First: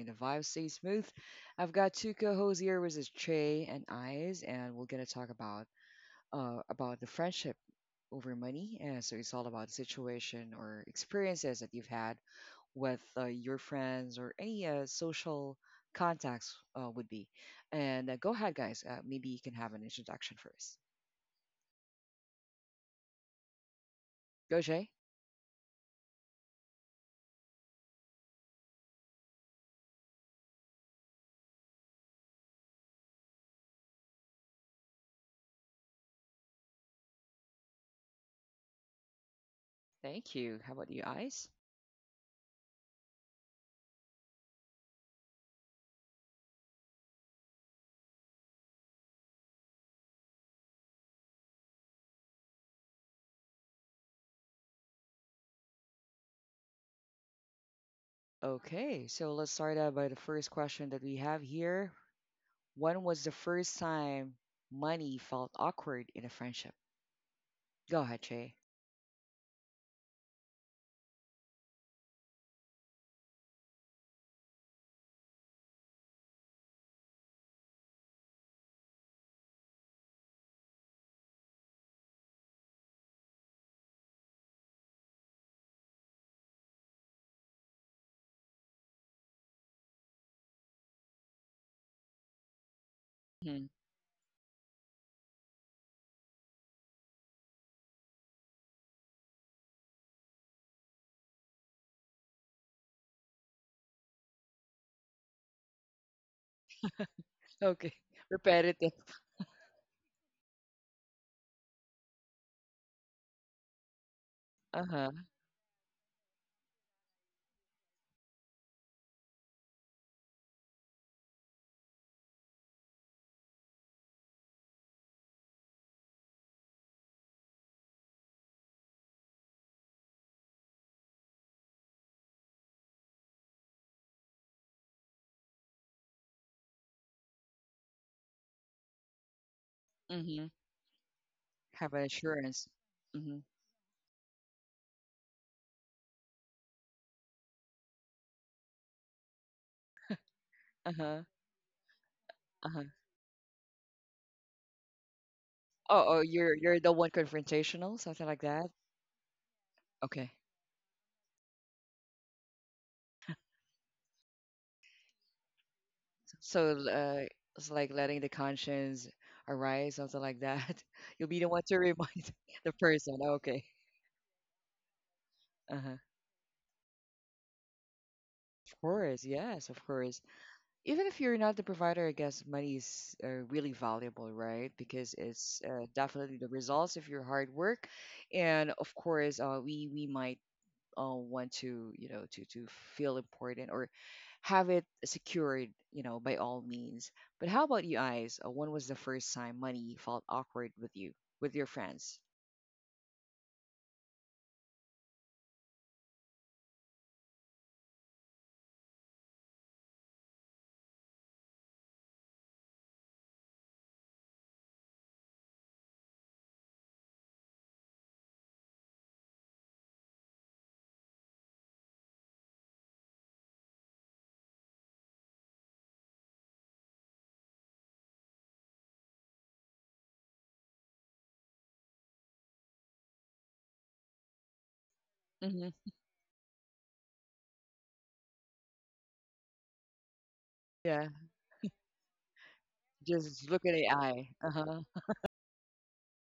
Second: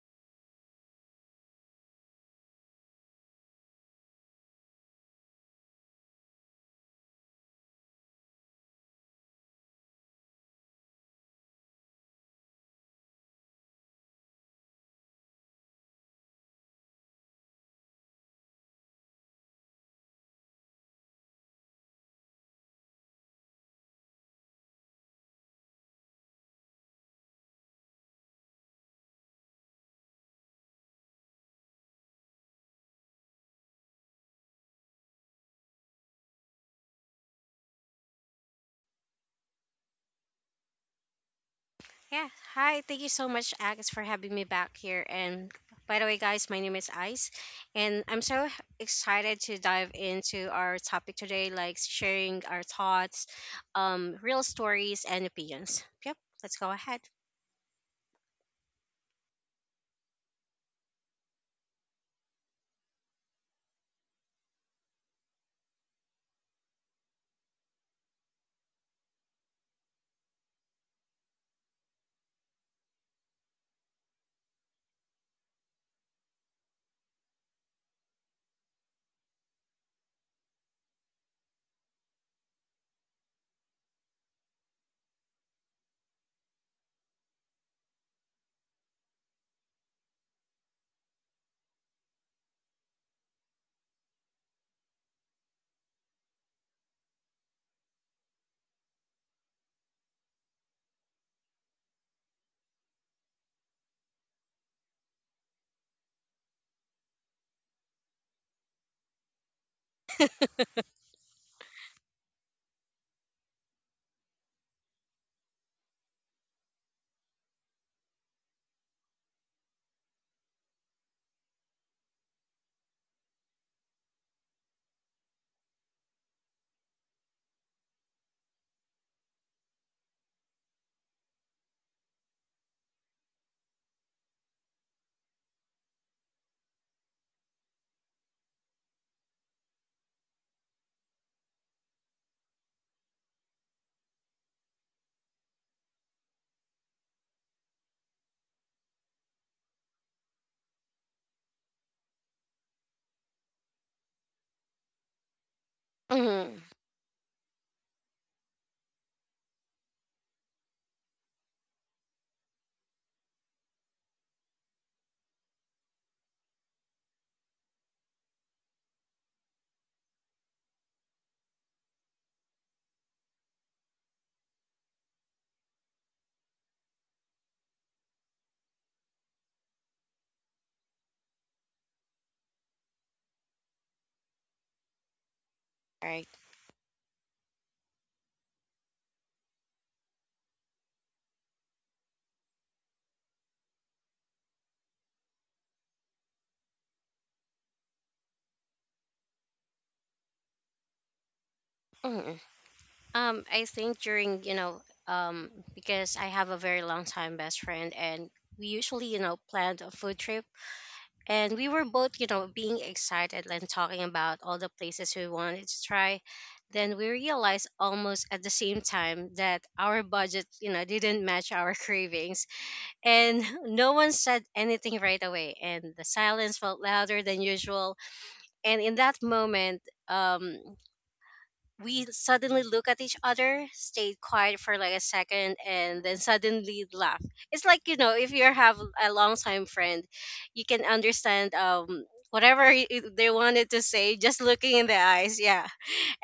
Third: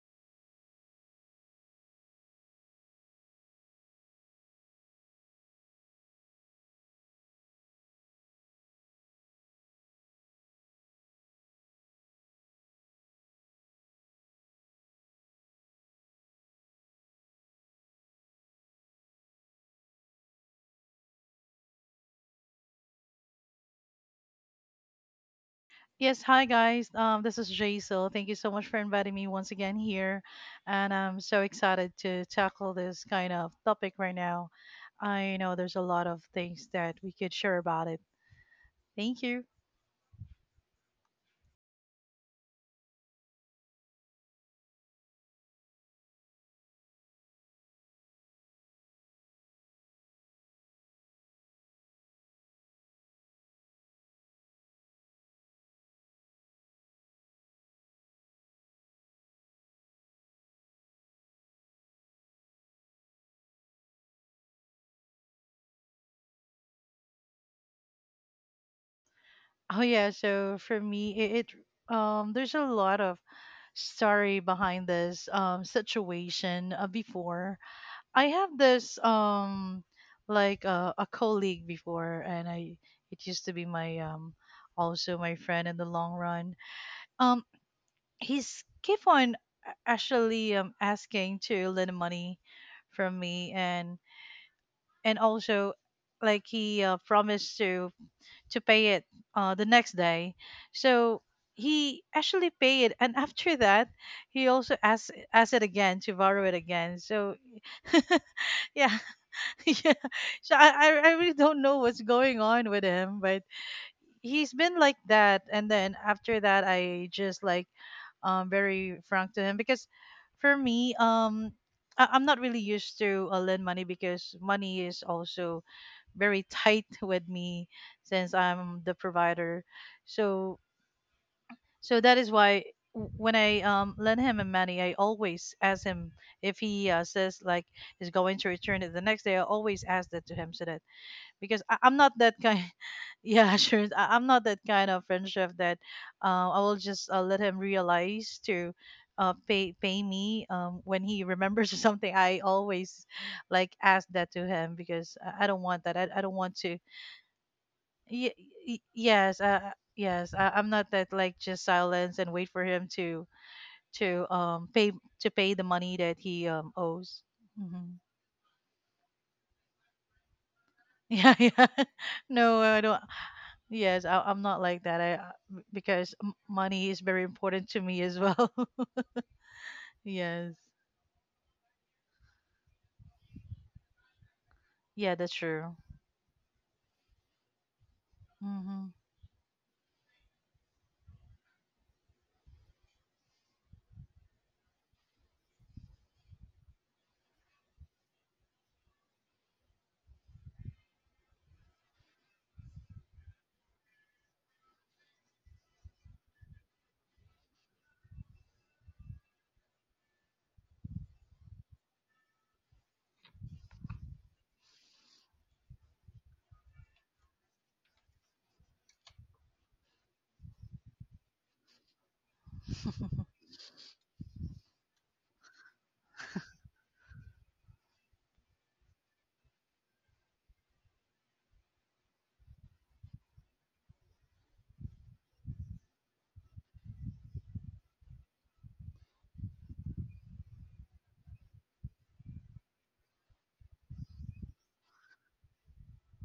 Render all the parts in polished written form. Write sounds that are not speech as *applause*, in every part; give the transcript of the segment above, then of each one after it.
and the vibe stay smooth. I've got two co-hosts here, which is Trey and Eyes, and we're gonna talk about about the friendship over money. And so it's all about the situation or experiences that you've had with your friends or any social contacts would be. And go ahead, guys. Maybe you can have an introduction first. Go, Jay. Yes, hi guys. This is Jaisal. Thank you so much for inviting me once again here, and I'm so excited to tackle this kind of topic right now. I know there's a lot of things that we could share about it. Thank you. Thank you. How about you, Eyes? Yeah, hi. Thank you so much, Alex, for having me back here. And by the way, guys, my name is Ice, and I'm so excited to dive into our topic today, like sharing our thoughts, real stories, and opinions. Yep, let's go ahead. *laughs* Okay, so let's start out by the first question that we have here. When was the first time money felt awkward in a friendship? Go ahead, Jay. Oh yeah, so for me, it there's a lot of story behind this situation before. I have this like a colleague before, and I it used to be my also my friend in the long run. Um, he's keep on actually, asking to lend money from me. hmm And also, like, he promised to pay it the next day. So he actually paid it, and after that he also asked it again to borrow it again, so. Okay, *laughs* *laughs* repetitive. Yeah. *laughs* Yeah. So I really don't know what's going on with him, but he's Uh been like huh. that. And then after that, I just like, very frank to him, because for me, I'm not really used to lend money, because money is also very *laughs* tight with me, since I'm the provider. So so that is why, when I lend him a money, I always ask him if he says like he's going to return it the next day. I always ask that to Mm-hmm. him, so that, because I, Have I'm an not that kind. assurance. *laughs* Mm-hmm. Yeah, sure. I'm not that kind of friendship that I will just let him realize to pay me Uh when huh. he remembers *laughs* something. I Uh huh. always like ask that to him, because I don't want that. I, Oh, oh, I don't you're want Mhm. you're to. the one confrontational, something Y- like that. y- yes, uh, Okay, yes. I'm not that, like, just silence and wait for him to um pay to pay the money that he so owes. it's like Hmm. letting the conscience arise, something like that. *laughs* *laughs* You'll Yeah, be the one yeah. to *laughs* remind No, *laughs* the I don't. person. Okay. Yes, I'm not like that. I Uh huh. Because money is very important to me as well. Of *laughs* course, yes, of course. Yes. Even if you're not the provider, I guess money is really valuable, right? Because Yeah, that's it's true. All right. definitely the results of your hard work, and Hmm. of course, we might want to you know to feel important or have it secured, you know, by all means. But how about you guys? When was the first time money felt awkward with you, with your friends? Mhm. I think during, um, because I have a very long time best friend, and we usually planned a food trip, and we were both being excited and talking about all the places we wanted to try. Then we realized almost at the same time that our budget didn't match our *laughs* cravings, and no one said anything right away, and the silence felt louder than usual. And in that moment, um we suddenly look at each other, stayed quiet for like a second, hmm and then suddenly laugh. It's like, if you have a longtime friend, you can Yeah, understand whatever they just look wanted at to say AI. just Uh looking in the huh. eyes. Yeah,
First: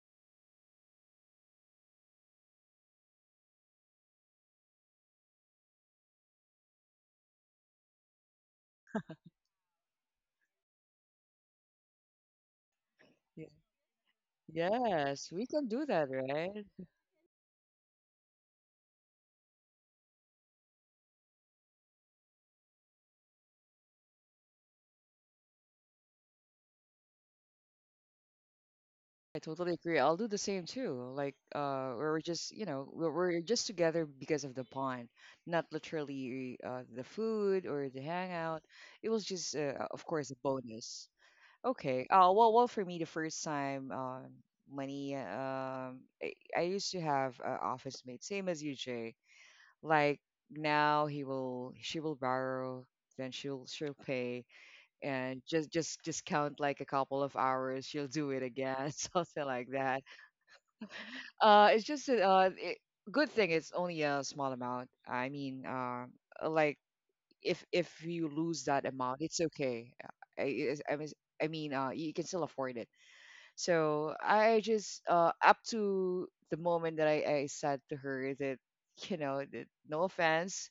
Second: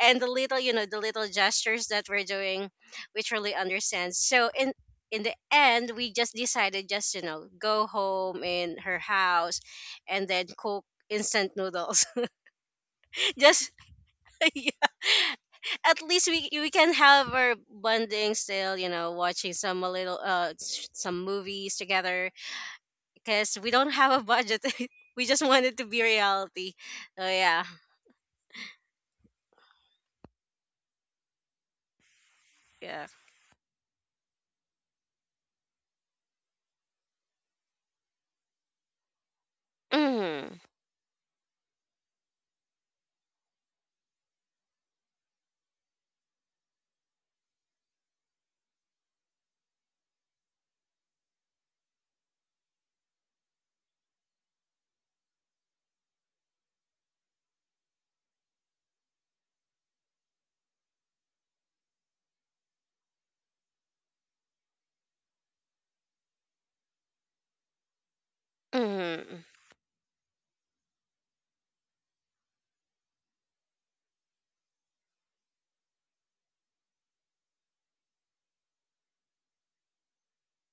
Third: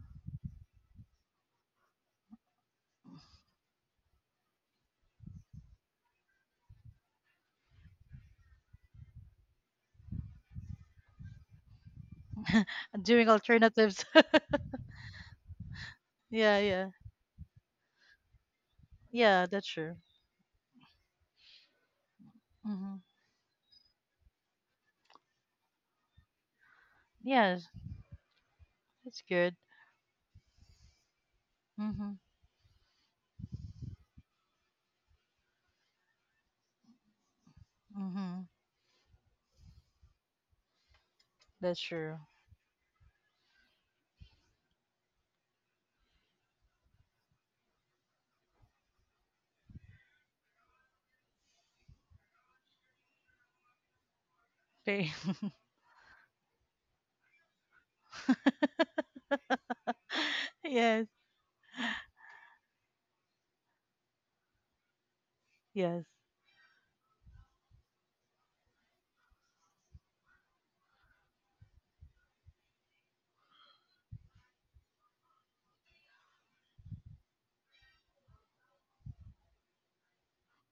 and the little, the little gestures that we're doing, we truly understand. So in the end, we just decided, just go home in her house, and then cook instant noodles. Doing *laughs* Just alternatives. *laughs* *laughs* yeah. Yes, we can do At that, least we Yeah, right? we yeah, can have our bonding still, you know, yeah. watching That's some a true. little s- some movies together Hmm. because we don't have a budget. *laughs* We just want it to be reality. Oh yeah, Yes, that's I good. totally agree. I'll do the same too. Like, Hmm. we're just, you know, yeah. we're just together because of the bond, not literally the food or the Hmm. hangout. It was just, of course, a Mhm, bonus. That's Okay. true. Well, for me, the first time, money. I used to have an office mate, same as you, Jay. Like now, she will borrow, she'll pay, Okay. and just count like a couple of hours, she'll do it *laughs* again, *laughs* something like that Yes. It's just that, good thing it's only a small amount. I mean, Yes. Like if you lose that amount, mhm, it's okay. I it's- I mean, you can still afford it. So I just up to the moment that I said to her that *laughs* you know that no offense,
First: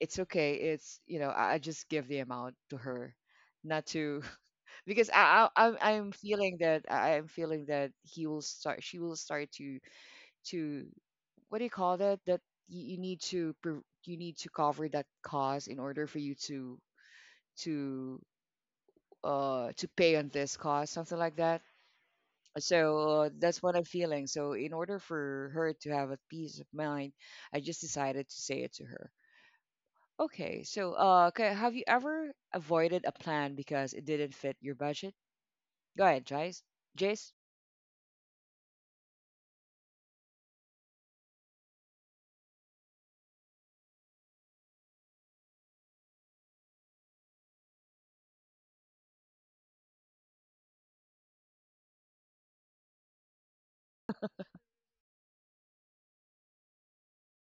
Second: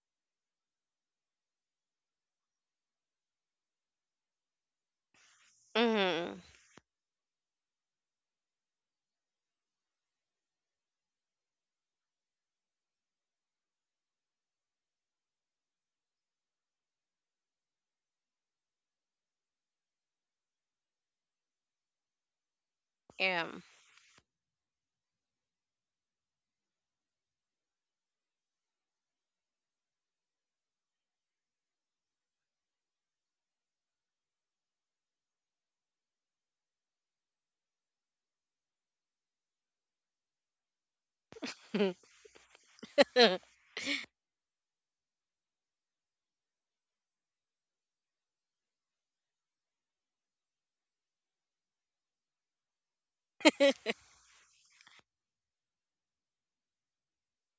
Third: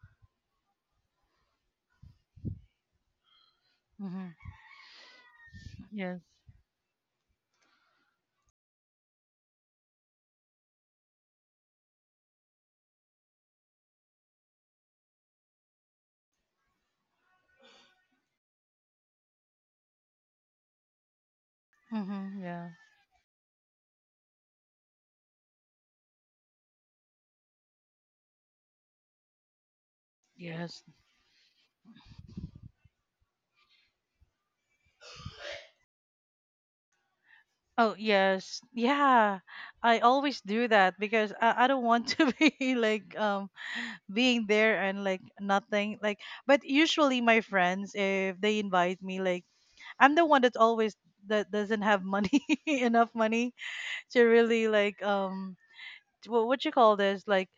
it's okay. It's you know I just give the amount to her, not to Hmm. *laughs* because I'm Yes. mhm. feeling that I'm feeling that he will start she will start to what do you call that that you need to you need to cover that cost in order for you to to pay on this cost something like that Hmm. Yeah. so that's what I'm feeling so in order for her to have a peace of mind I just decided to say it to her. Okay Yes. so have you ever avoided a plan because it didn't fit your budget? Go ahead, Jace. Jace. Oh, yes. Yeah. I always do that because I don't want to *laughs* be like, Yeah, *laughs* being there and like nothing, like. But usually my friends, if they invite me, like, I'm the one that's always, that doesn't have money, *laughs* enough money, to really, like, what you call this, like,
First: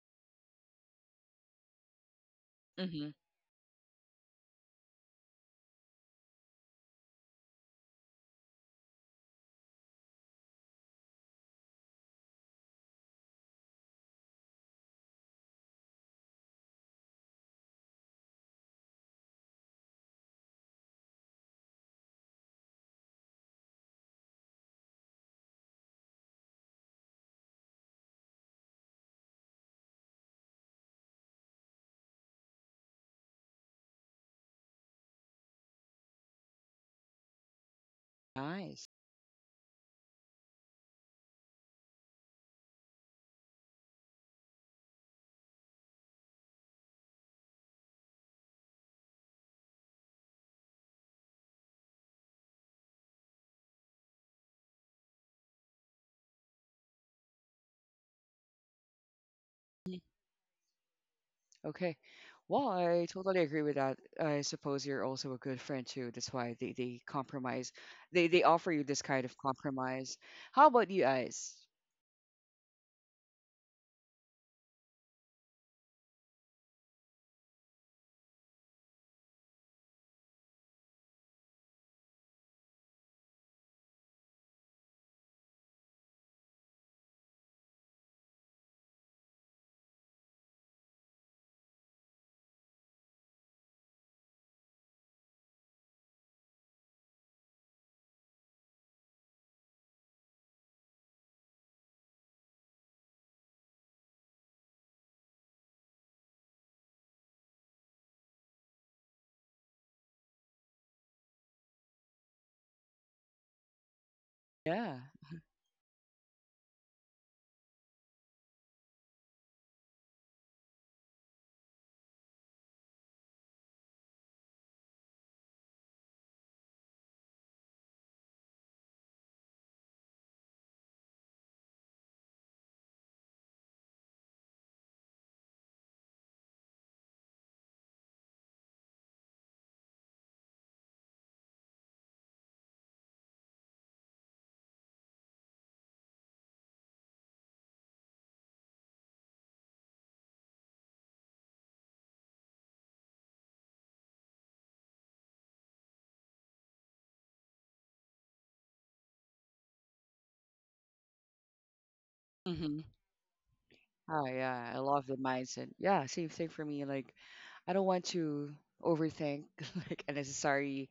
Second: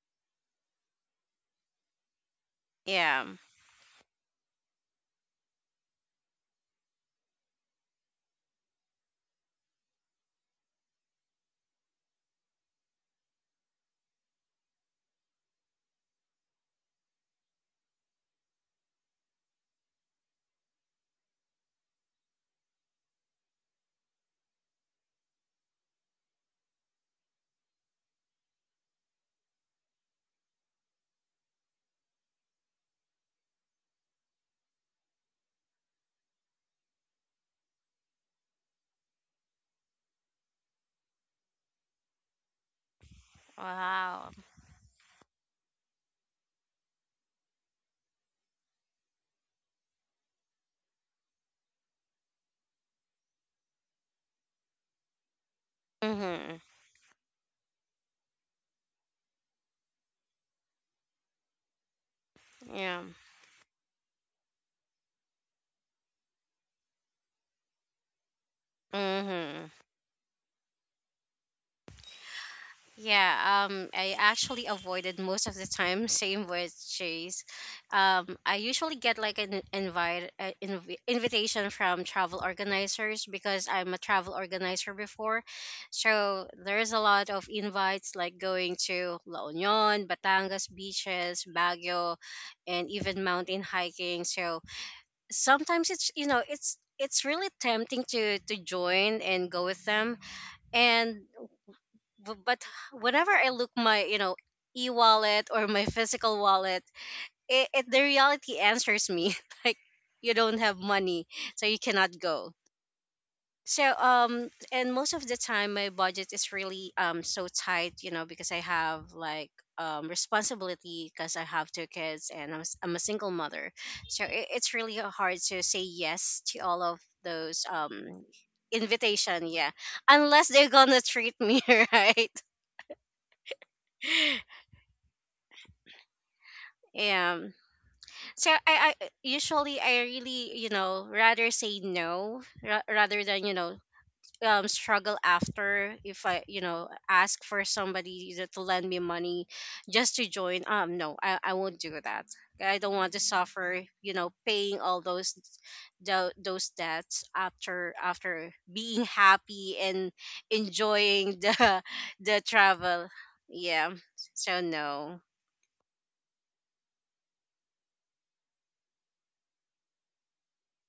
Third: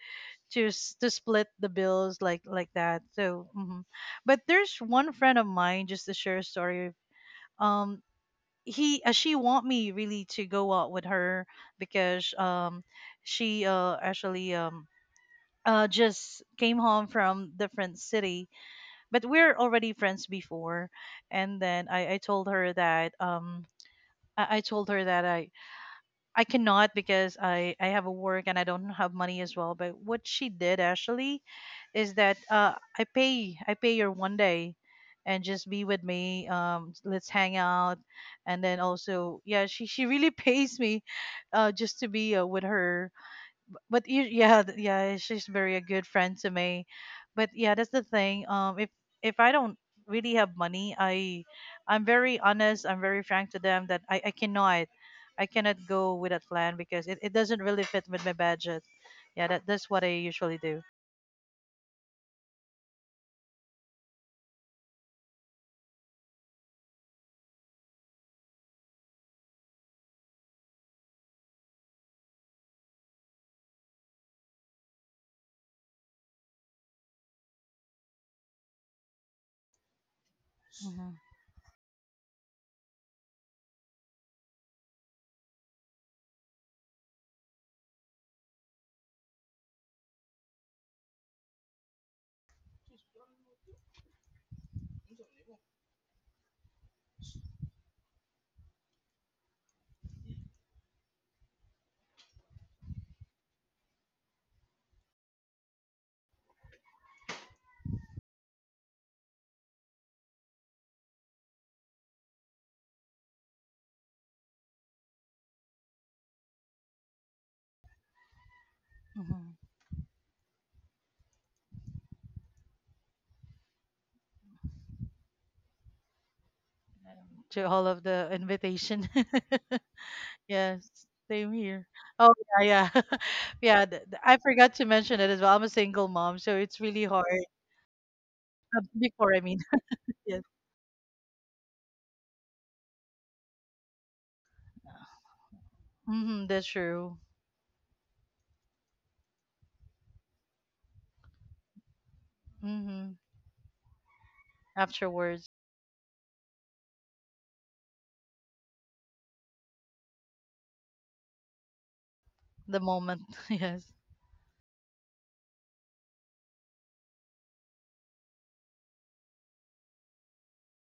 to split the bills, like that, Mm-hmm. yeah. so. Mhm. But there's one friend of mine, just to share a story. um he She want me really to go out with her, because, she actually, just came home from different city, but we're already friends before. And then I told her that, I told her that, I cannot, because I have a work and I don't have money as well. But what she did actually is that, I pay, I pay her one day and just be with me, let's hang out. And then Nice. also, yeah, she really *laughs* pays me just to be, with her. B but you, Wow. yeah, yeah, she's very a good friend to me. But yeah, that's the thing. If I don't really have money, I'm very honest. I'm very frank to them that I cannot go with that Mhm. plan because it doesn't really fit with my budget. Yeah, that's what I usually do. Okay. Well, Yeah. I totally agree with that. I suppose you're also a good friend too. That's why they compromise. They offer you this kind of Mhm. compromise. How about you guys? Yeah, I actually avoided most of the time. Same with Chase. I usually get like an invite, Hmm. invitation from travel organizers because I'm a travel organizer before. So there's a lot of invites like going to La Union, Batangas beaches, Baguio, and even mountain hiking. So sometimes it's you know it's really tempting to join and go with them, and but whenever I look my, e-wallet or my physical wallet, it the reality answers me *laughs* like you don't have money, so you cannot go. So and Yeah. most of the time my budget is really, so tight, you know, because I have like Hmm. Responsibility because I have two kids and I'm a single mother. So it's really hard to say yes to all of To those all of the invitation. invitation. Yeah. *laughs* Unless they're gonna Yes, treat same me *laughs* here. Oh right. yeah, yeah, *laughs* yeah. I forgot to mention it as well. I'm a single mom, so it's really hard. Yeah. So I Before, I mean. usually, I Yes. really, rather say no, rather than, struggle after, if I, Mm-hmm, that's true. ask for somebody to lend me money just to join. No, I won't do that. I don't Mm-hmm. want to suffer, paying all those Afterwards, tho- those debts after, being happy and enjoying the *laughs* the Mm-hmm. the travel. moment, *laughs* yes. Yeah. Oh So yeah, I love the no. mindset. Yeah, same thing for me. Like, I don't want to overthink *laughs* like unnecessary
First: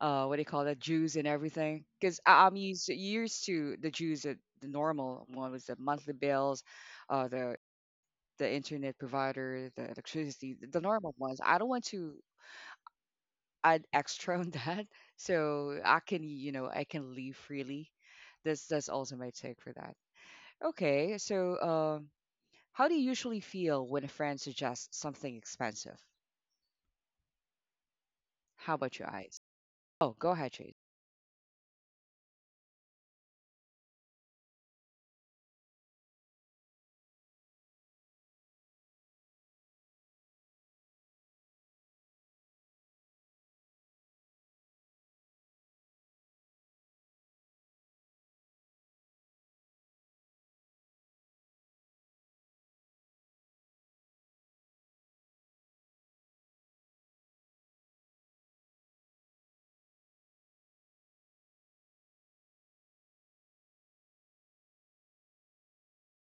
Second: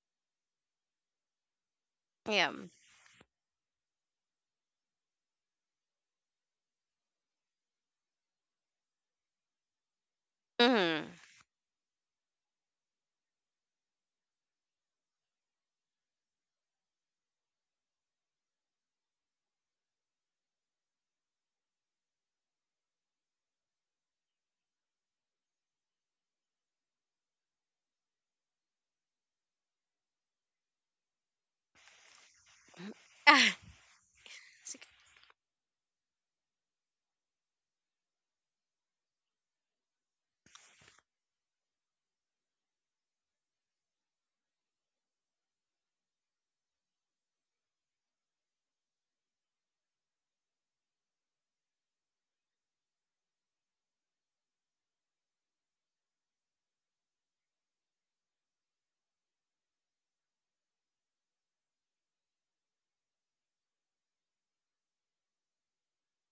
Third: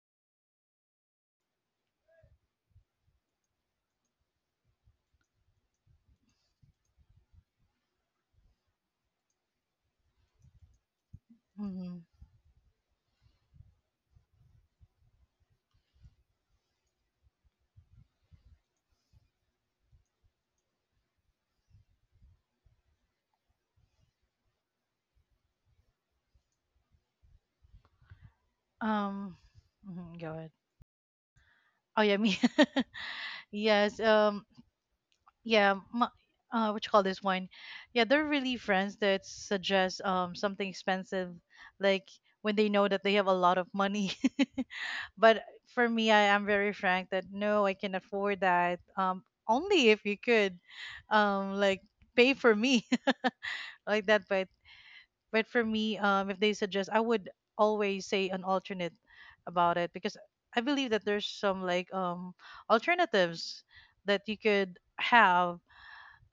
what do you call that juice and everything because Yeah. I'm used to the juice that the normal one was the monthly bills, uh the the internet provider, the electricity, the Mm-hmm. normal ones. I don't want Mm-hmm. to add extra on *laughs* that, so I can, you know, I can leave freely. That's also my take for that. Okay, so how do you usually feel when a friend suggests something expensive? How about your Um, eyes? Oh, mhm, go go ahead. ahead, Chase. Oh yeah, me. *laughs* Yes. *laughs* Yeah. My, what you call this one? Yeah, they're really friends that suggest something expensive, like when they know that they have a lot of money. *laughs* But for me, I am very frank that no, I can afford that. Only if you could, like, pay for me *laughs* like that. But for me, if they suggest, I would always say an alternate about it, because I believe that there's some, like, alternatives that you could have.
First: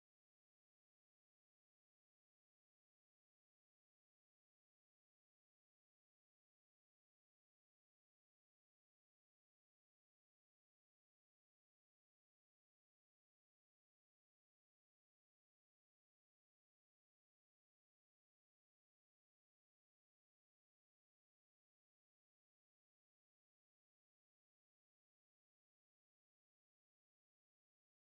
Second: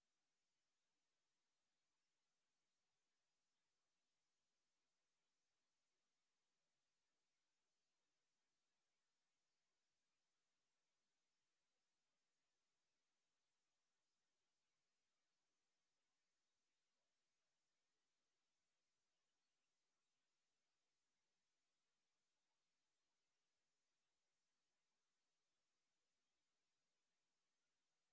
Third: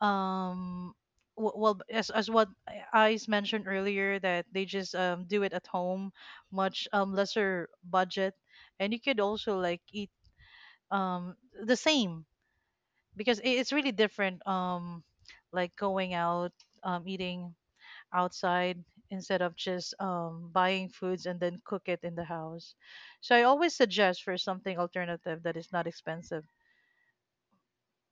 Um, well, as what I's mentioned earlier, that they just do it at home, much lesser budget, and you could also like eat um the same, because it's really different, like going out, eating outside, instead of just buying foods and then cook it in the house. So I always suggest for something alternative that is not expensive.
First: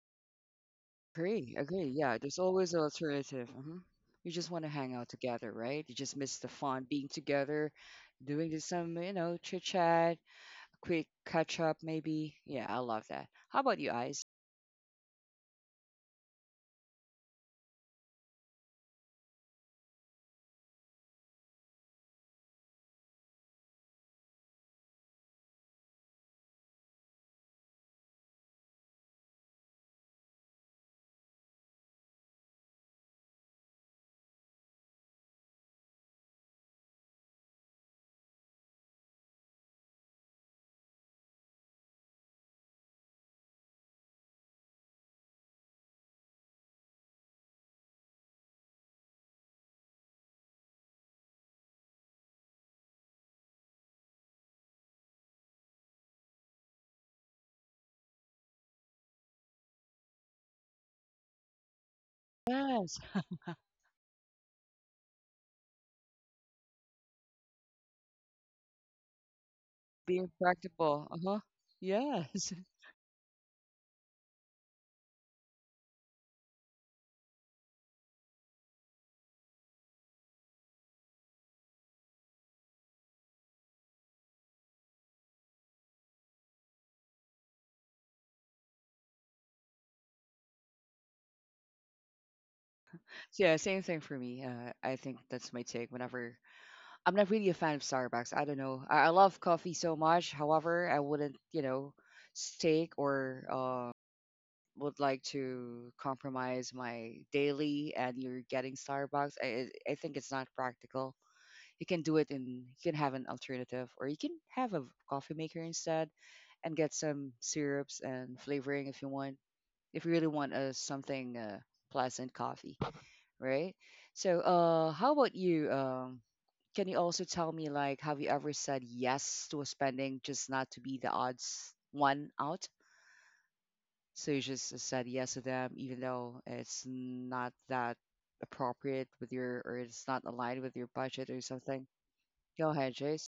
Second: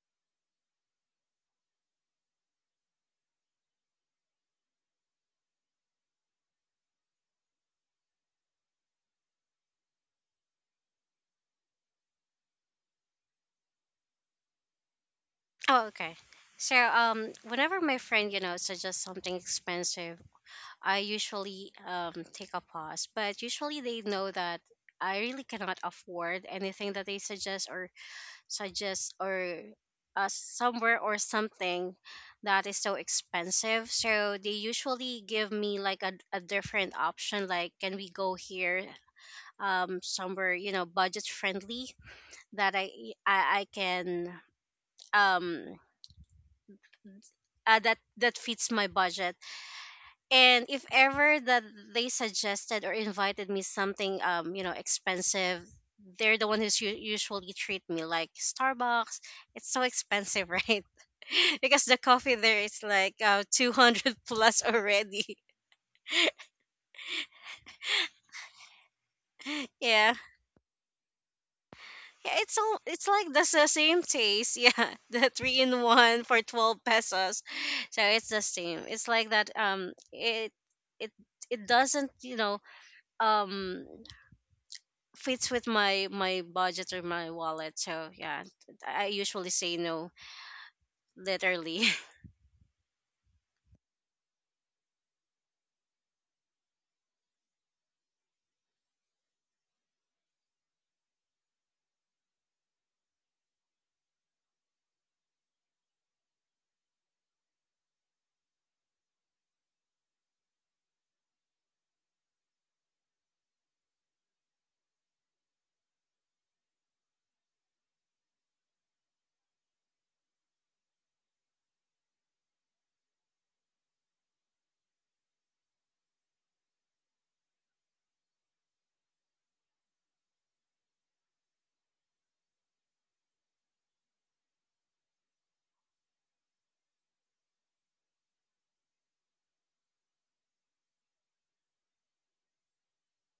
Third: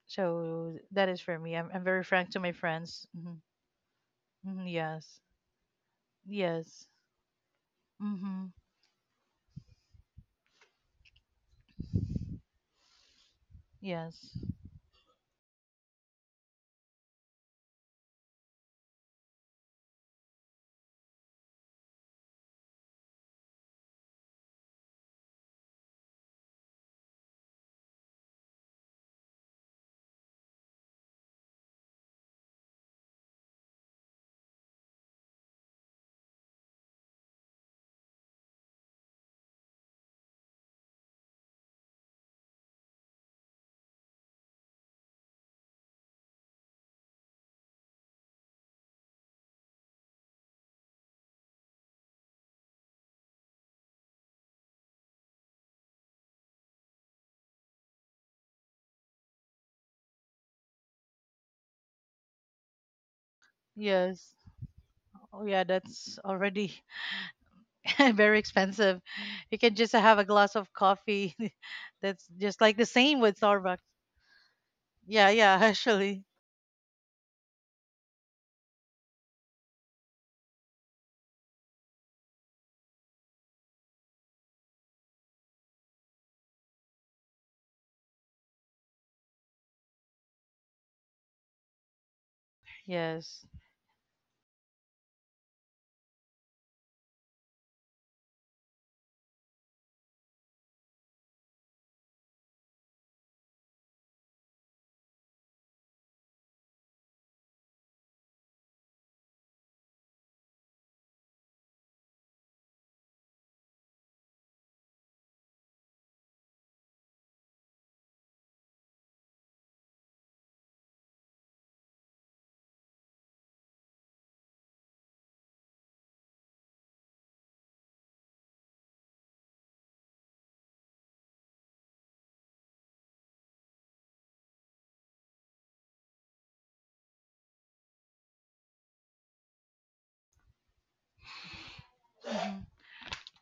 So that is for Agree, me. I'm agree. very Yeah, frank there's to my always an friends. Hmm. alternative. You just want Hmm. to hang out Yes. together, right? You just miss the fun Yes. being together, doing Hmm. this some, you know, chit chat, quick catch up, maybe. Yeah, I love that. How about you, Eyes? Yes. Oh, okay. So, Whenever my friend, suggests something expensive, I usually take a pause. But usually they know that I really cannot afford anything that they suggest, or suggest or somewhere or something that is so expensive. So they usually give me like a different option, like can we go here, somewhere, budget friendly, that I can, um that fits my budget. And if ever that they suggested or invited me something, expensive, they're the one who's usually treat me, like Starbucks. It's so expensive. *laughs* Right. *laughs* Because the coffee there is Yes, like, 200 Yes. plus already. Oh *laughs* yeah, that's already *laughs* very expensive. You can just Yeah, have a being glass of practical. Uh coffee. huh. *laughs* That's yeah. Yes. it's just *laughs* like all the it's same like with the Starbucks. same taste. *laughs* Yeah, Yeah, the yeah, three *laughs* in one actually. for 12 pesos. So it's the same. It's like that. Um it it it doesn't, um fits with my budget or my wallet, so yeah. I usually say no, literally. Yes. So yeah, same thing for me. I think that's my take. Whenever I'm not really a fan of Starbucks, I don't know. I love coffee so much. However, I wouldn't, you know, stake or would like to compromise my daily. And you're getting Starbucks. I think it's not practical. You can do it in you can have an alternative or you can have a coffee maker instead and get some syrups and flavoring if you want, if you really want a something pleasant coffee, right? So how about you, um, can you also tell me like have you ever said yes to a spending just not to be the odds one out? So you just said yes to them even though it's not that appropriate with your or it's not aligned with your budget or something? Hmm. Go ahead, Jace.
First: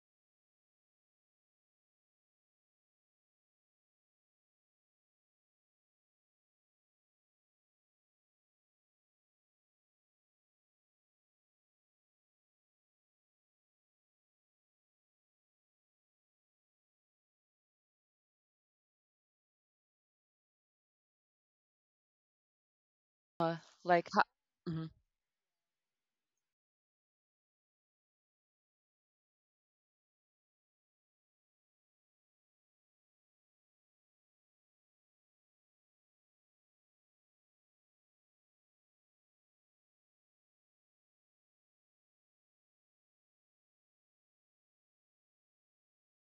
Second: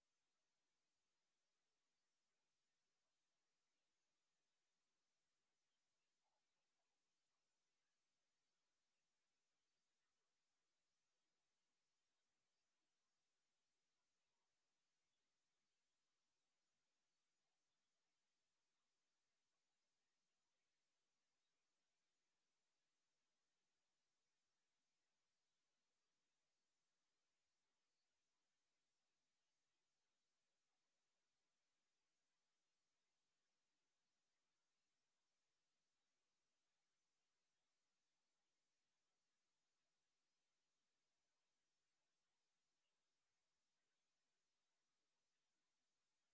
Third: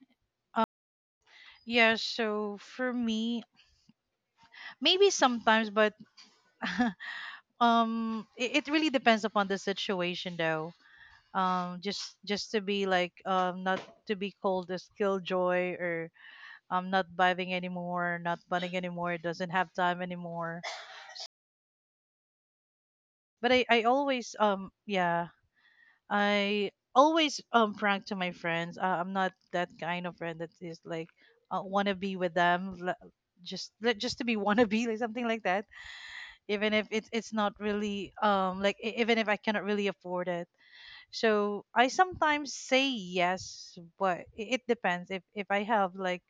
Yes. So for me, maybe sometimes, but *laughs* it really depends upon the situation, though. Just to be like, not to be called a killjoy or, not vibing anymore, not bunning anymore, doesn't have time anymore. But Uh, I like ho always, mhm, yeah, I always prank to my friends. I'm not that kind of friend that is like, wanna be with them, just to be *laughs* wannabe, like, something like that, even if it's not really, like, even if I cannot really afford it. So I sometimes say yes, but it depends if I have like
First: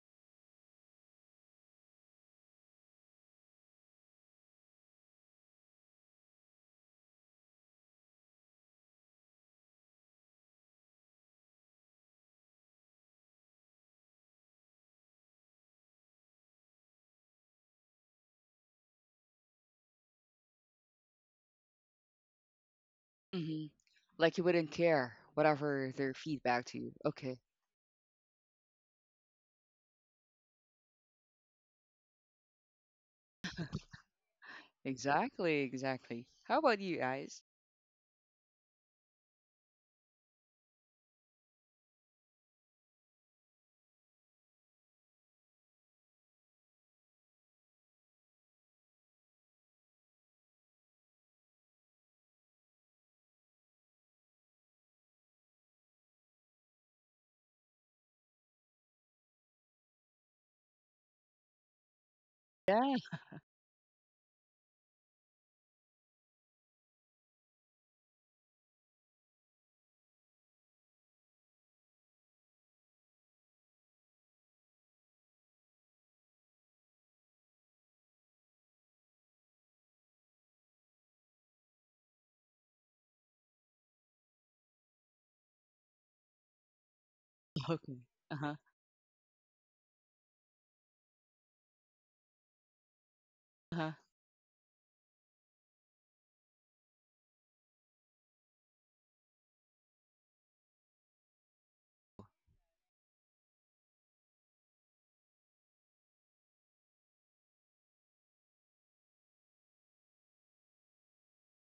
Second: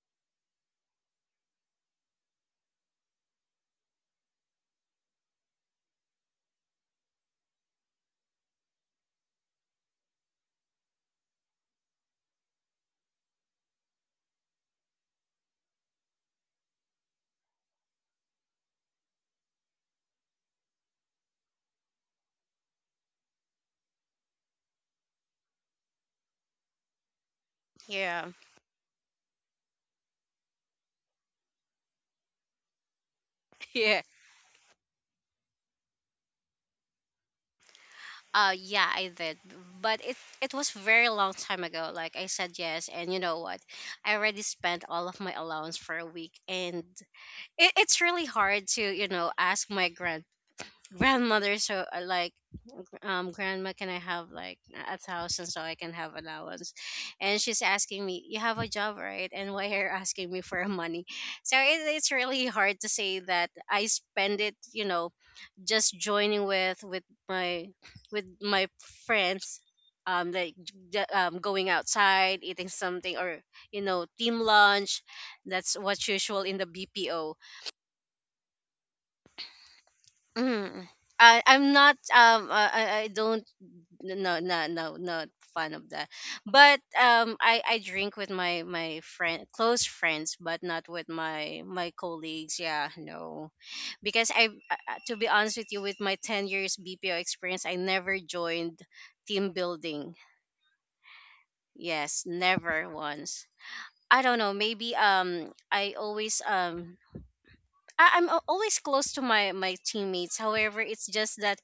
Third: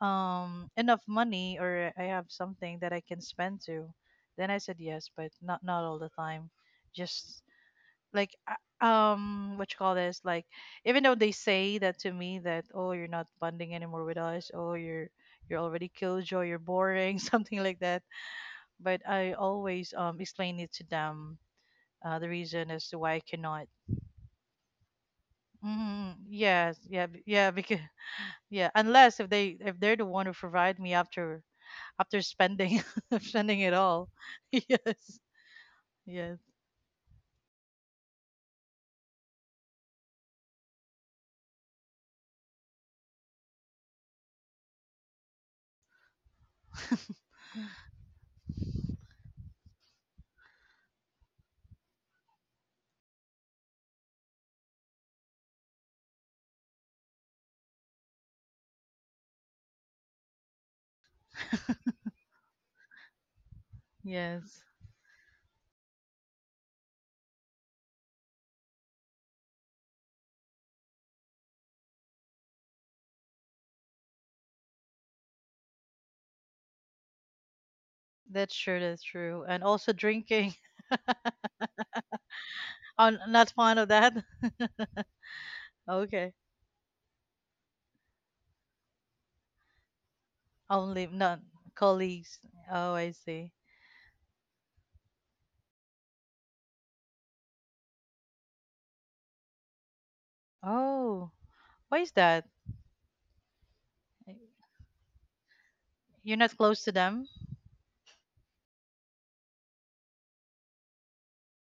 enough money, or I have something that I can spend to, then I said yes, but not all the time. Just like, what you call this, like, even though they say that to me that, oh, you're not bonding anymore with us, oh, you're already killjoy, you're boring, *laughs* something like that, but I always explain it to them, the reason as to why I cannot. mhm, like you wouldn't care whatever their Mm, feedback to yes, you. yeah, Okay. yeah, *laughs* because, *laughs* Yeah. yeah, unless if they're the one who provide me after spending *laughs* spending it Yeah. all. *laughs* Yes, Exactly, exactly. yes, How about you guys? Yeah, I did. But it was very long time ago. Like, I said yes, and you know what, I already spent all of my allowance for a week. And it's really hard to, ask my, grandmother. So, grandma, can I have like 1,000 so I can have allowance? And she's asking me, you have a job, right? And why are you asking me for *laughs* money? So it's really hard to Yeah. say that I spend it, yes. you know, just joining with my friends. Like, going outside, eating something, or, team lunch. That's what's usual in the BPO. That's true. That's true. And also drinking. Mm. *laughs* I'm not, I, I I'm don't. not fond of that. No, no, *laughs* no, not fond of that. Okay. But um i *laughs* i Okay. drink with Uh-huh. my friend close friends, but not Only with not my colleagues. colleagues. Yeah. Oh, I No. see. Uh-huh. Because I, to be honest with you, with my 10 years BPO experience, I never joined team building. Oh, why is Yes. that? Never once. I don't know. Maybe I You're always. not close to them? I'm always close to my teammates. However, it's just that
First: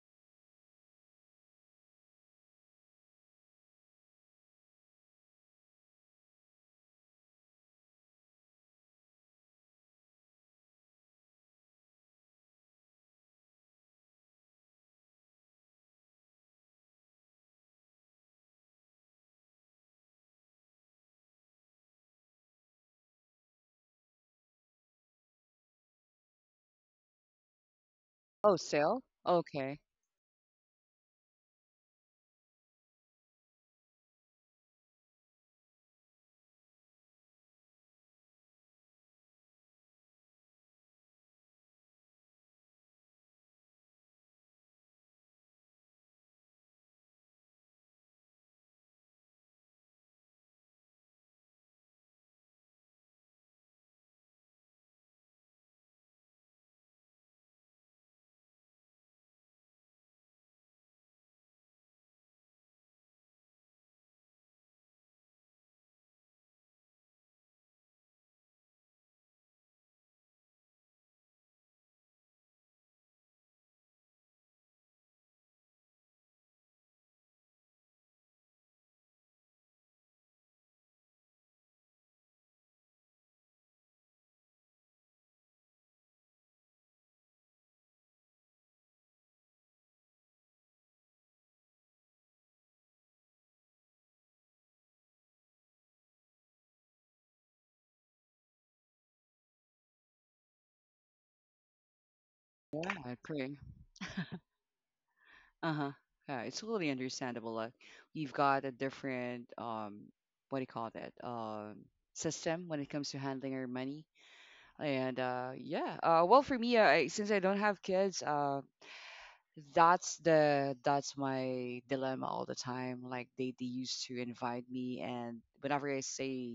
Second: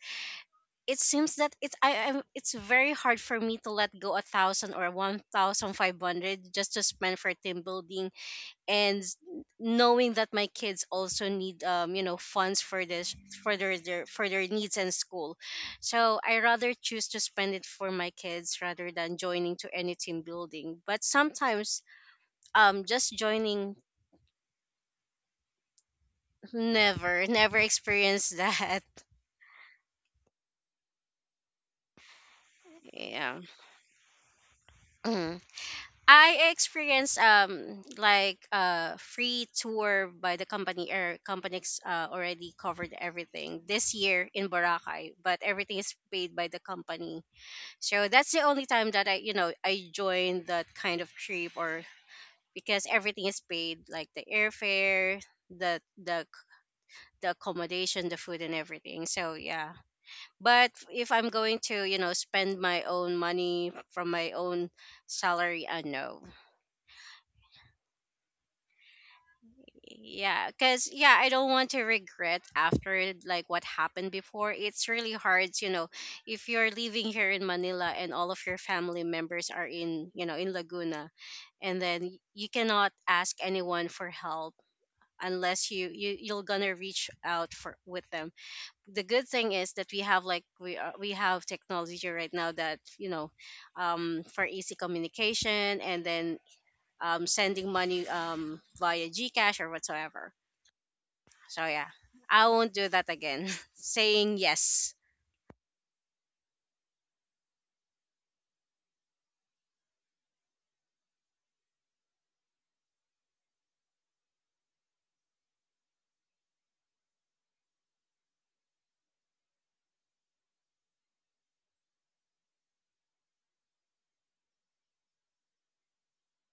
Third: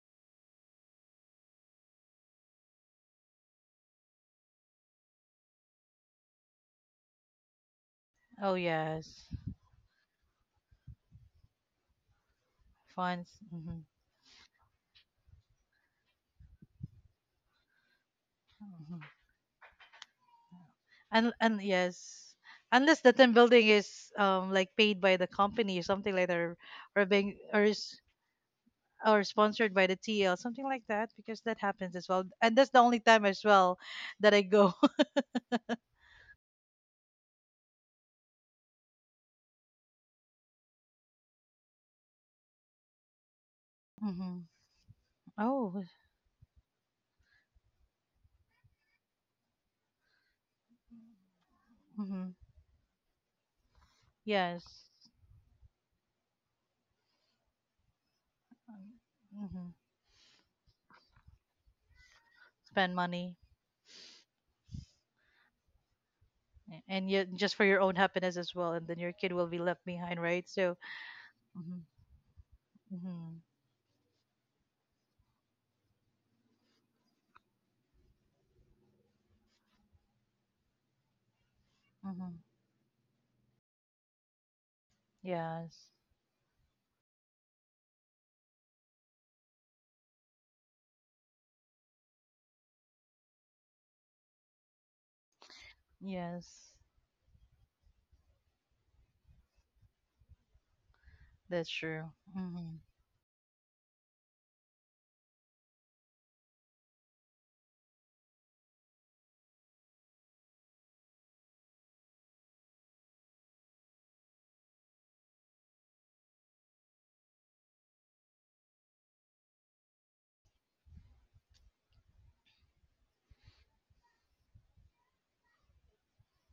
it seems that it's I am it's very hard for me to let go 1,000 or 1,500 just to spend for team building. Oh, And yes. knowing that my kids also need, funds for this, Funds. Hmm. For their needs in school. So I rather choose to spend it for my kids rather Hmm. than joining to any team building. But And sometimes, yes, unless just the team building joining, is, like, paid by the company or something like that, or never, being never or is experience Oh, that. *laughs* sale? or sponsored Okay. by the TL, something like that, because that happens as well. And that's the only time Yeah. as well that I go. Mm. I experienced, like a free tour by the company. Air companies, already covered everything this *laughs* year Hmm. in Boracay, but everything Oh. is paid by the company. So that's the only time that I you know I joined that kind of trip, or Hmm. because everything is paid, like the Yes. airfare, the the the accommodation, the food, and everything. So Hmm. yeah. But if I'm going to, you know, spend my Spend own money, money from my own salary, I know. And you, just for your own happiness as well, and then your kid will be left behind, right? Yeah, So. because, yeah, I don't want Hmm. to regret after Hmm. like what happened before. It's really hard, you know, if you're living here in Manila and all of your family members are in, you know, in Laguna, and then Hmm. you cannot ask anyone for help unless you Yes, you you're gonna reach out for with them. The good thing is that we have like we are, we have technology right now that, for easy communication, and then yes. Sending money, via Gcash or whatsoever. So That's yeah, true. I won't Hmm. Yeah, do I that again. agree. *laughs* Saying yes. Uh-huh. Yeah, it's totally understandable. Like you've got a different what do you call that? System when it comes to handling your money. And yeah, well for me, since I don't have kids, that's the that's my dilemma all the time like they used to invite me and whenever I say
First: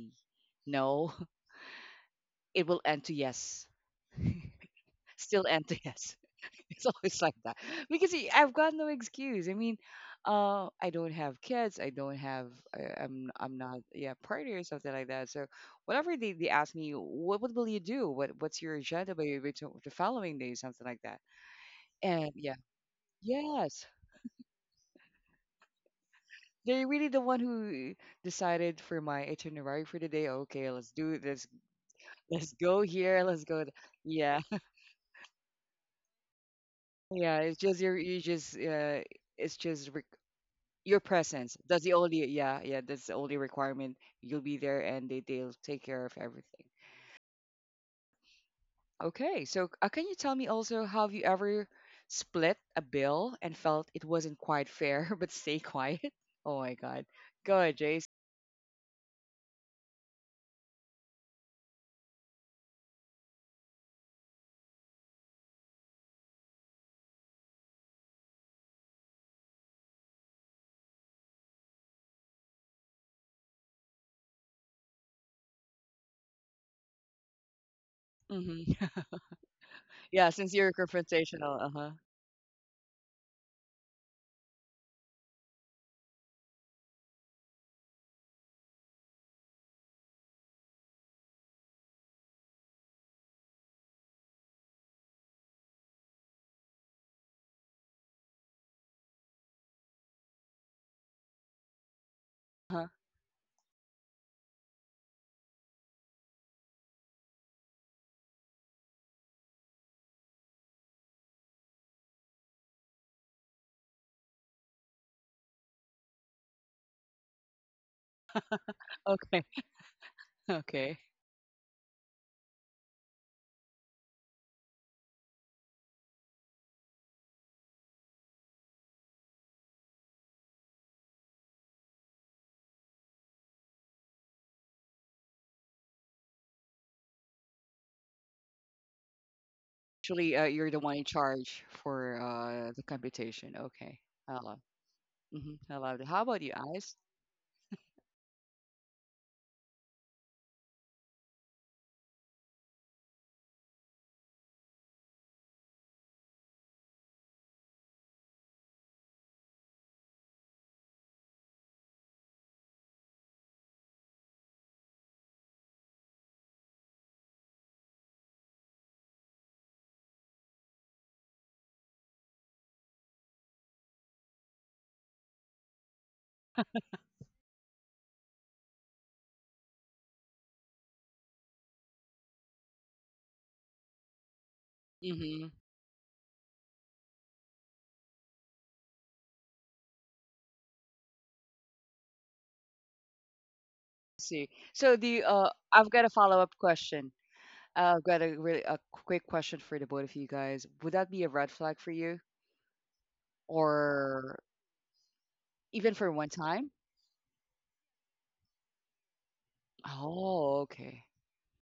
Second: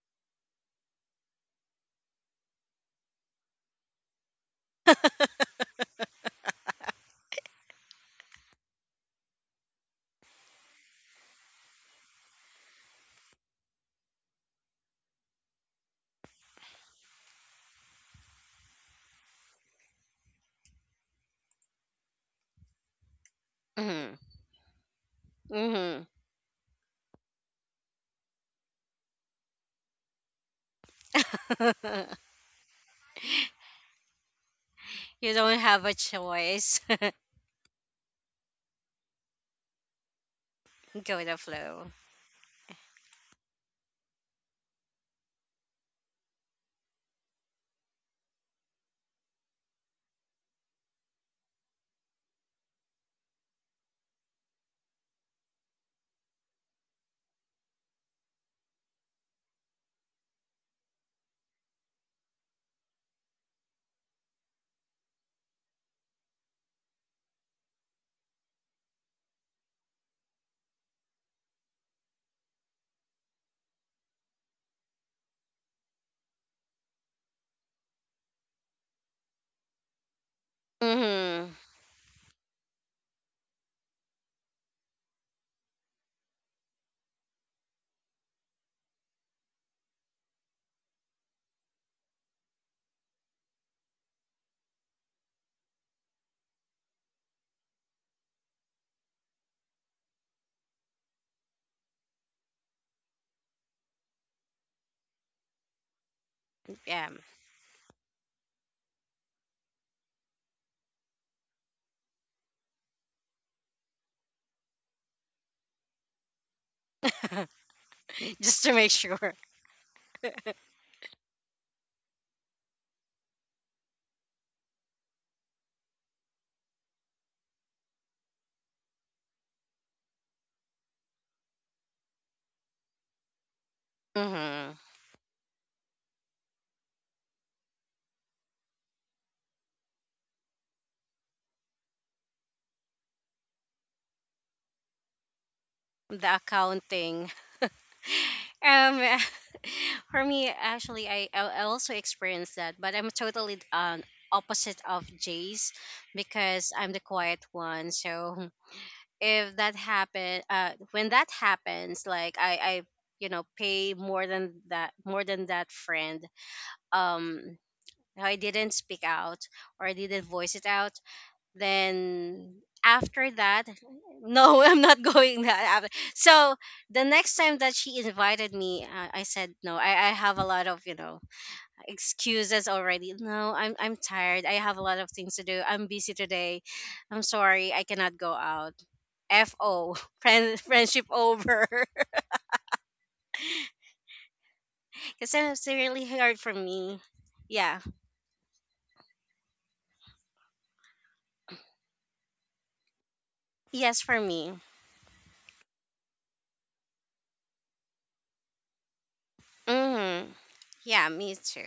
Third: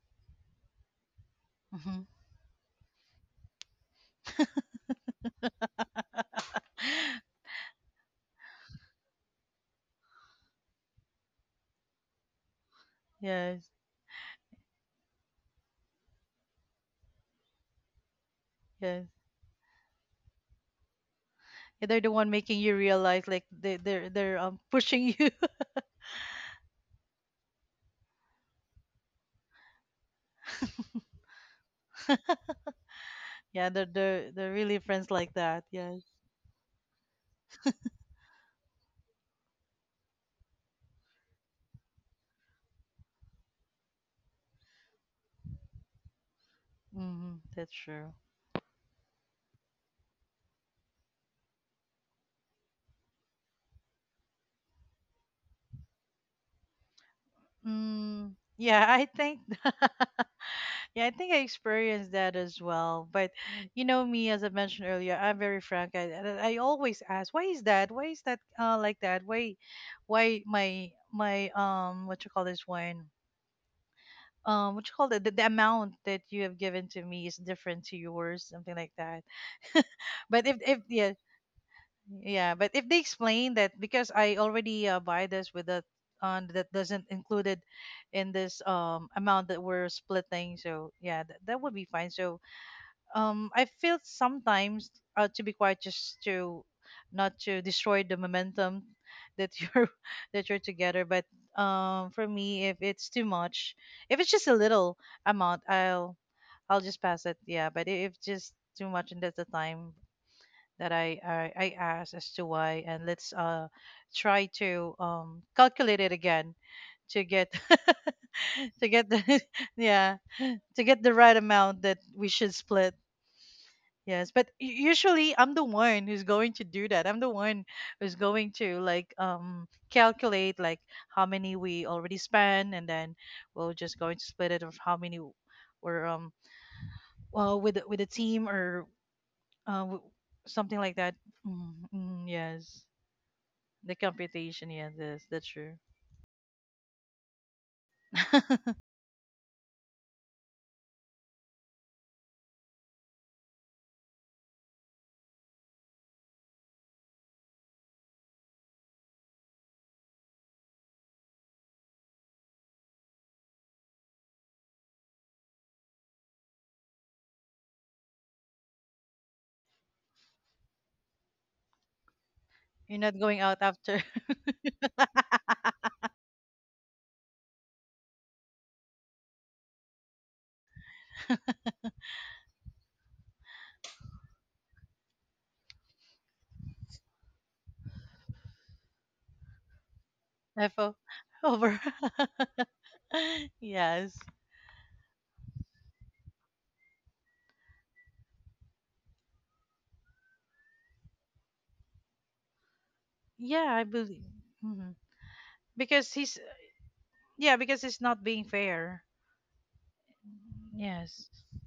no *laughs* Hmm. it will end to yes, still end to yes, *laughs* *laughs* it's always like that because I've got no excuse. I mean I don't have kids, I don't have, I'm Yes, not yeah party or something like that so whatever they ask me what will you do, what what's your yes. agenda by the following day something like that And They're the one and yeah, making you realize, like, they yes they're Hmm. they're pushing you. Hmm. they're really the one who decided for my itinerary for the day. Okay, let's do this. *laughs* Let's go here. Let's *laughs* go. Yeah, Yeah, they're *laughs* really friends like You that. don't have Yes. a choice. yeah. It's just your, you just, it's just re- your *laughs* Go with presence. the That's the flow. only, yeah, yeah. That's the only requirement. You'll be there, and they they'll take care of everything. Hmm. That's true. Okay, so can you tell me also, have you ever split a bill and felt it wasn't quite fair, *laughs* but stay quiet? Oh my God. Go ahead, Jace. Mm, yeah, I think *laughs* yeah, I think I experienced that as well. But you know me, as I mentioned earlier, I'm very frank. I always ask, why is that? Why is that, uh, like that? Why my, what you call this one? What you call it, the amount that you have given to me is different to yours, hmm something like that. *laughs* *laughs* Yeah, But since if you're if yeah, Hmm. confrontational. Uh yeah, but if they explain that, because I already buy this with the on, that doesn't included in this amount that we're splitting, so yeah, that that would be fine. So, I feel sometimes, to be quiet just to not to destroy the momentum that you're *laughs* that you're together. But, for me, if huh. it's too much, if it's just a little amount, I'll just Yeah. pass it. Yeah, but if it's just too much, and that's the time that I ask as to why, and let's try to calculate it again to get *laughs* Just to *laughs* to make get the sure. Okay. *laughs* *laughs* yeah, to Okay. get the right amount that we should split. Yes, but usually I'm the one who's going to do that. I'm the one who's going to, like, calculate like how many we already spent, and then we'll just going to split it Hmm. of how many are, well, with a team or, uh, w- Actually, you're the something one like in that. charge Mm, for mm, the yes, computation. the Okay. I love. computation. Yeah, yes, that's Mm-hmm. I true. love it. How The about you, Ice? accounting. *laughs* *laughs* Um, *laughs* for me, actually, I also experienced that, but I'm totally, opposite of Jay's, because I'm the quiet one. So if that happen when that happens, like I, pay more than that, more than that friend, um I didn't speak out, or I didn't voice it out. Then You're not after going out that, after. no. *laughs* I'm not going. That so, the next time that she invited me, I said no. I have a lot of, you know, excuses already. No, I'm tired. I have a lot of things to Mm-hmm. do. I'm busy today. I'm sorry, I cannot go out. FO, *laughs* *laughs* friend, FO friendship over. over. *laughs* *laughs* Yes. See. So the Because it's I've got really a hard follow-up for me. question. Yeah. I've got a really a quick question for the both of you guys. Would that be a red flag for you, Yeah, I Yes, for believe. or me. Mhm. even for Because one he's time? Yeah, because it's not being fair. Hmm. Oh, okay. Yeah, Yes. me too.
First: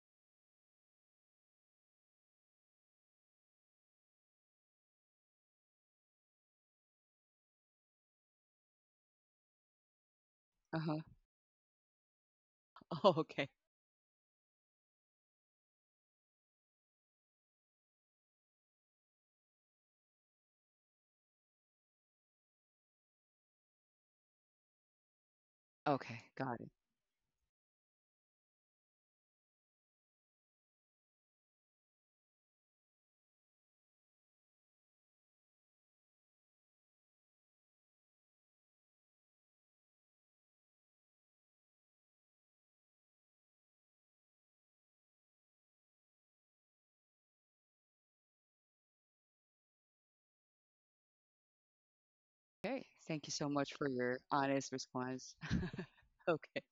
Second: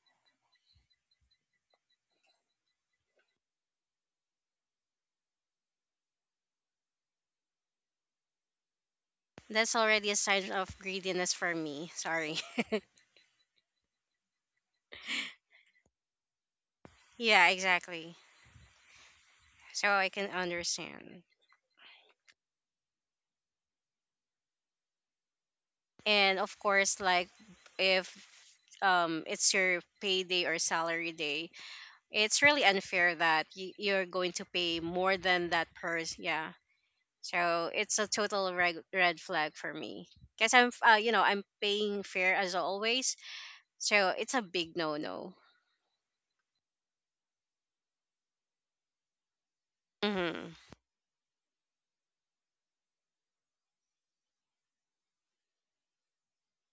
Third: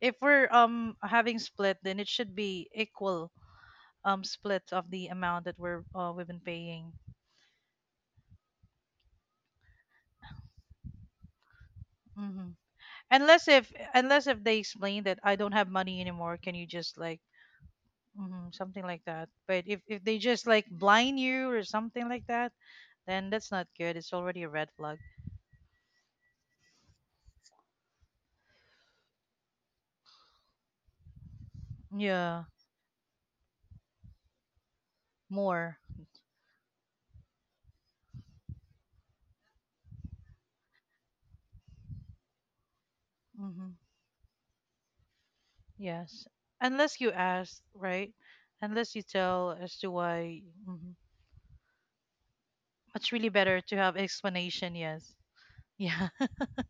If we're having split, then it should be equal split of the amount that we're we've been paying. That's already a sign of Uh-huh. greediness for me. Sorry. hmm *laughs* Oh, Unless okay. if unless if they explain that I don't have money anymore, can you just *laughs* like Yeah, exactly. Something like that? But if So if I they can just like understand. blind you or something like that, then that's not good. It's already a red flag. Okay. And of Got it. course, like if it's your payday or salary day, it's Yeah, really unfair that you're going to pay more than that more. person. Yeah. So it's a total red, red flag for me because I'm paying fair as always. hmm So it's a big no no. Yes, unless you ask, right? Unless you tell as to why. Hmm. Mm-hmm, Okay. much Thank really you so better much to for have your honest explanation. Yes. response. *laughs* Yeah. Okay.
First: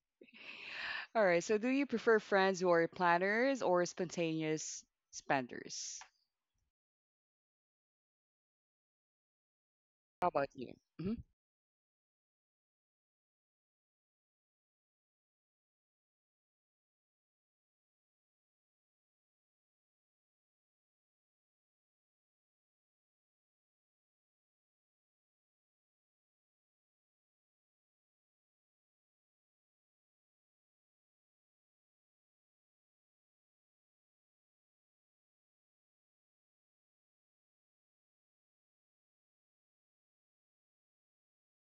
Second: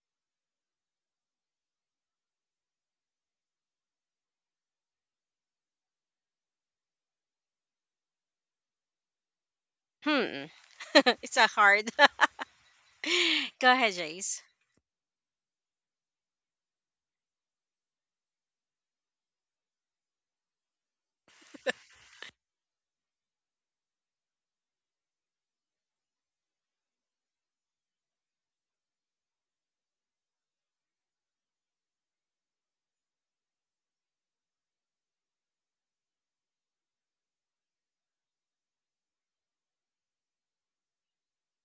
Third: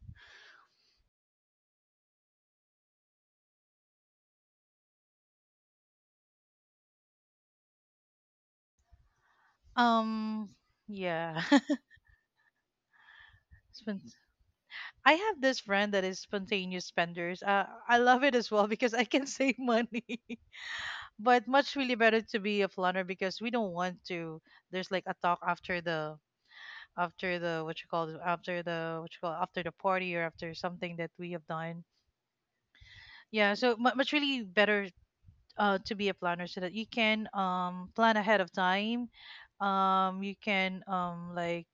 All right. So, do you prefer friends who are planners or spontaneous spenders? *laughs* How Hmm. about um you? hmm *laughs* It's yeah. a hard. *laughs* *laughs* Go ahead, Spon- Jace. I have this friend that is spontaneous spenders, I love it as well, *laughs* because I can *laughs* save money. *laughs* But much really better to be a planner, because we don't want to, there's like a talk after the what you call it, after the party or after something that we have done. Yeah, so much really better, to be a planner, so that you can plan ahead of time. You can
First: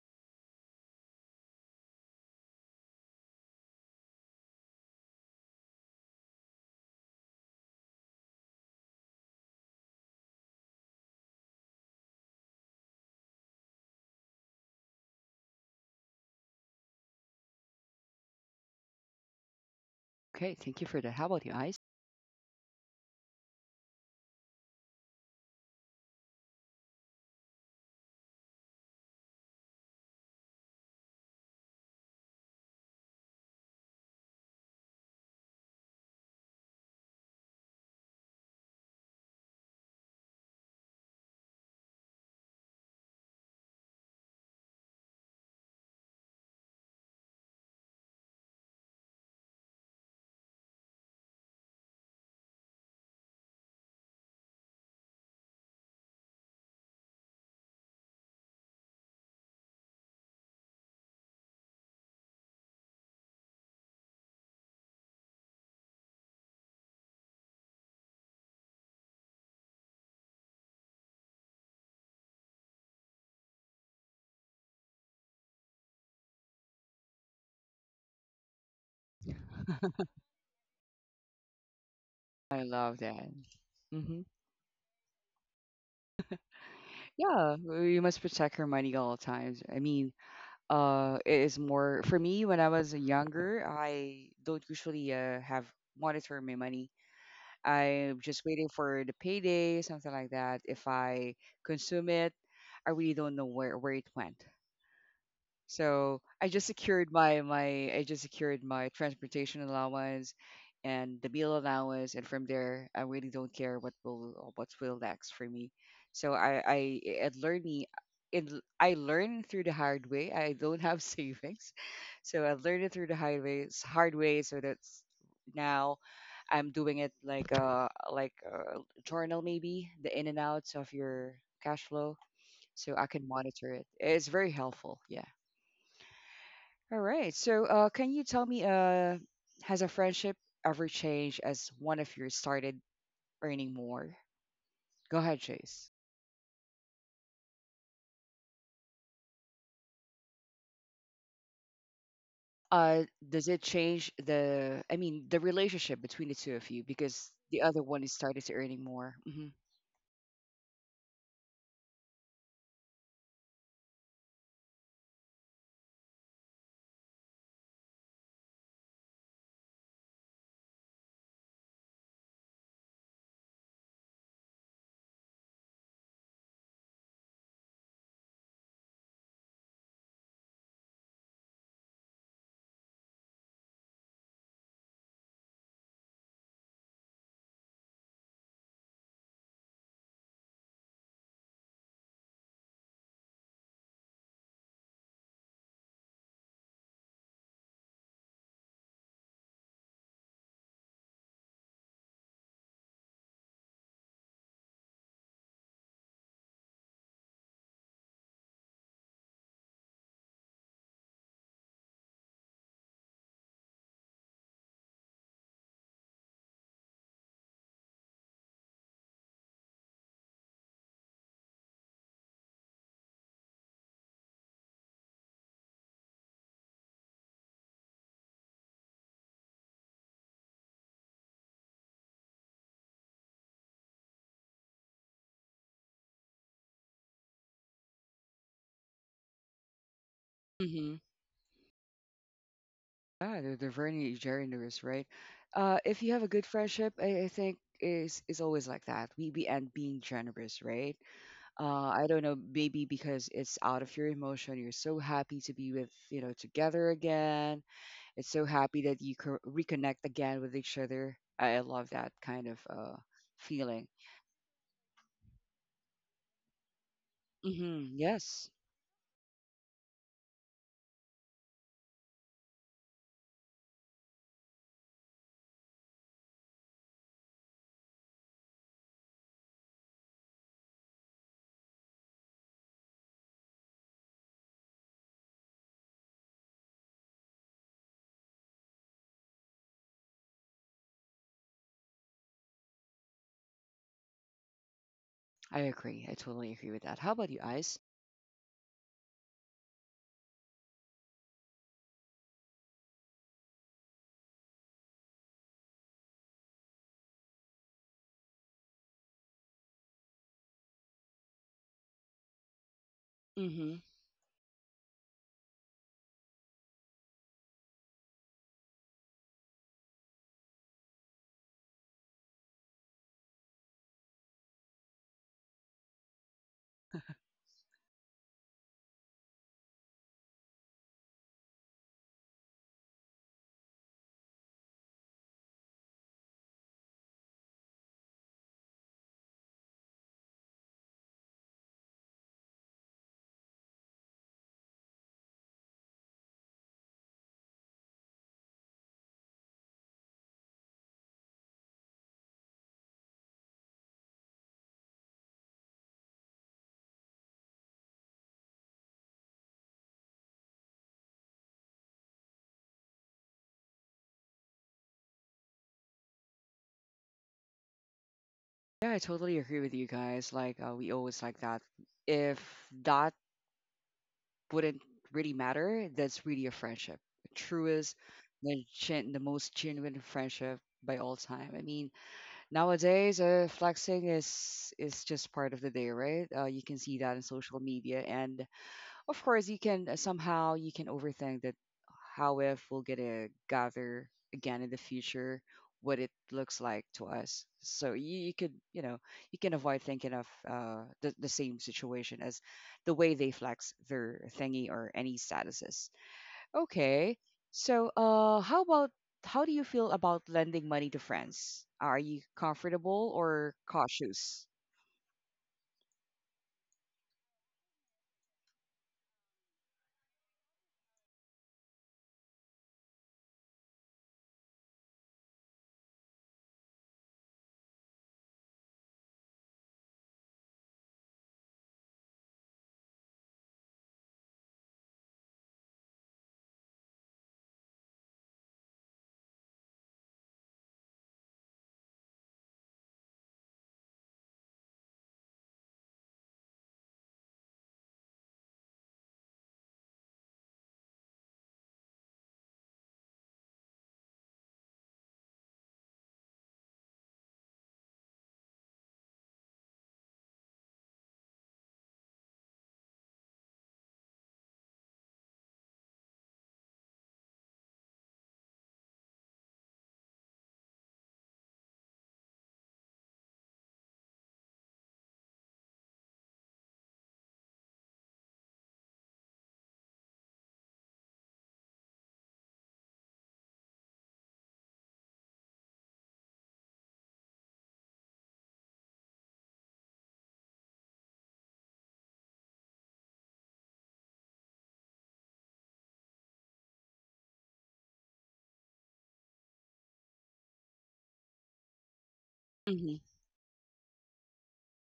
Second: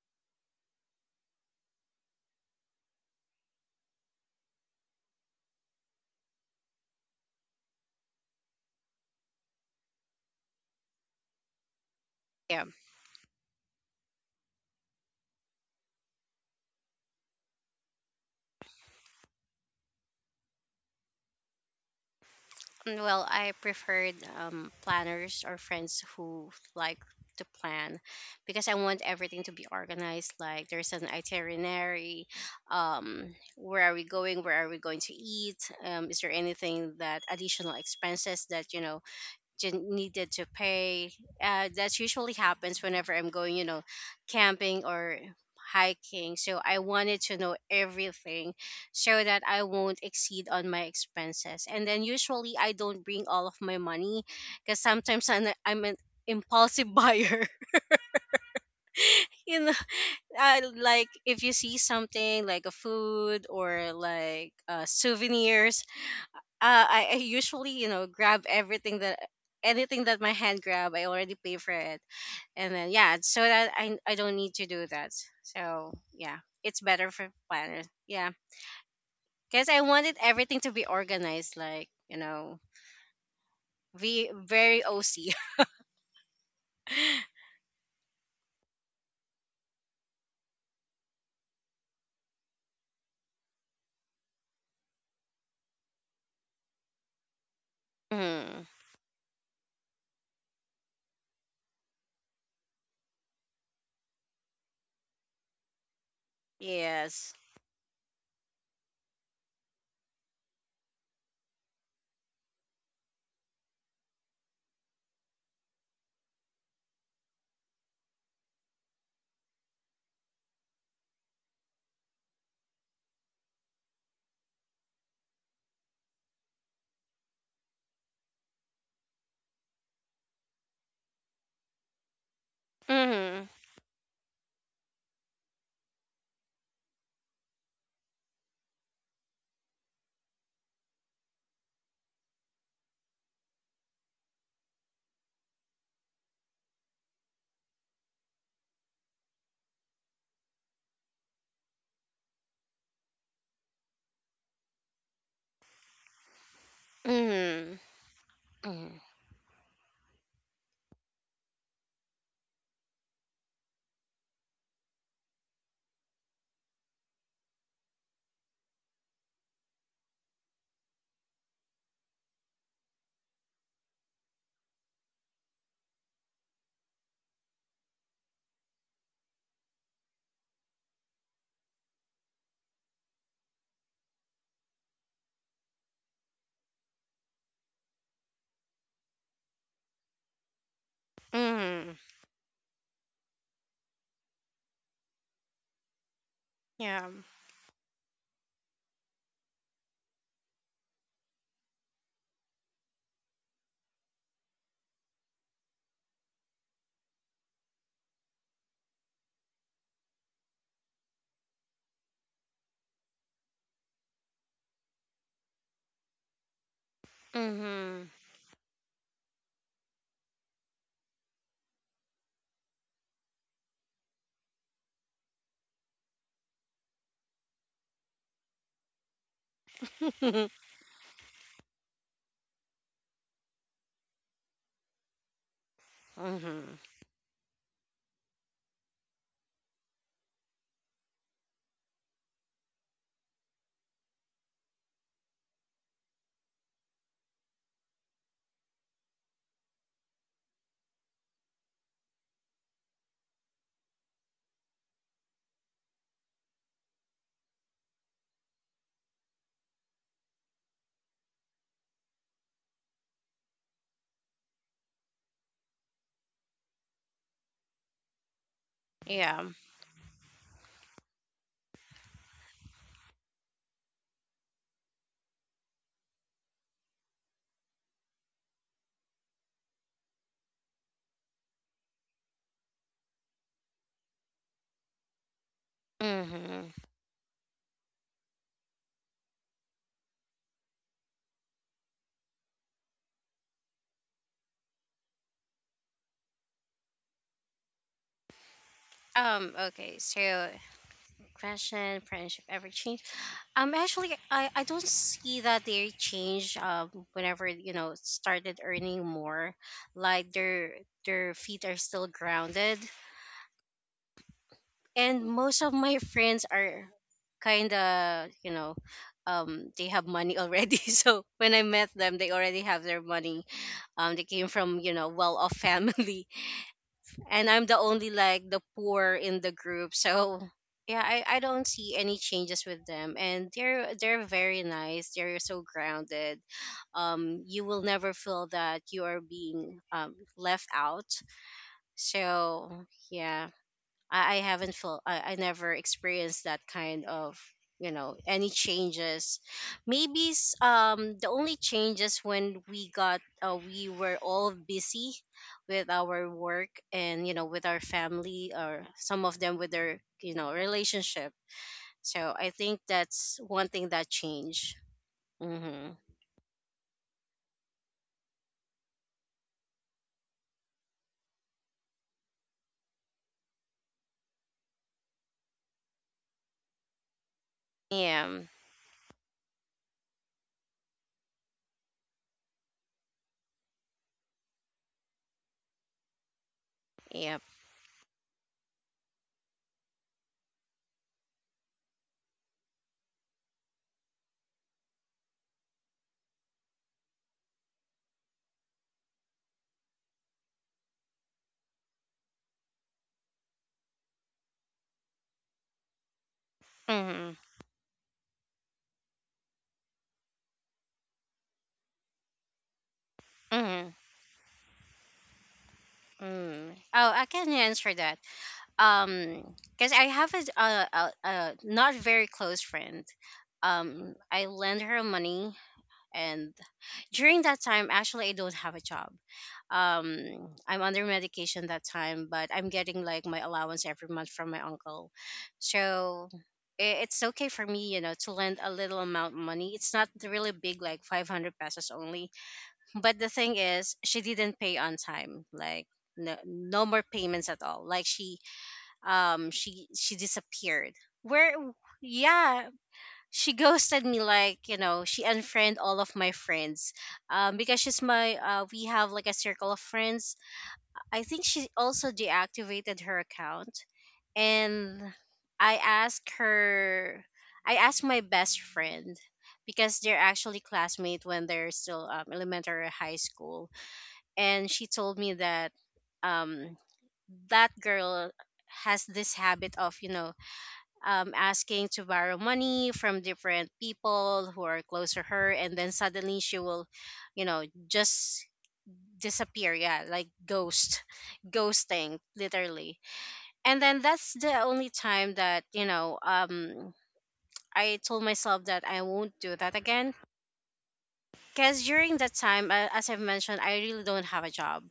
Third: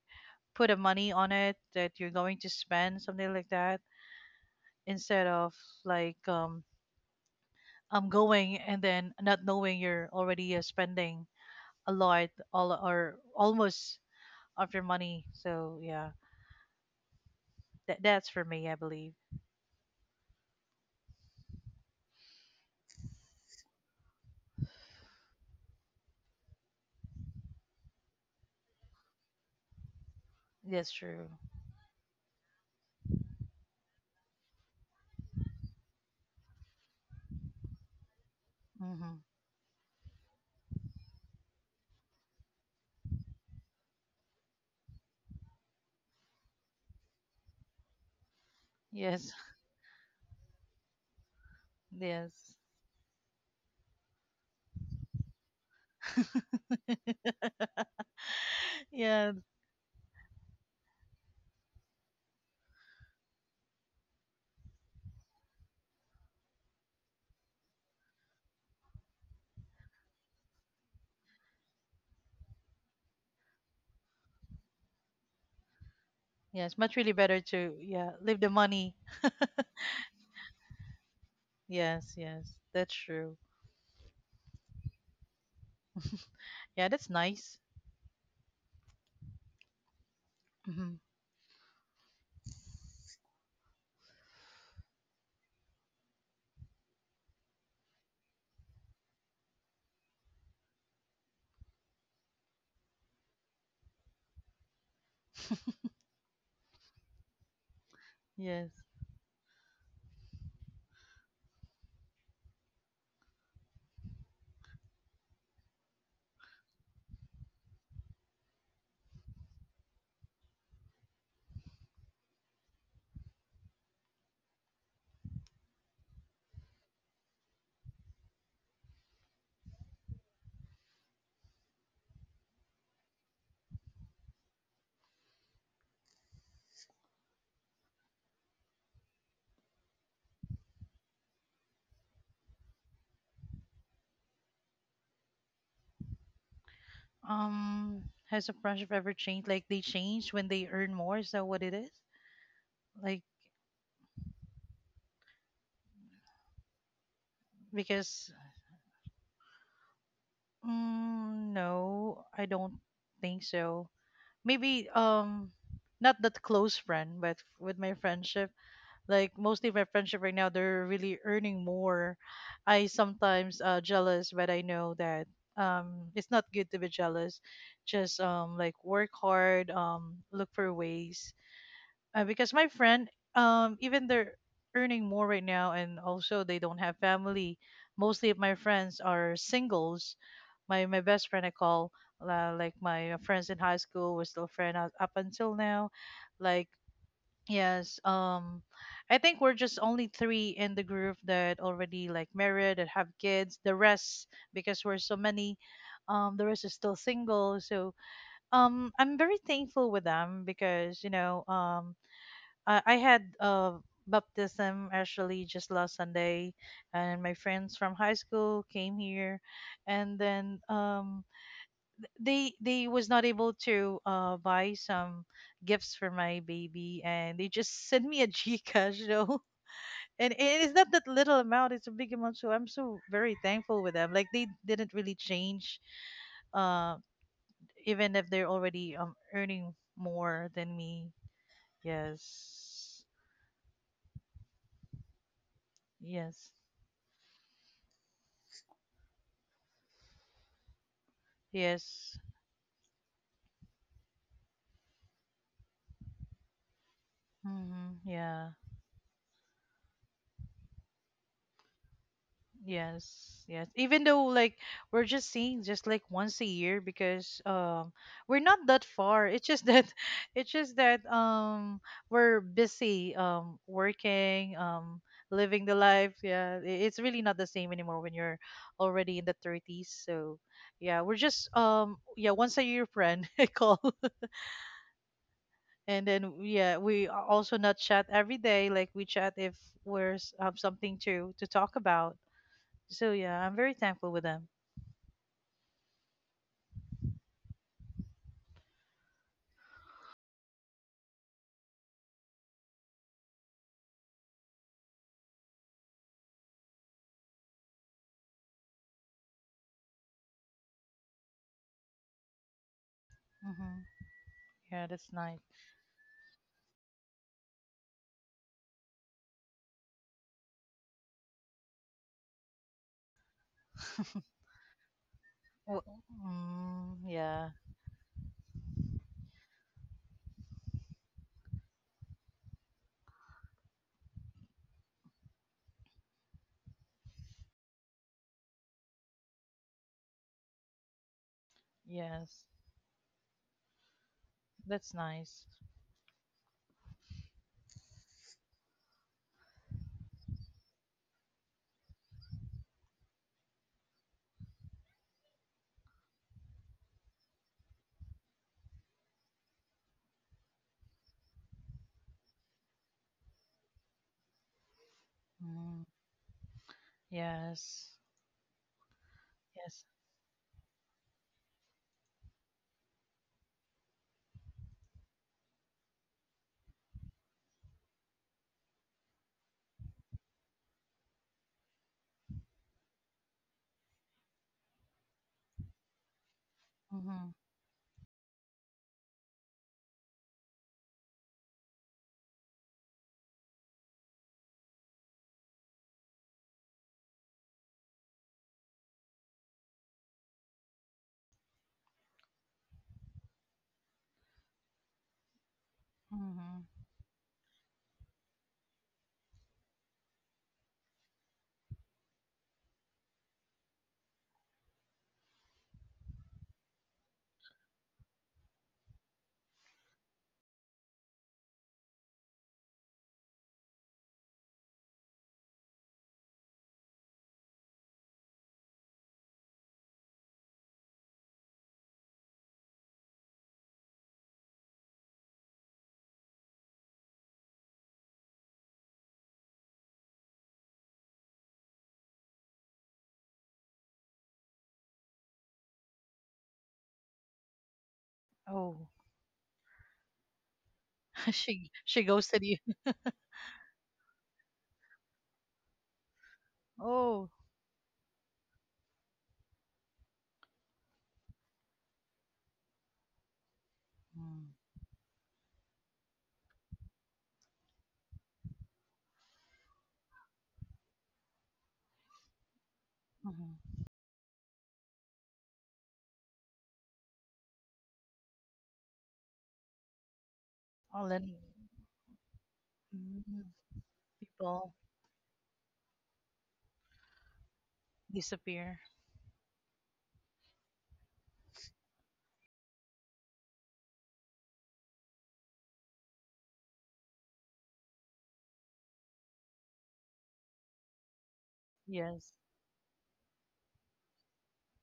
put a money on it that you're going to spend, something like that, instead of, like um I'm going, and then not knowing you're already spending a lot, Yeah. all or almost of your money, so yeah, that's for me, I believe. Okay. Thank you for that. How about you, Ice? Well, I preferred, planners or friends who like to plan, because I want everything to be organized. Like, That's there's an true. itinerary. Where are we going? Where are we going to eat? Is there anything that additional expenses that, Mm-hmm. Needed to pay. That usually happens whenever I'm going, you know, camping or hiking. So I wanted to know everything so Yes. that I won't exceed on my expenses. And then *laughs* usually Yes. I don't bring all of my money, because sometimes I'm an impulsive *laughs* *laughs* buyer. Yeah. You know, I, like if you see something like a food or like souvenirs, I usually grab everything that anything that my hand grab, I already pay for it. And then yeah, so that I don't need to do that. So yeah, it's Yes, much better really for better to, planners, yeah, yeah, leave the money. because I *laughs* wanted everything to be organized, like Yes, yes, I that's love that. true. hmm ve- very oc Yeah, that's Yeah, nice. well, you must protect your money at all times. I mean, Hmm. It is more for me when I was younger. I don't usually have monitor my money. *laughs* I'm just hmm waiting for the payday, something like that. If I consume it, I really don't know where it went. So I just secured yes my my I just secured Yes. my transportation allowance and the meal allowance, and from there I really don't care what will next for me. So I it learned me. It, I learned through the hard way. I don't have *laughs* savings, so I learned it through the hard way, hard way. So that's now I'm doing it like a journal maybe the in and outs of your cash flow, so I can hmm monitor it. It's very helpful. Yeah. All right. So, can you tell me, has a friendship ever changed as one of you started earning more? Go ahead, Chase. Um, has the friendship ever changed? Like they change when they earn more? Is that what it is? Like, Does it change the, I mean, the relationship between the two of you because the hmm other one is because, started to earning hmm more? No, I don't think so. Maybe, not that close friend, but with my friendship, like mostly my friendship right now, they're really earning more. I sometimes jealous, but I know that it's not good to be jealous. Just, work hard, look for ways, because my friend, even they're earning more right now, and also they don't have family. Mostly of my friends are singles. My best friend, I call, hmm like my friends in high school, we're still friends up until now, like, yeah yes, I think we're just only three in the group that already like married and have kids. The rest, because we're so many, the rest is still single. So, I'm very thankful with them, because I had baptism actually just last Sunday, and my friends from hmm high school came here, and then they was not able to buy some gifts for my baby, and they just *laughs* sent me a *laughs* Gcash though. And hmm it is not that little amount; it's a big amount. So I'm so very thankful with them. Like they didn't really change, *laughs* uh, even if they're already earning more than hmm me. Yes, Yeah, they're very generous, right? If you have a good yes, friendship, I think is always like that. We end being generous, right? uh, I yes. don't know, maybe because it's out of your emotion. You're so happy to be with, you know, together again. Mm-hmm. It's so Yeah. happy that you reconnect again with each other. I love that kind of Yes. Yes. feeling. Even though like we're just seeing just like once a year, because we're Yes, not that far. yeah It's just that *laughs* it's just that we're busy, working, living the life. Yeah. It's really not the same anymore when you're already in the 30s. So yeah, we're just yeah, once a year friend, *laughs* I call. And then hmm yeah, we also not chat every day, like we chat if we're have something to talk about. So yeah, I'm very thankful with them. I agree. I totally agree with that. How about you, Ice? Okay, so question, friendship ever change? Actually, I don't see that they change. Whenever started earning more, like their feet are still grounded, hmm Hmm. Yeah, that's and nice. most of my friends are kind of they have money already. *laughs* So when I met them, they already have their money. They *laughs* came from well off *laughs* Well, family, mm, and yeah, I'm the only like the poor in the group. So yeah, I don't see any changes with them, and they're very nice. They're so grounded. You will never feel that you are being left out. So yes, yeah, I haven't that's felt I nice. never experienced that kind of any changes. Maybe the only changes when we got we were all busy with our work and with our family, or some of them with their relationship. So I think that's one thing that changed. Mm, Mm-hmm. yes, Yeah, I totally agree with yes. you guys. Like, we always like that. If that wouldn't really matter, that's really a friendship. Truest, Yeah. the most genuine friendship by all time. I mean, Nowadays, flexing is just part of the day, right? You can see that in Mm-hmm, Yep. social media, and of course, you can somehow you can overthink that how if we'll get a gather again in the future, what it looks like to us. So you could you can avoid thinking of the same situation as the way they flex their thingy or any statuses. mm-hmm. Mm-hmm. Okay. So, how about how do you feel about lending money to friends? Are you comfortable or Mm-hmm. cautious? Mm. Oh, I can answer that. um because I have a not very close friend. I lend her money, and during that time, actually, I don't have a job. I'm under medication that time, but I'm getting like my allowance every month from my uncle. So it's okay for me, to lend a little amount of money. It's not really big, like 500 pesos only. But the thing is, she didn't pay on time. Like no, no more payments at all. Like she Oh, she disappeared. *laughs* Where? she ghosted you. Yeah, she *laughs* ghosted me. Like she unfriended all of my *laughs* friends, Oh, because she's my we have like a circle of friends. I think she also deactivated her account. mm-hmm. And I asked her, I asked my best friend, because they're actually classmates when they're still elementary or high school. And she told me that um that girl has this habit of All then, asking to borrow money from mm, different people who people are close to her, and then suddenly she will, just disappear. disappear. Yeah, like ghost, *laughs* ghosting, literally. And then that's the only time that I told myself that I won't do that again. Because during that Yes. time, hmm as I've mentioned, I really don't have a job.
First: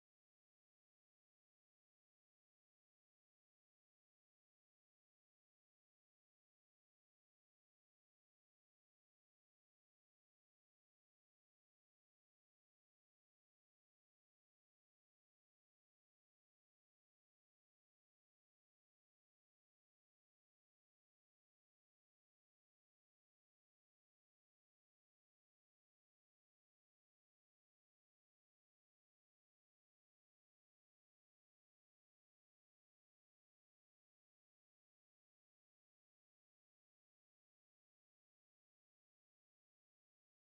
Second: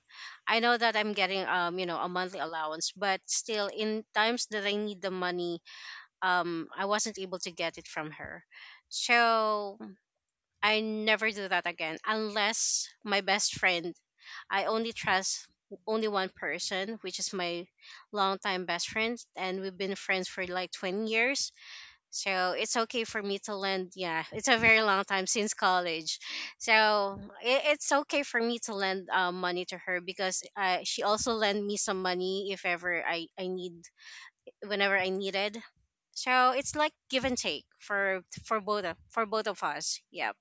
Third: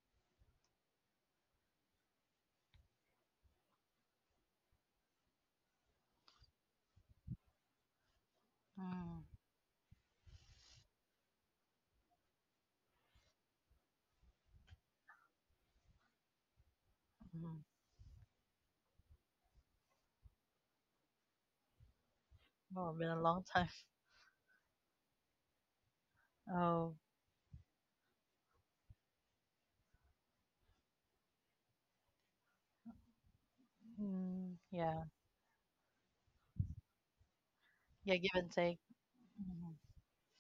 I know that I'm getting a monthly allowance, but still, in times that I need the money, I wasn't able to get it from her. Mm-hmm. So I never do that again, unless my best friend. I only trust only one person, which is my longtime best friend, and we've been friends for like 20 years. So it's Oh, okay been a for me long to time. lend. Yeah, it's a very long time, since college. Oh, So it's okay for me to lend money to her, because she also lend me some money if ever I need, whenever yeah, I needed. So it's like give and take yeah. for Give and take. For both of Hmm. us. Yep.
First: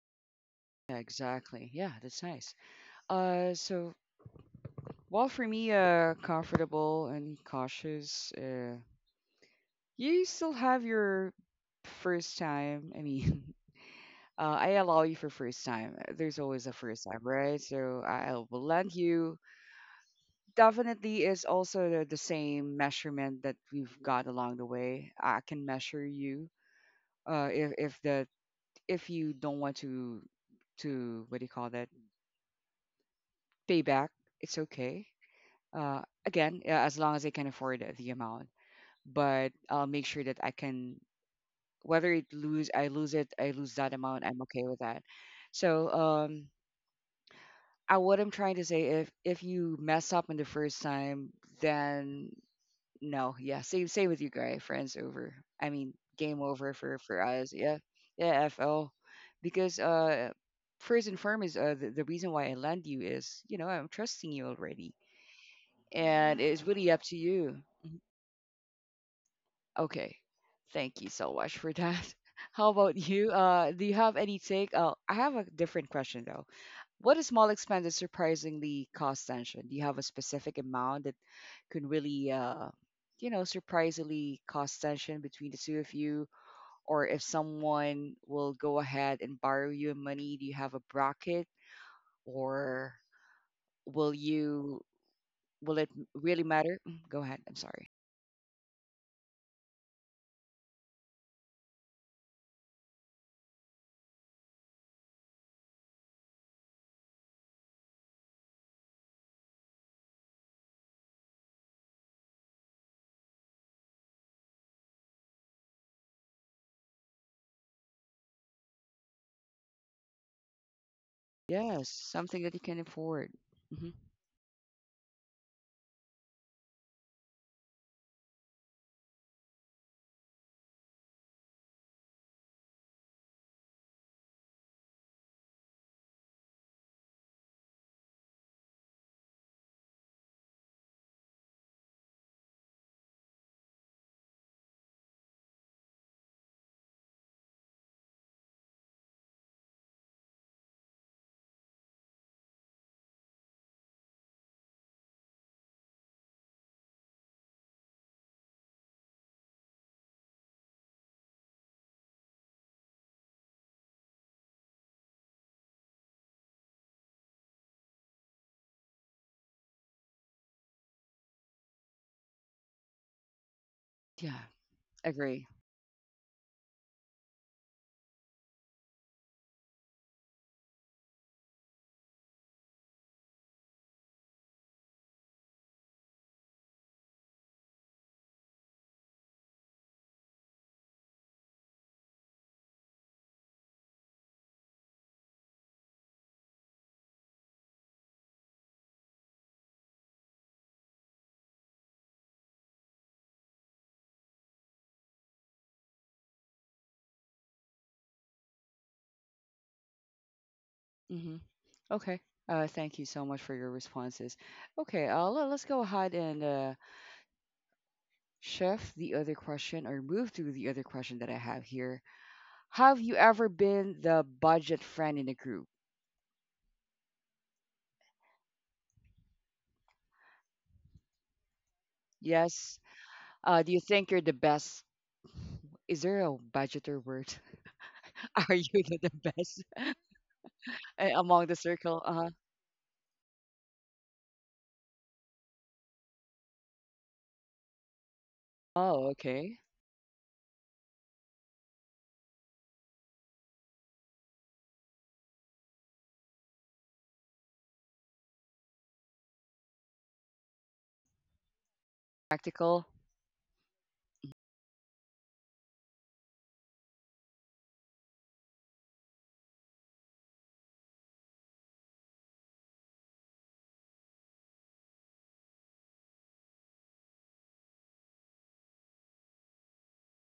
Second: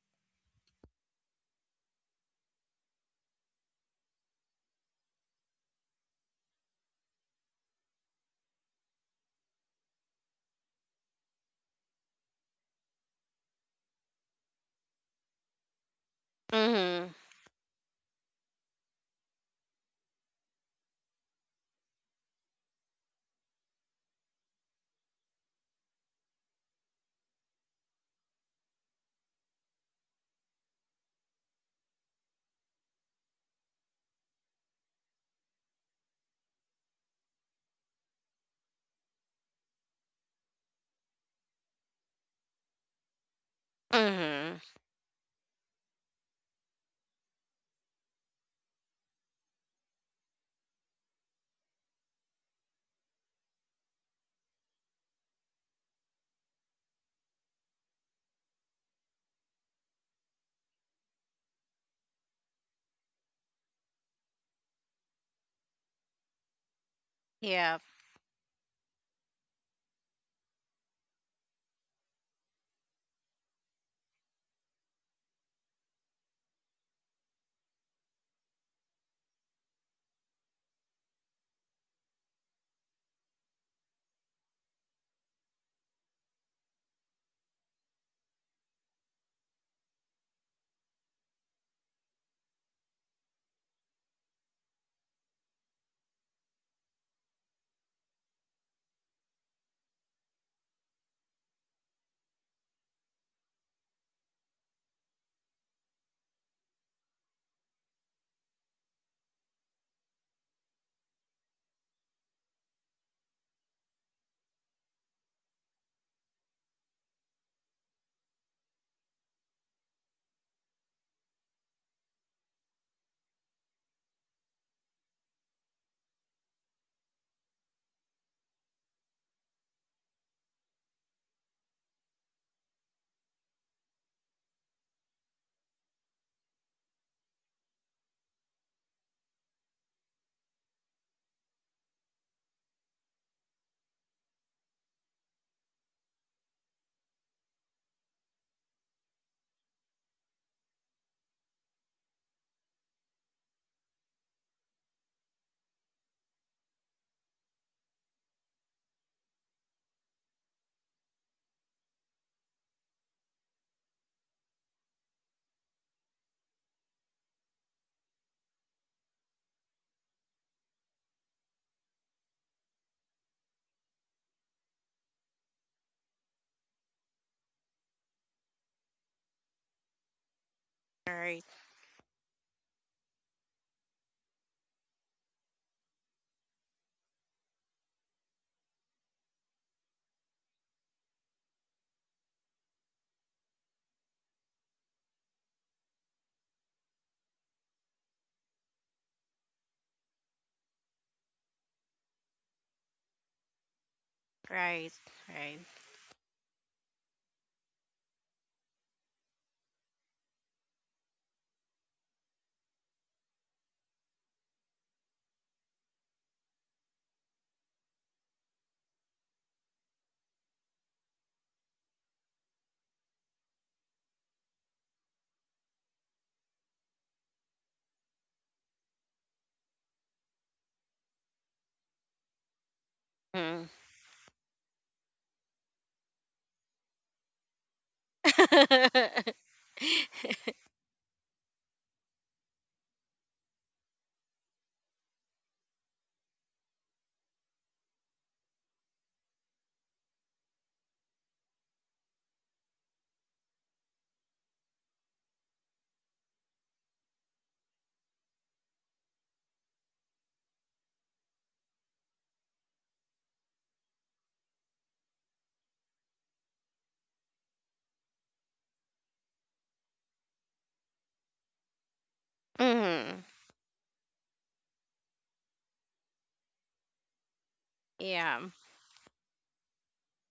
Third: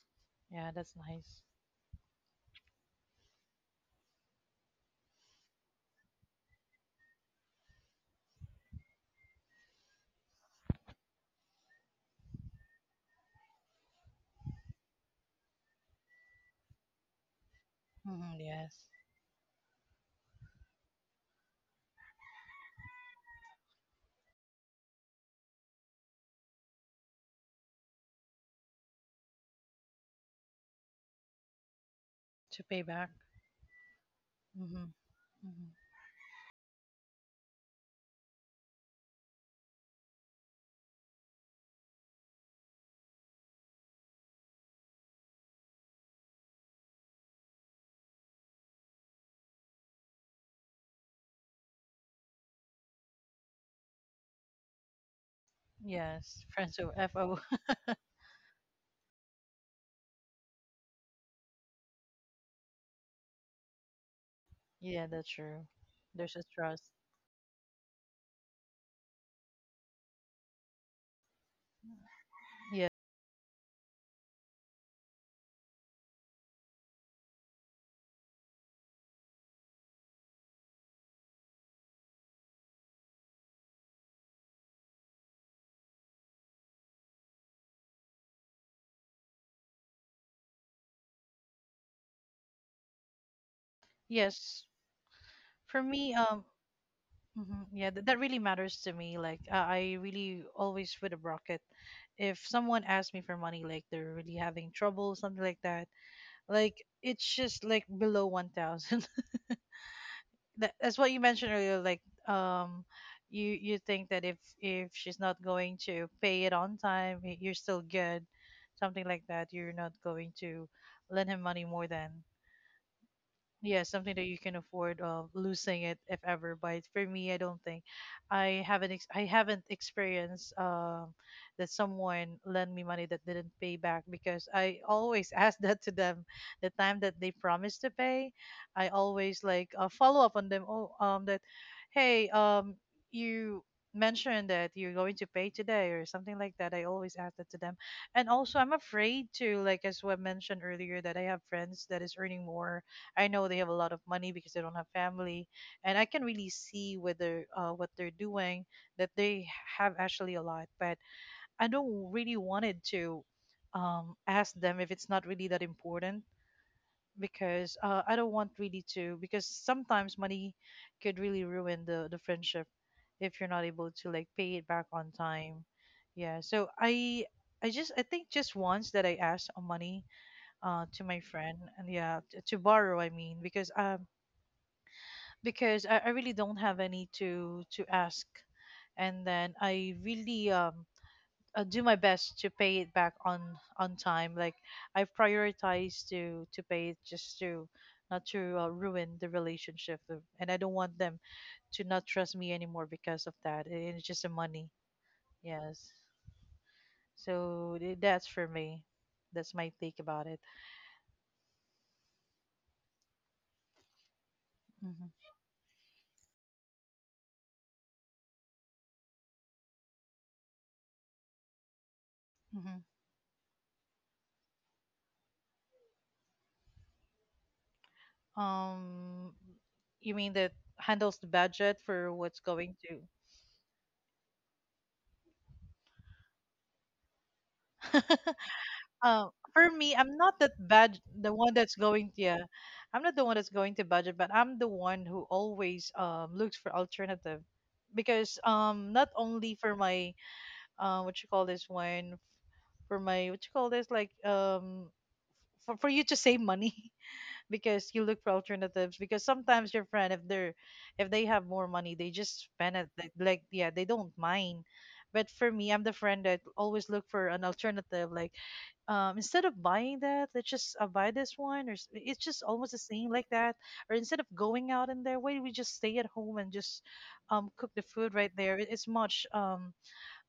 Yeah, that's Yeah, nice. exactly. Yeah, that's nice. So well, for me, comfortable and cautious. You still have your first time. I mean, *laughs* I allow you for first time. There's always a first Mhm. time, right? So I Hmm. will Yes. lend you. Definitely is also the same measurement that we've got along the way. I can measure you. If the if you don't want to what do you call that To pay back. pay back, it's Mm-hmm. okay. Hmm. Again, yeah, as long as I can afford it, the amount, but I'll make sure that I can whether it lose I lose it I lose that amount, I'm Mhm. okay with that. So I, what I'm trying to say, if you mess up on the first time, then no, yeah, same with you, Gray. Friends over. I mean, game Yes, over friends of for FO. us. Yeah, *laughs* yeah, FL, because first and foremost, the reason why I land you is you know I'm trusting you already, Yeah, that's true. There's and a it's trust. really up to you. Yep. Mhm. Okay, thank you so much for that. *laughs* How Yeah. about you? Do you have any take? I have a different question though. What is small expense that surprisingly cause tension? Do you have a specific amount that could really, you know, surprisingly cause tension between the two of you? Or if someone will go ahead and borrow you money, do you have a bracket, or will Yes. you? Will For it m- me, really matter? Mm, go ahead. I'm mhm, sorry. yeah, that really matters to me. Like, I really always put a bracket. If someone asks me for money, like they're really having trouble, something like that, like it's just like below 1,000. *laughs* That's what you mentioned earlier, like, um you think that if she's not going to pay it on time, you're still good, something like that. You're not going to lend him money more Yes, than, something that you can afford. yeah, hmm something that you can afford of losing it, if ever. But for me, I don't think, I haven't experienced that someone lent me money that didn't pay back, because I always *laughs* ask that to them the time that they promised to pay. I always, like, follow up on them, oh, that, hey, you mentioned that you're going to pay today or something like that. I always ask that to them. And also I'm afraid to, like, as what mentioned earlier, that I have friends that is earning more. I know they have a lot of money because they don't have family, and I can really see whether, what they're doing, that they have actually a lot. But I don't really wanted to, ask them if it's not really that important, because, I don't want really to, because sometimes money could really ruin the friendship if you're not able to, like, Yeah, pay it back on agree. time. Yeah, so I just, I think just once that I asked on money, to my Right. friend, and yeah, to borrow, I mean, because, I really don't have any to ask, and then I really do my best to pay it back on time. Like, I prioritize to pay it, just to not to ruin the relationship, and I don't want them to not trust me anymore because of that. And it's just the money. Right. Right. Yes. So that's for me. That's my take about it. hmm Okay. Thank you so much for your responses. Okay, Hmm let, us go ahead and shift the other question or move to the other question that I have here. hmm Have you ever been the budget friend in a group? Um, you mean that handles the budget for what's going Yes. to? Mhm. Do you think you're the best? Is there a budgeter word? *laughs* Are you *laughs* the the *laughs* best? For me, *laughs* I'm not that bad. Uh, The among one the that's circle? going to, Uh-huh. yeah, I'm not the one that's going to budget, but I'm the one who always looks for alternative, because, Oh, not okay. only for my, what you call this one, for my what you call this, like, for, you to save money, *laughs* because you look for alternatives, because sometimes your friend, if they have more money, they just spend Practical. it like, yeah, they don't mind. But for me, I'm the friend that always look for an alternative, like, instead of buying that, let's just, buy this one, or it's just almost the same, Mhm. like that. Or instead of going out in there, why do we just stay at home and just cook the food right Yeah. there? It's much, um,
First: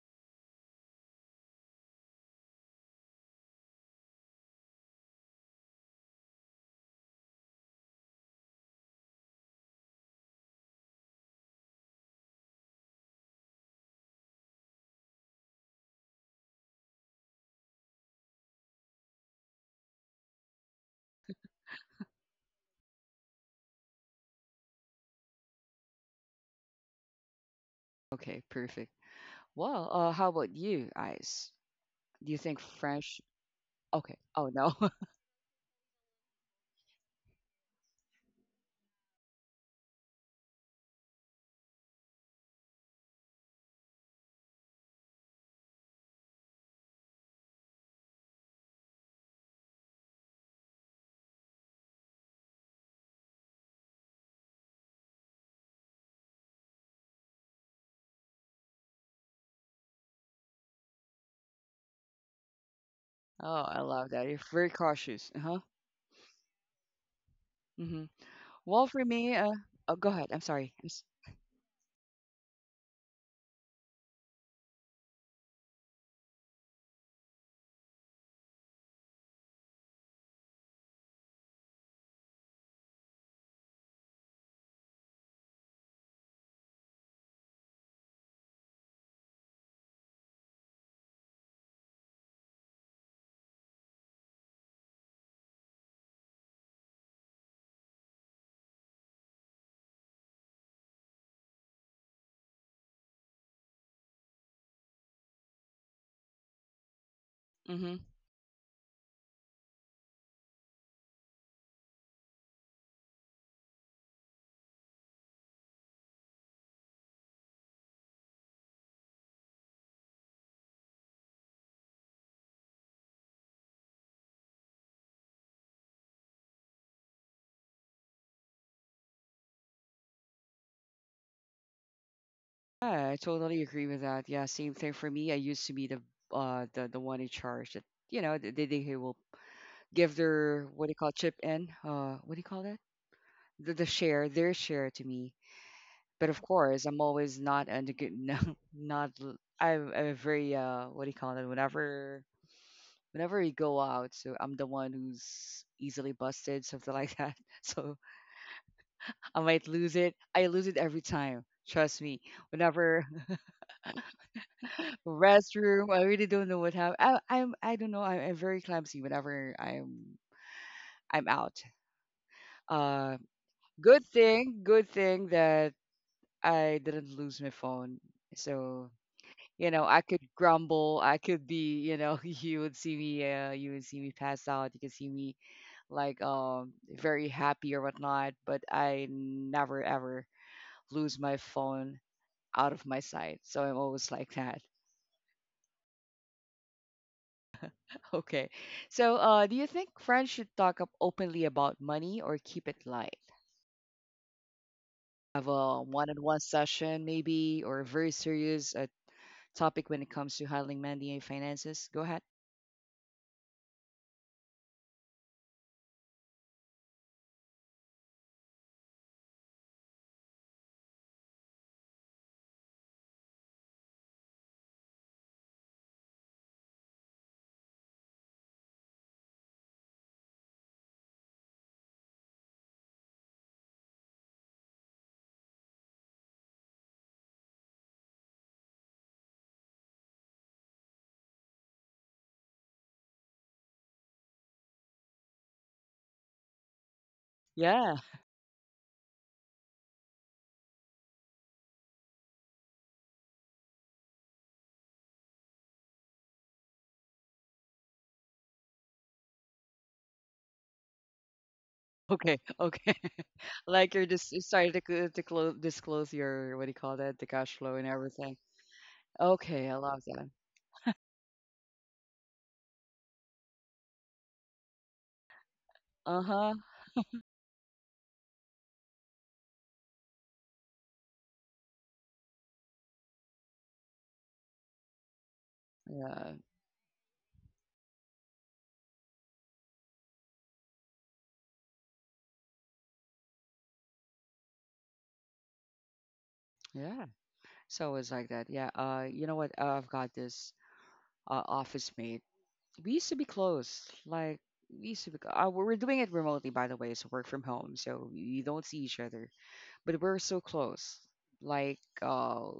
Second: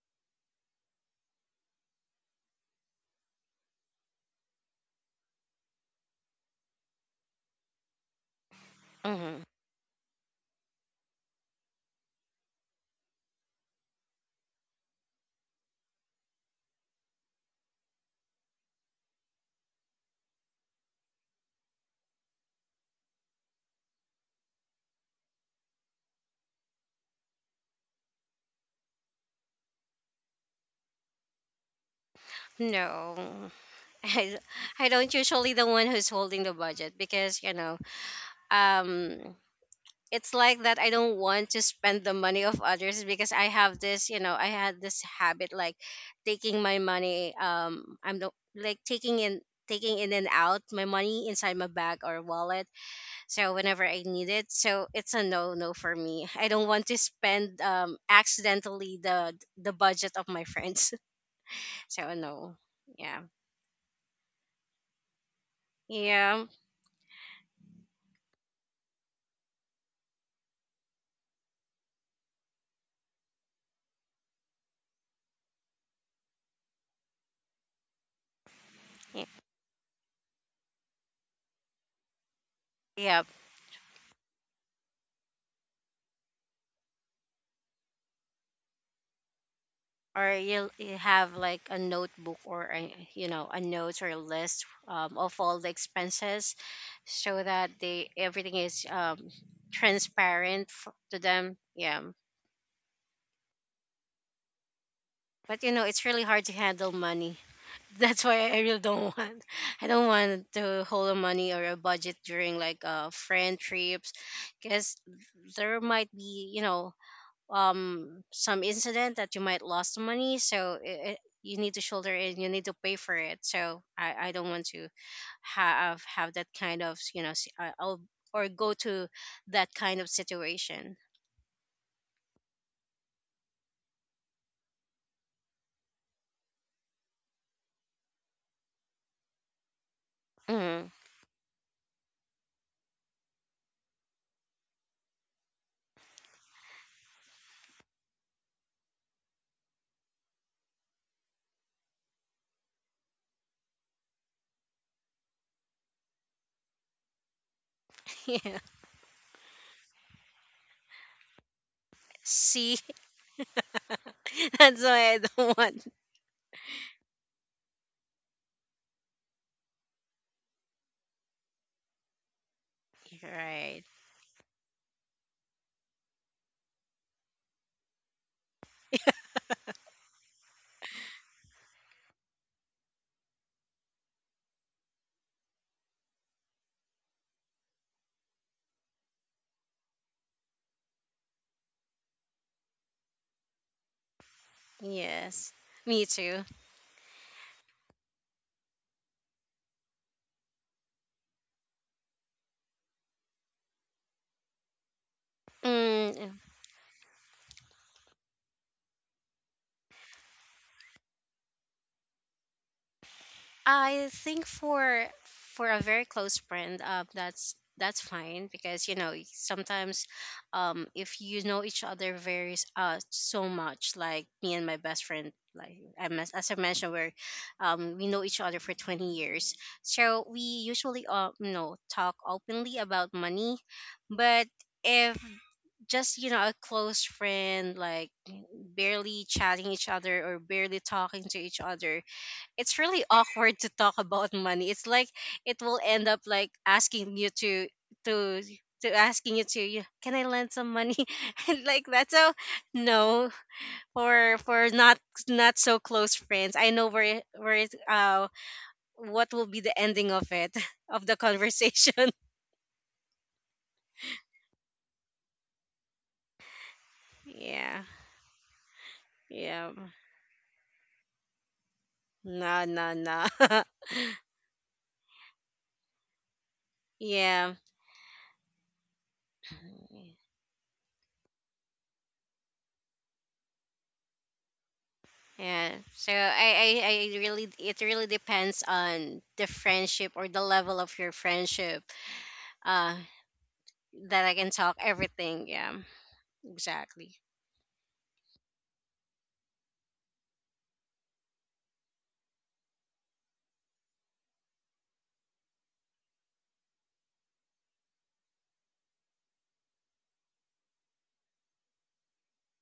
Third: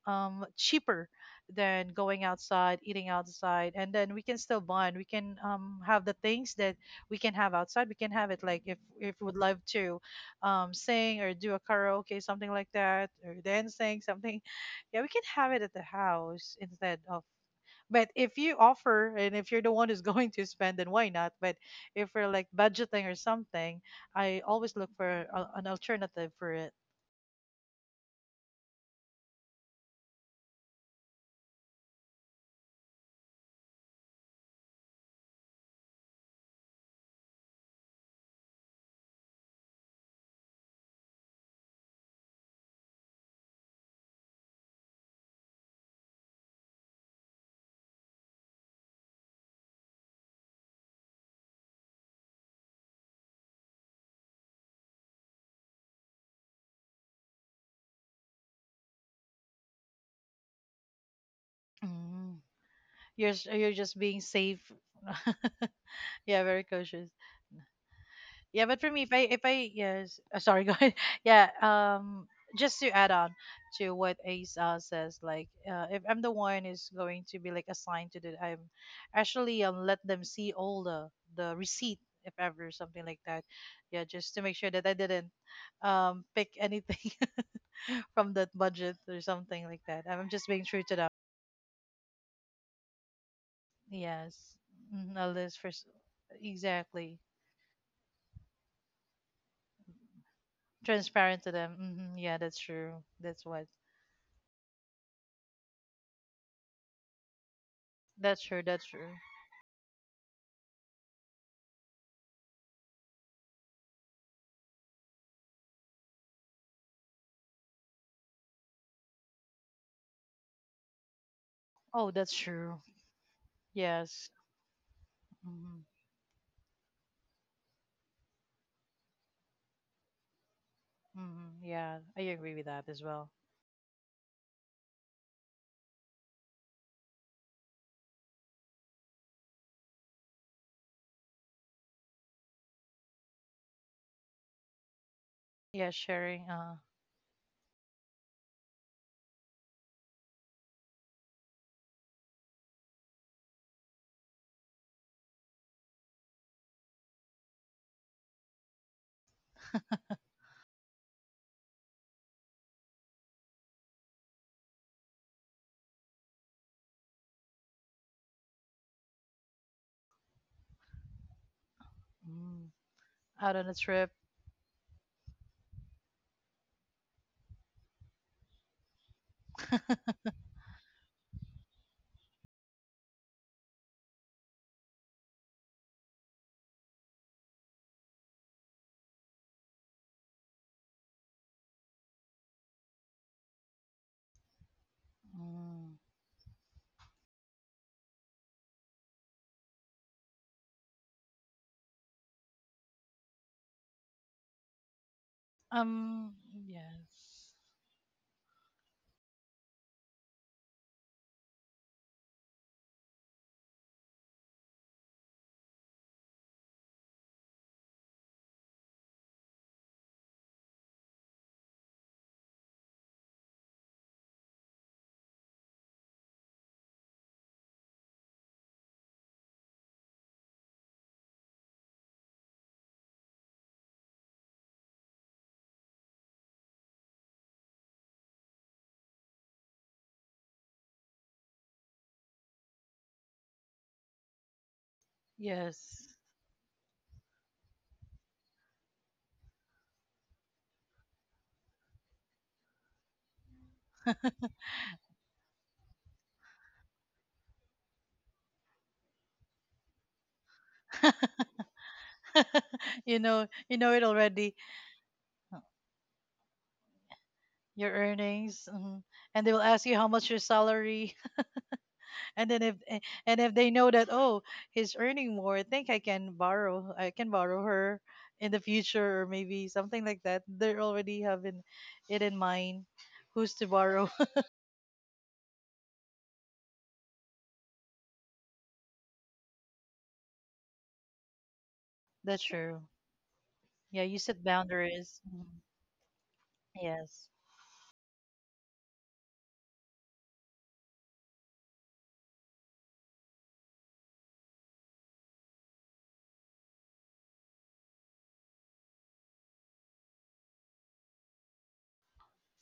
um, cheaper than going outside, eating outside, and then we can still bond. We can, have the things that we can have outside. We can have it, like, if we would Mhm. love to, sing or do a karaoke, something like that, or dancing, something. Yeah, we can have it at the house, instead of, but if you offer and if you're the one who's *laughs* going to spend, then why not? But if we're like budgeting or something, I always look for an alternative for it. Okay, perfect. Well, how about you, Ice? Do you think No, French? *laughs* Okay. I, Oh no. I *laughs* don't usually the one who's holding the budget, because um it's like that I don't want to spend the money of others, because I have this, I had this habit like taking my money. I'm no, Like taking in and out my money inside my bag or wallet, so whenever I need it. So it's a no no for me. I don't want to spend accidentally the budget of my friends. *laughs* So Mm. no. Yeah. You're Oh, you're I just love being that. You're safe. very cautious. Uh huh. *laughs* Yeah, Yeah. very cautious. Mm-hmm. Yeah, but for Well, me, for if I me, if I oh, go yes, ahead. I'm sorry, *laughs* go sorry. ahead. Yeah, just to add on to what Ace, says, like, if I'm the one is going to be like assigned to the, I'm actually let them see all the receipt, if ever, something like Yeah. that. Yeah, just to make sure that I didn't pick anything *laughs* from that budget or something like that. I'm Or just being you'll true to you them. have like a notebook, or a, a note or a Yes. list Mhm, a of list all for the expenses, exactly, so that they everything is transparent to transparent to them. them. Yeah. Hmm. Yeah, that's true. That's what. But you know, it's really hard to handle money. Mm-hmm. *laughs* That's That's why I true. really That's true. don't *laughs* want I don't want to hold a money or a budget during like friend trips, because there might be, some incident that you might lost some money. So you need to Oh, shoulder that's it, you need to true. pay for it. So Yes. I don't want to Hmm. Have that kind of or go to that kind of situation. Hmm. Yeah, I agree with that as Yeah, I well. totally agree with that. Yeah, same thing for me. I used to be the the one in charge that you know they will give their what Mm. do you call chip in what do you call that the share their share to me. Yeah, But of sharing. Course, I'm always not under good *laughs* no, not l- I'm a very what do you call that whenever whenever we go out, so I'm the one who's easily busted something like that. *laughs* So *laughs* Yeah. I might lose it. I lose it every time. Trust me. See. Whenever *laughs* That's why I don't want. restroom. I really don't know what happened. I, I'm I don't know. I'm very clumsy whenever I'm out. mm, Uh, Out on a Right. good trip. thing, good thing that I didn't lose my phone. So you know, *laughs* I could grumble. I could be, you know, *laughs* you would see me, you would see me pass out. You could see me like very happy or whatnot. But I never ever lose my phone out of my sight. So I'm always like that. Yes. Mm. Me too. Okay. So, do you think friends should talk up openly about money or keep it light? Have a Um. Mm, one-on-one session, Yes. maybe, or a very serious topic when it comes to handling money and finances? Go ahead. I think for a very close friend, that's fine, because you know sometimes, if you know each other very so much, like me and my best friend. Like as I mentioned, we're we know each other for 20 years, so we usually you know talk openly about money. But if just you know a close friend like barely chatting each other or barely talking to each other, it's really awkward to talk about money. It's like it will end Yes. up like asking you to Yeah. to to asking you to, "Yeah, can I lend some money?" *laughs* And like that. So no, for not so close friends. I know where it, what will be the ending of it, *laughs* of the conversation. Okay. Okay. *laughs* You know. *laughs* You know Like it you're just you already. started to, cl- to close, disclose your, what do you call that? The cash flow *laughs* Yeah, and Your everything. earnings, mhm. And they will yeah. Okay. I ask you love how that. much your salary. and then No, if no, eh, no. and if they know that, oh, he's earning more, I think i can Uh-huh. borrow *laughs* i can Yeah. borrow her in the future, or maybe something like that. They're already having it in mind who's to borrow. *laughs* Yeah. So Yeah. I really it really depends on the friendship or the level of your friendship. That's true. Uh, Yeah, you that I set can talk boundaries. Mhm. everything. Yeah. Yeah. Exactly. Yes, So it's like that. Yeah. You know what? I've got this office mate. We used to be close. Like we used to be. We're doing it remotely, by the way. So work from home, so you don't see each other, but we're so close. Like,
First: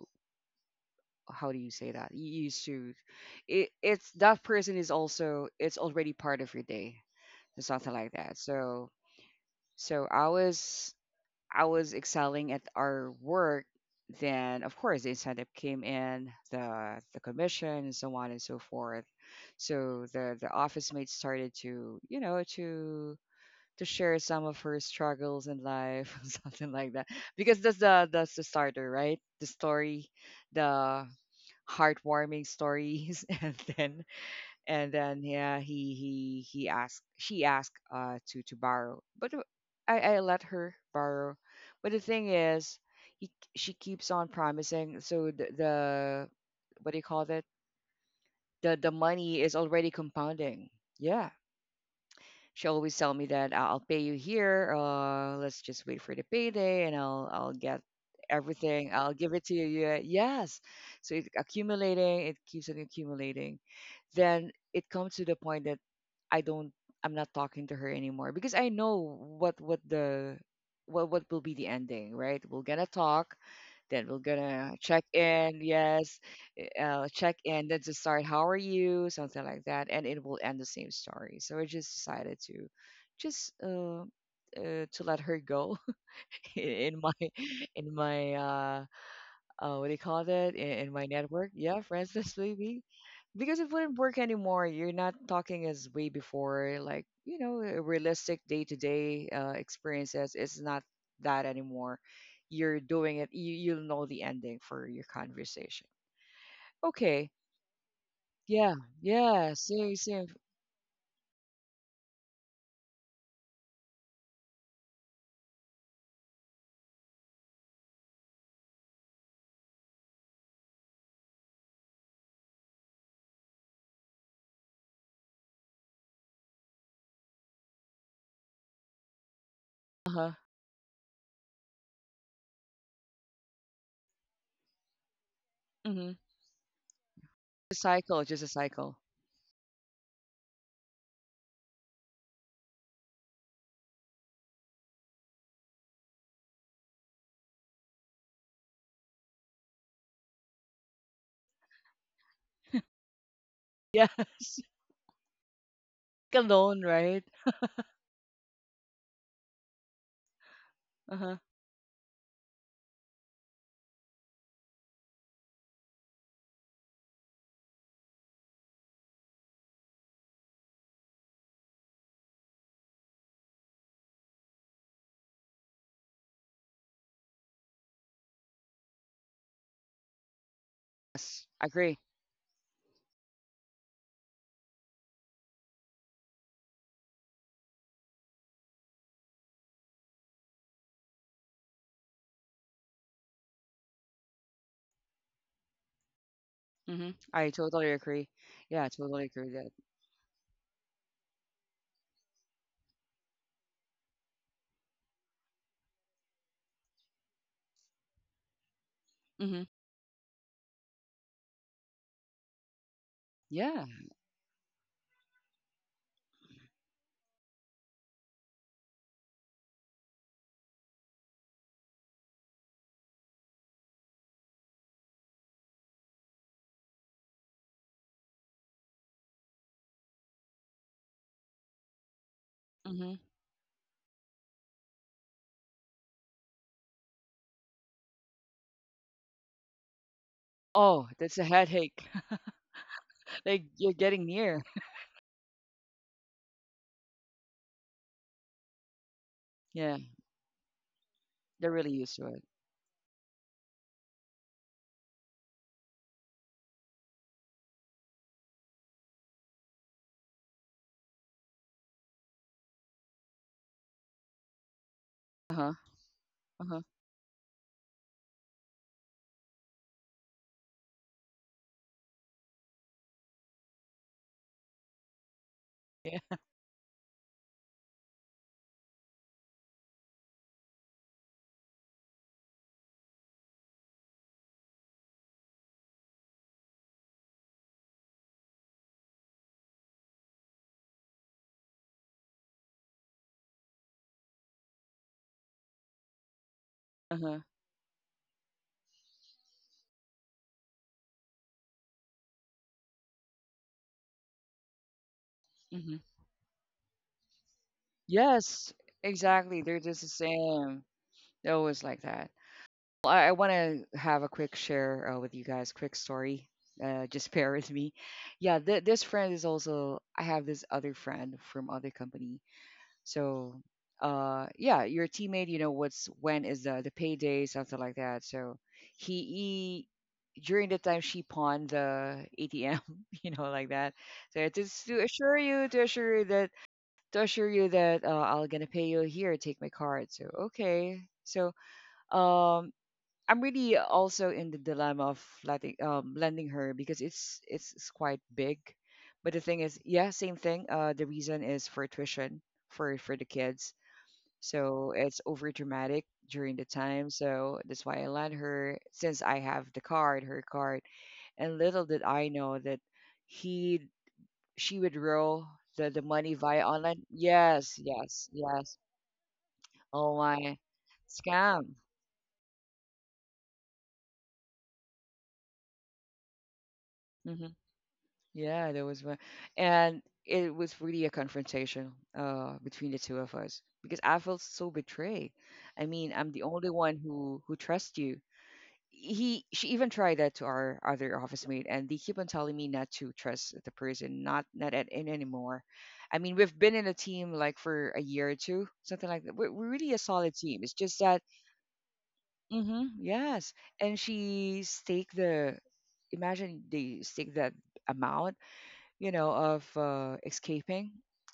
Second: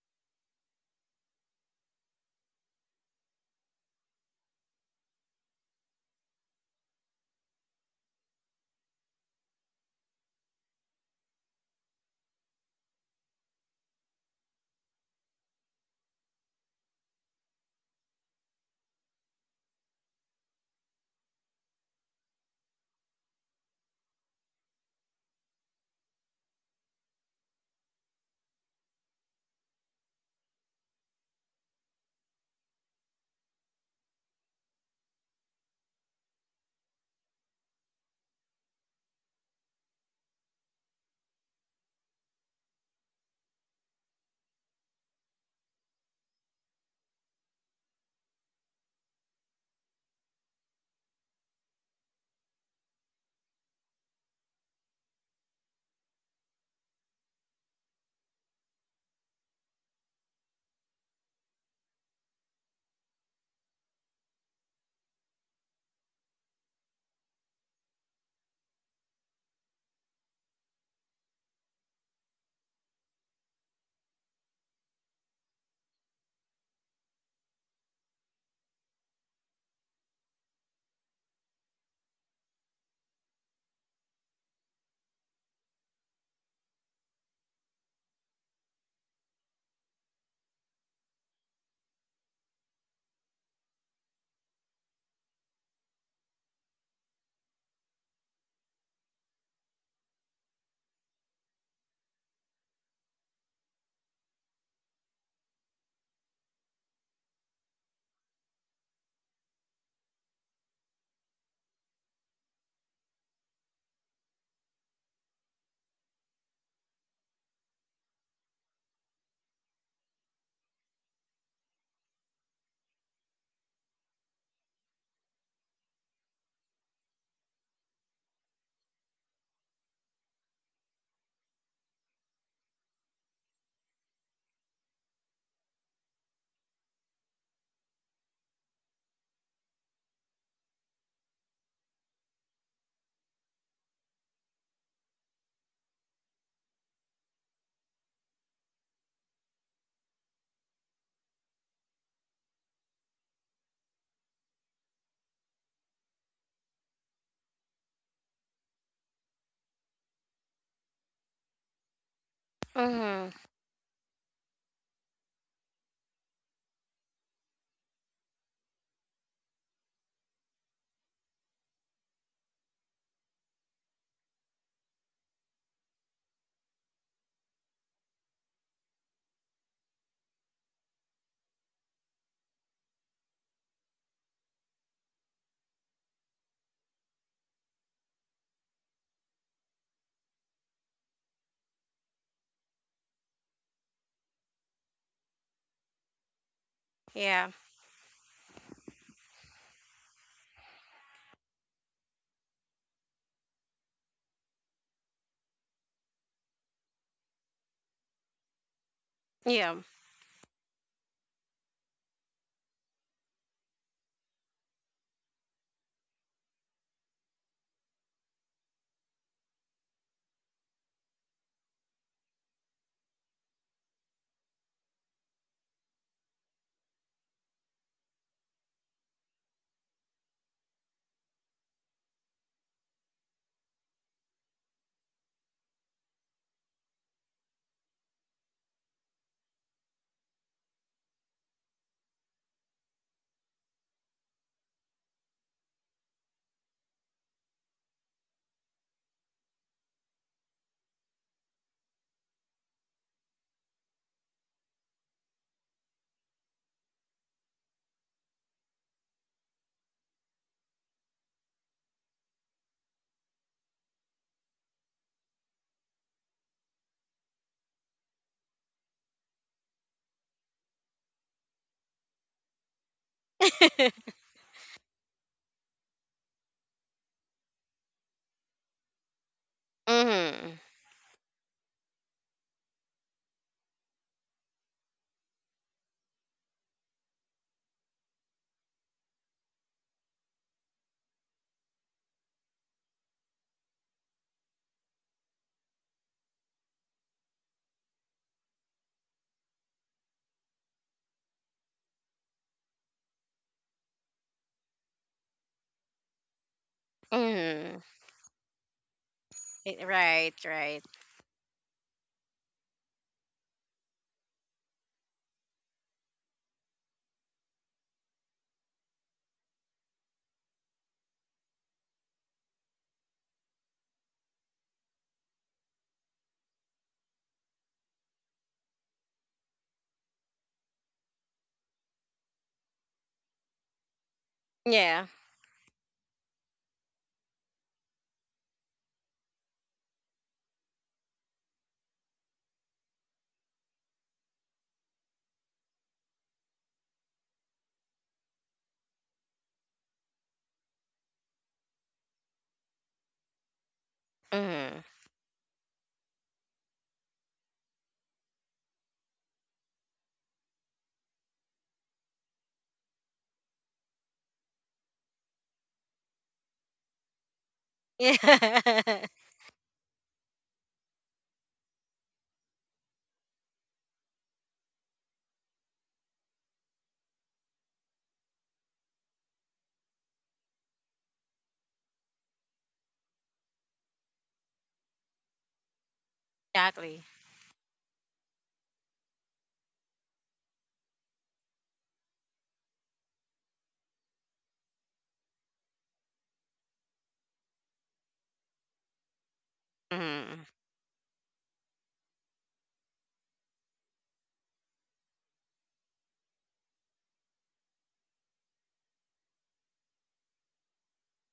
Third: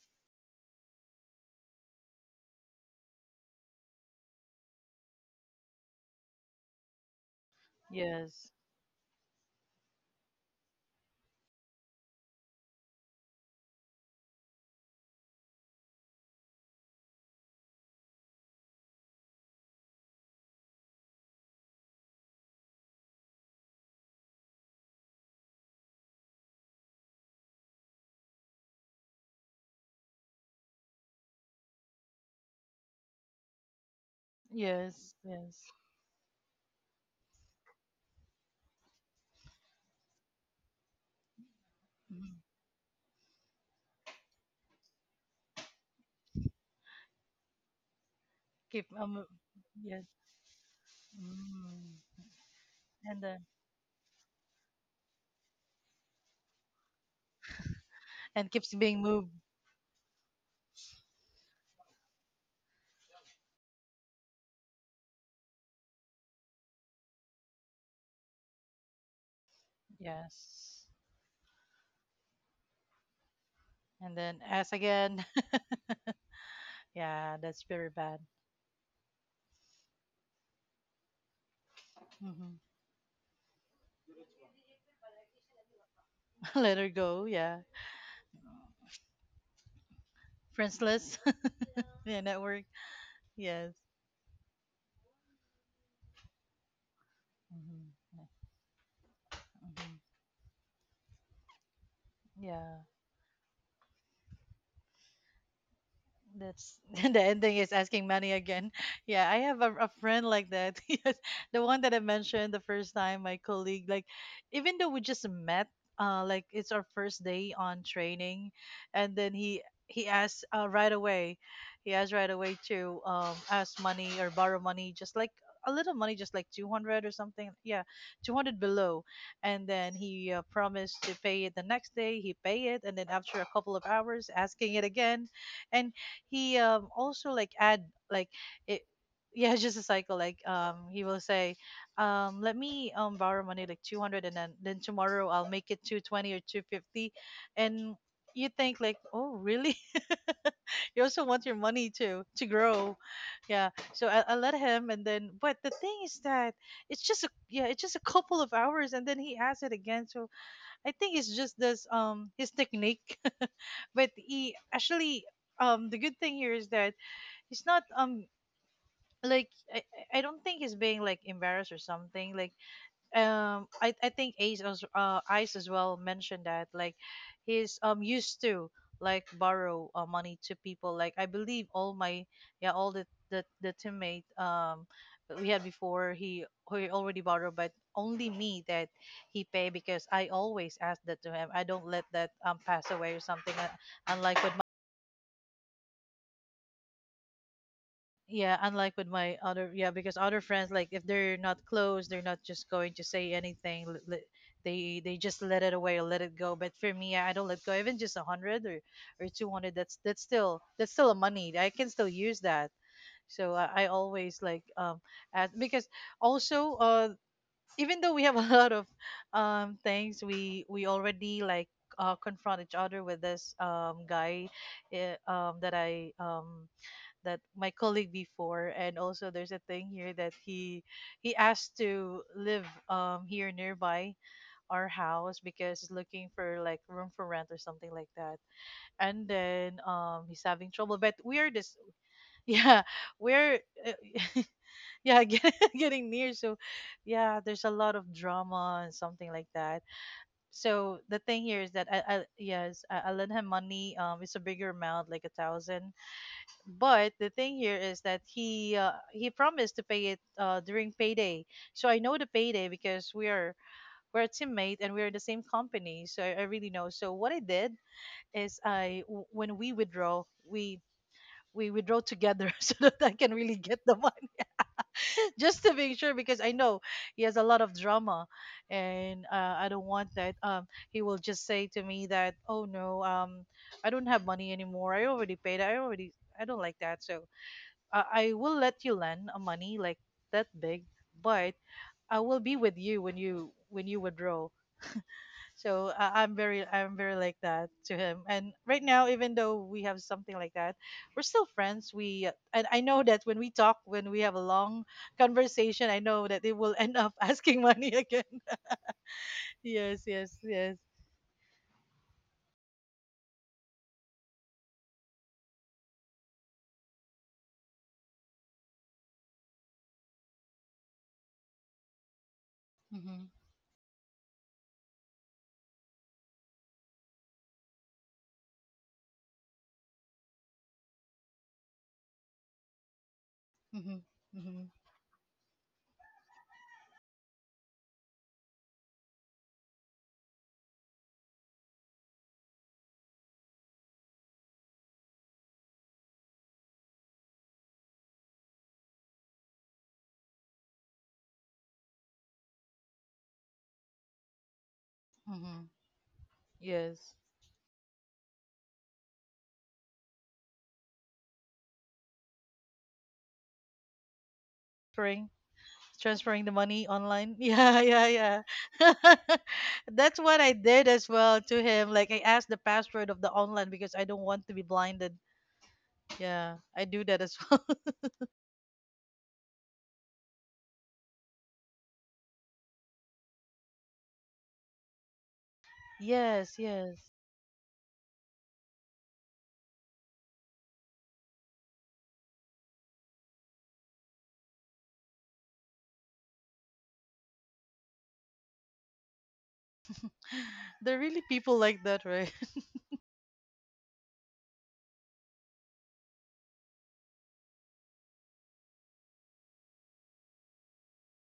how do you say that? You used to. It, it's that person is also. It's already part of your day. It's something like that. yes, So so I was excelling at our work, then of course the incentive came in, the commission and so on and so forth. So the office mate started to, you know, to share some of her struggles in life, *laughs* something like that. Because that's the starter, right? The story, the heartwarming stories *laughs* and yes, then yeah yes. he asked she asked to borrow but I let her borrow but the thing Mhm. is he, she keeps on promising so the what do you call that Keep, the money is already yes, compounding yeah mm. she always tell and me then that "I- I'll pay you here. Let's just wait for the payday, and I'll get and keeps everything. being I'll moved, give it to you. Yeah, yes. So it accumulating. It keeps on accumulating. Then it comes to the point that I don't. I'm not talking to her anymore because I know what the yes. What will be the ending. Right? We're gonna talk. Then And we're then ask gonna check again. *laughs* in. Yes check Yeah, that's in, then very just bad. start, how are you, something like that, and it will end the same story. So I just decided Hmm. to just to let her go *laughs* *laughs* Let her in my go, yeah. *laughs* in my what do you call that Friends in my list. network? Yeah, *laughs* friends Yeah, list network. maybe because it Yes. wouldn't work anymore. You're not talking as way before, like you know, Hmm. realistic day to day Hmm. experiences. It's not that anymore. Yeah. You're doing it. You you'll know the ending for your conversation. That's *laughs* the Okay, ending is asking money again. yeah, *laughs* Yeah, I yeah, have a same, friend same. like that. *laughs* Yes, the one that I mentioned the first time, my colleague. Like, even though we just met, like it's our first day on training, and then he asked right away. He asked right away to ask money or borrow money, just like a little money, just like 200 or something. Yeah, 200 below, and then Uh-huh. he promised to pay it the next day. He pay it, and then after a couple of hours, asking it again. And Mm-hmm. he also like A add cycle, like just a it. cycle. *laughs* Yeah, it's just a cycle. Like he will say, let me borrow money like 200, and then tomorrow I'll make it 220 or 250. And you think like, oh really? *laughs* You also want your money to grow. Yeah, so I let Yes. *laughs* him, and then but the thing is Like that alone, it's right? just a, yeah, it's just a couple of hours and then he asks it again. So I think it's Uh-huh. just this, his technique. Mhm. *laughs* But he actually, the good thing here is that he's not, like I don't think he's being like embarrassed or something. Like, I think Ace, as Ice as well mentioned, that like he's used to like borrow money to people. Like I Yes, I believe all agree. my, yeah, all the teammate that we had before, he already borrowed, but only me that he pay, because I always ask that to him. I don't let that pass away or something, unlike with. Mm-hmm. I Yeah. totally agree. Yeah, Yeah, I unlike with totally my agree with that. other, yeah, because other friends, like if they're not close, they're not just going to say anything. They just let it away or let it go. But for me, I don't let go. Even just 100 or two Mm-hmm. hundred, Yeah. that's still that's still a money. I can still use that. So I, Yeah. I always like ask, because also even though we have *laughs* a lot of things, we already like confront each other with this guy, eh, that I that my colleague before. And also there's a thing here that he asked to live Mm-hmm. Here nearby our house, because he's looking for like room for rent or something like that. And then he's having trouble, Oh, but that's a we're this. headache. *laughs* *laughs* Yeah, we're, Like you're uh, getting near. yeah, *laughs* getting near. So yeah, there's a lot of drama and something like that. Yeah, So the thing here they're is that really used to I, it. yes, I lend him money. It's a bigger amount, like 1,000. But the thing here is that he promised to pay it during payday. So I know the payday, because we are, we're a teammate and we're in the same Uh-huh. company. So I really Uh-huh. know. So what I did is when we withdraw together *laughs* so that I can really *laughs* get the money. *laughs* Just to make sure, Yeah. *laughs* because I know he has a lot of drama. And I don't want that. Mhm. He will just say to me that, oh no, I don't have money anymore. I already paid. I already, I don't like that. So I will let you lend a money like that big, but I will be with you when you when you withdraw. So I'm very like Uh-huh. that to him. And right now, even though we have something like that, we're still friends. We and I know that when we talk, when we have a long conversation, Mm-hmm. I know that they will end up *laughs* asking Mhm. money again. *laughs* Yes, exactly. They're Eh, just Yes, the right, yes, yes. right. same. They're always like that. Well, I want to have a quick share with you guys, quick story. Just *laughs* bear with me. Yeah, th- this friend is also. I have this other friend from other company. Mm-hmm, So, yeah, your teammate. You know what's when is the payday, something like that. So he, he during the time she pawned the ATM, *laughs* you know, like that. mm-hmm, So it mm-hmm, is Yeah. To assure you that, to assure you that I'll gonna pay you here. Take my card. So okay. So um I'm really also in the dilemma of letting lending her because it's quite big. But the thing is, yeah, same thing. The reason is for tuition for the kids. Mhm. So *laughs* it's over mm-hmm. dramatic during the time. Yes. So that's why I lent her since I have the card, her card. And little did I know that he she would Spring. roll the money Transferring the via money online. online. *laughs* Yeah, Yes, yeah, yes, yes. Yeah. yeah. *laughs* Oh That's what I my did as well to scam. him. Like I asked the password of the online, because I don't want to be blinded. Yeah, I do that as Mm-hmm. well. *laughs* Yeah, there was one. And it was really a confrontation between the two of us because I felt so betrayed. I mean, I'm the Yes, only one Exactly. yes. Who trusts you. He she even tried that to our other office mate and they keep on telling me not to trust the person, not not at in anymore. I mean, we've been in a team like for a year or two, something like that. We're really a solid Mhm. team. It's *sighs* There just are that really people like that, right? *laughs* Yes. And she stake the imagine they stake that amount you know, of escaping.